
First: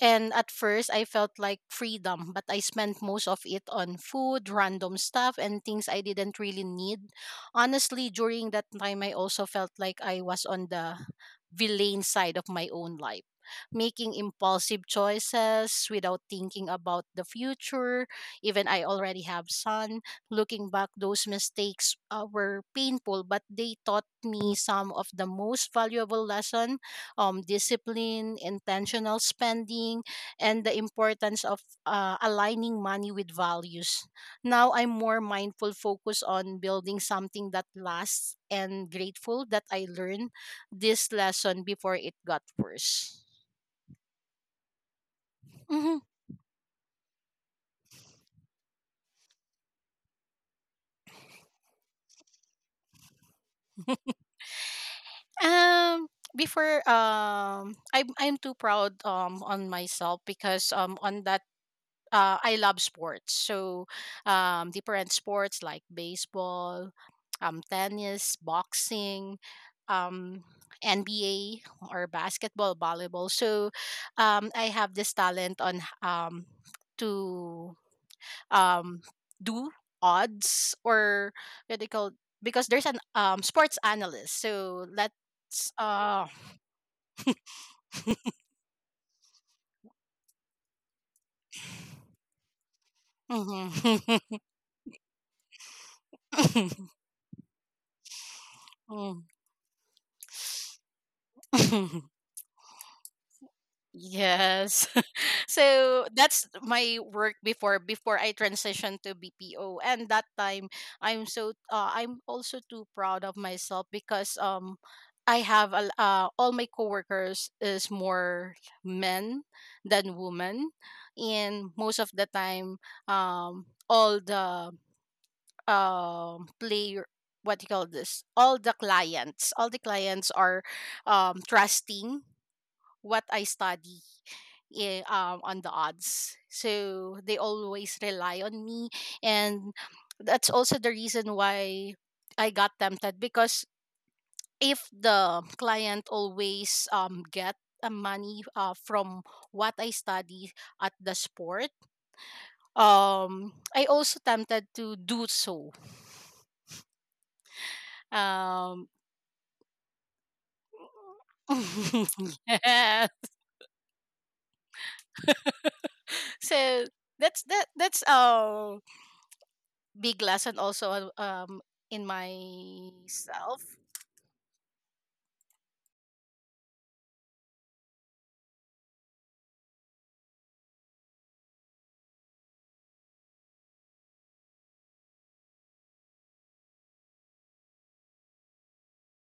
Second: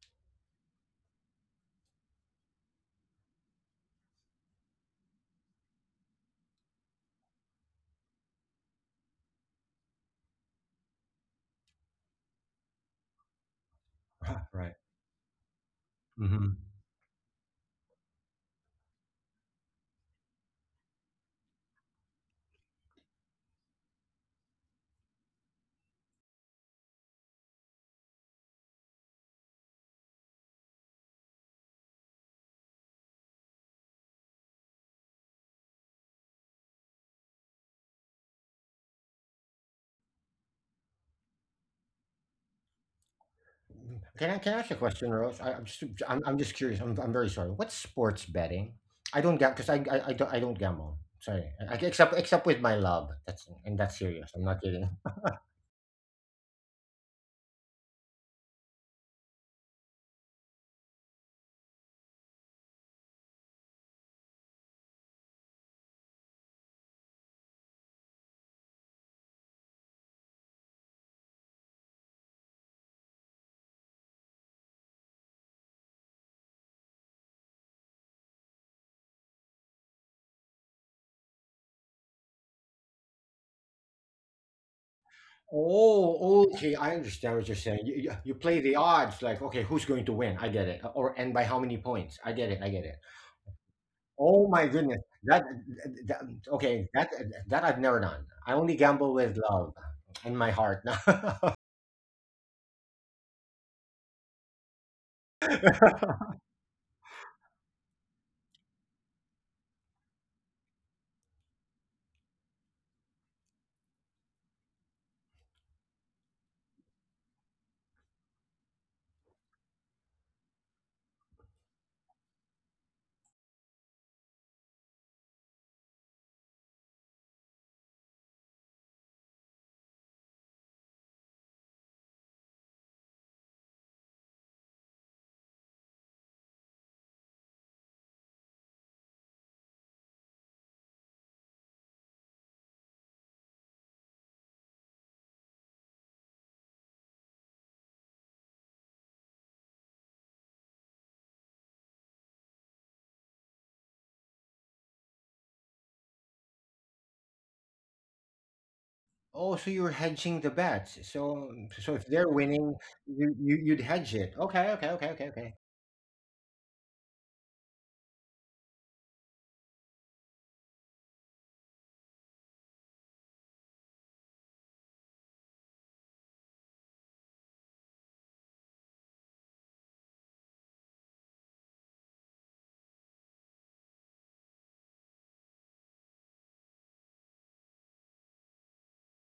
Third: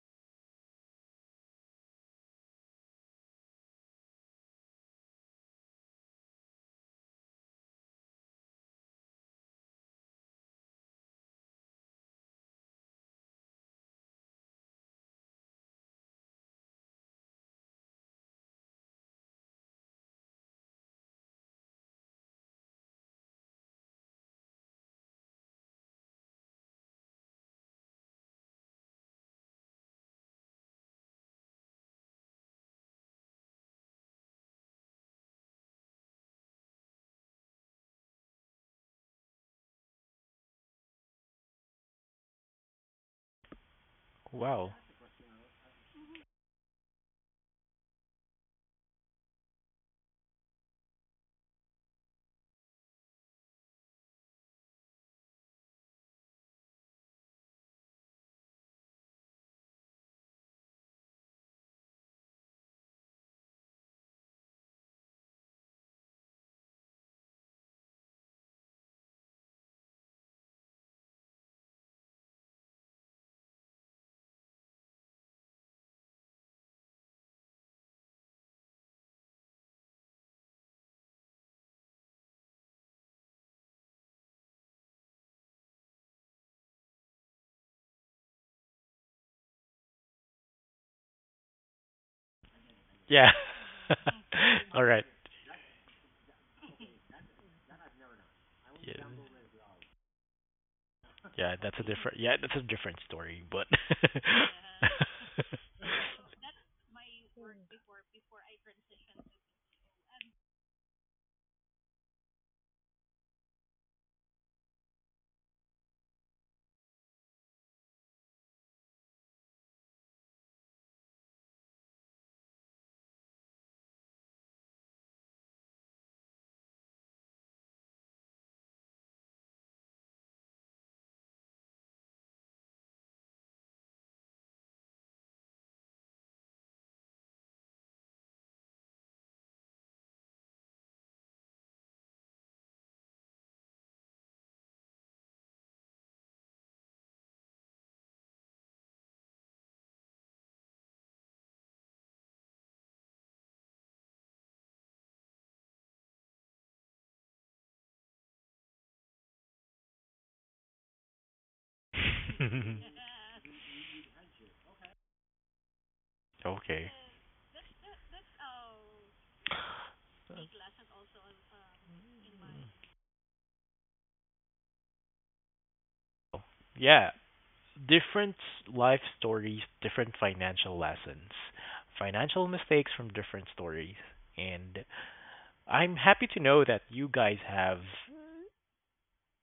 C: And at first, I felt like freedom, but I spent most of it on food, random stuff, and things I didn't really need. Honestly, during that time, I also felt like I was on the villain side of my own life, making
B: Right.
C: impulsive choices without
B: Hmm.
C: thinking about the future. Even I already have son. Looking back, those mistakes were painful, but they taught me some of the most valuable lesson, discipline, intentional spending, and the importance of aligning money with values. Now I'm more mindful, focus on building something that lasts, and grateful that I learned this lesson before it got worse.
B: Mm. Can I ask you
A: Wow.
B: a question, Rose? I'm just
C: Hmm.
B: I'm just curious. I'm very sorry. What's sports betting? I don't gamble because I don't I don't gamble. Sorry, I, except except with my love. That's and that's serious. I'm not kidding.
C: Um, before I'm too proud on myself because on that I love sports. So different sports like baseball, tennis, boxing, um, NBA or basketball, volleyball. So I have this talent on h- to um, do odds, or what they call, because there's an sports analyst. So let's
B: Oh, okay. I understand what you're saying. You play the odds, like okay, who's going to win? I get it. Or and by how many points? I get it. I get it.
A: Yeah.
C: mhm.
B: Oh my
A: All
B: goodness,
A: right.
B: that, that okay. That I've never done. I only
A: Yeah.
B: gamble
C: Mm.
B: with love in my heart.
A: Yeah. That's a different. Yeah. That's a different story. But.
C: Yes. So that's my work before before I transitioned to BPO. And that time I'm I'm also too proud of myself, because I have a, all my coworkers is more men than women, and most of the time all the player what do you call this, all the clients are trusting what I study, on the odds. So they always rely on me. And that's also the reason why I got tempted, because if the client always get a money from what I study at the sport, I also tempted to do so. Um,
B: Oh, so you're hedging the bets. So so if they're winning,
C: yeah.
B: you'd hedge it. Okay, okay, okay, okay, okay.
A: Okay.
C: So that's that that's big lesson also in myself.
A: Yeah. Different life stories, different financial lessons, financial mistakes from different stories, and I'm happy to know that you guys have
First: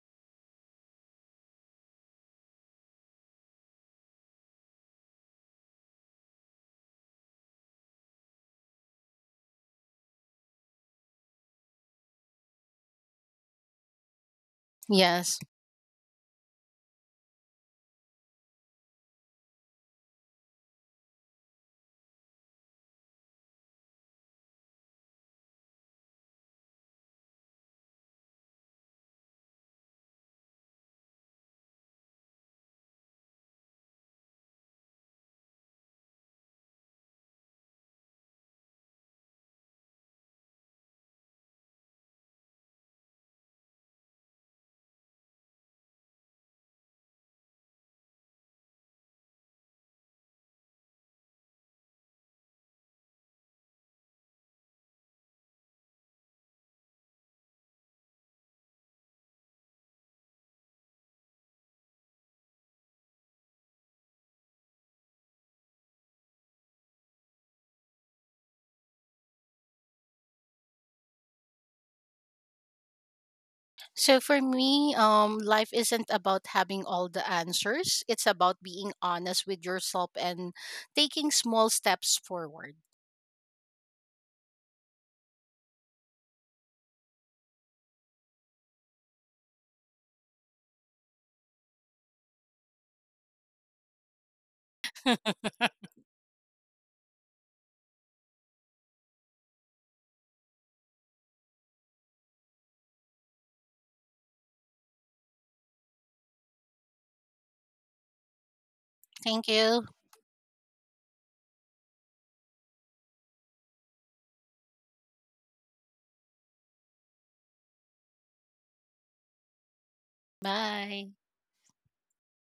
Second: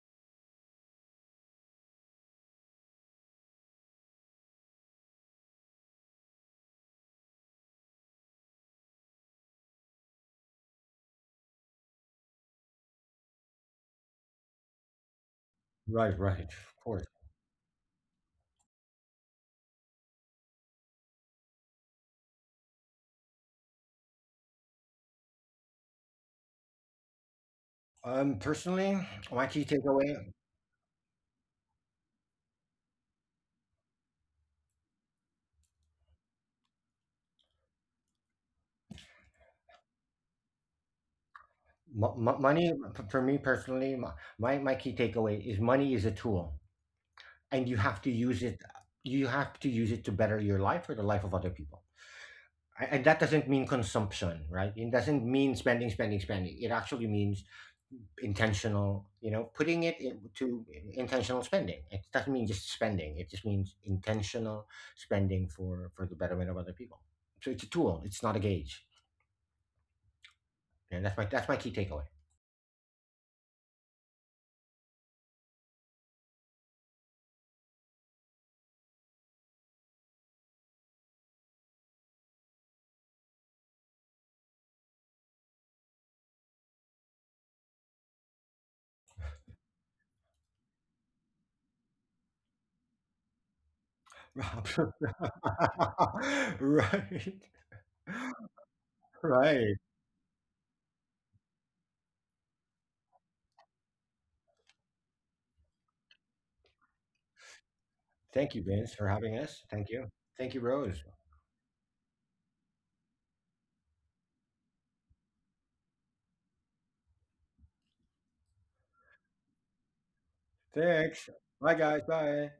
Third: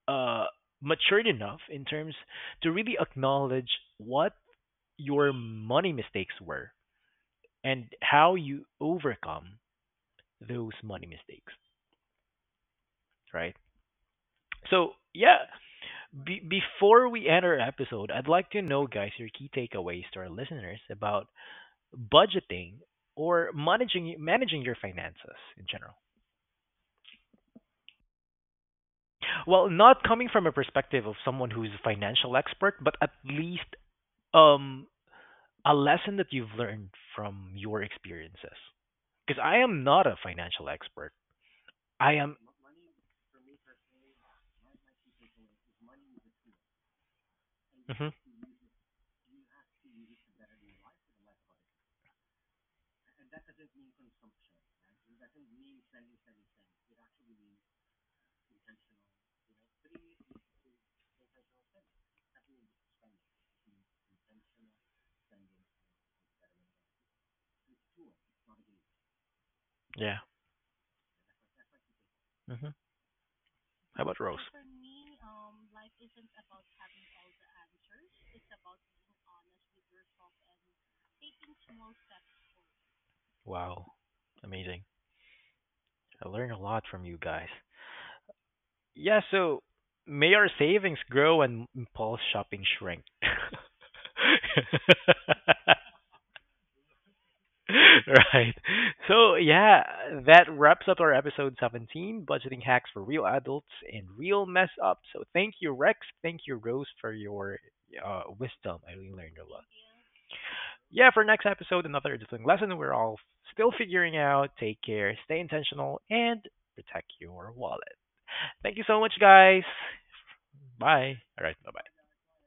A: uh, matured enough in terms to really acknowledge what your money mistakes were and how you overcome those money mistakes, right? So, yeah,
C: Yes.
B: Right, right, of course.
A: before we end our episode, I'd like to know, guys, your key takeaways to our listeners about budgeting or managing your finances in general.
B: Personally, my key
A: Well, not
B: takeaway,
A: coming from a perspective of someone who's a financial expert, but at least um a lesson that you've learned from your experiences? Because I am not a financial expert. I
B: m- m-
A: am.
B: money for me personally, my my key takeaway is money is a tool, and you have to
A: Hmm.
B: use it. You have to use it to better your life or the life of other people. And that doesn't mean consumption, right? It doesn't mean spending, spending, spending. It actually means intentional, you know, putting it in, to intentional spending it doesn't mean just spending it just means intentional spending for the betterment of other people. So it's a tool, it's not a gauge,
A: Yeah.
B: and that's my key takeaway.
A: Hmm. How
C: So
A: about
C: for
A: Rose?
C: me, life isn't about having all the answers. It's about being honest with yourself and taking small steps forward.
A: Wow. Amazing. I learned a lot from you guys. Yeah, so may our savings grow and impulse shopping shrink.
B: Rob. Right,
A: Right. So,
B: right.
A: yeah, that wraps up our episode 17, budgeting hacks for real adults and real mess up. So, thank you, Rex. Thank you, Rose, for your
B: Thank you,
A: wisdom.
B: Vince,
A: I
B: for
A: really
B: having
A: learned
C: Thank
A: a
B: us.
A: lot.
B: Thank
C: you.
B: you. Thank you, Rose.
A: Yeah, for next episode, another discipline lesson we're all still figuring out. Take care, stay intentional, and protect your wallet. Thank you so much, guys.
C: Bye.
B: Thanks.
A: Bye. All right,
B: Bye guys,
A: bye.
B: bye.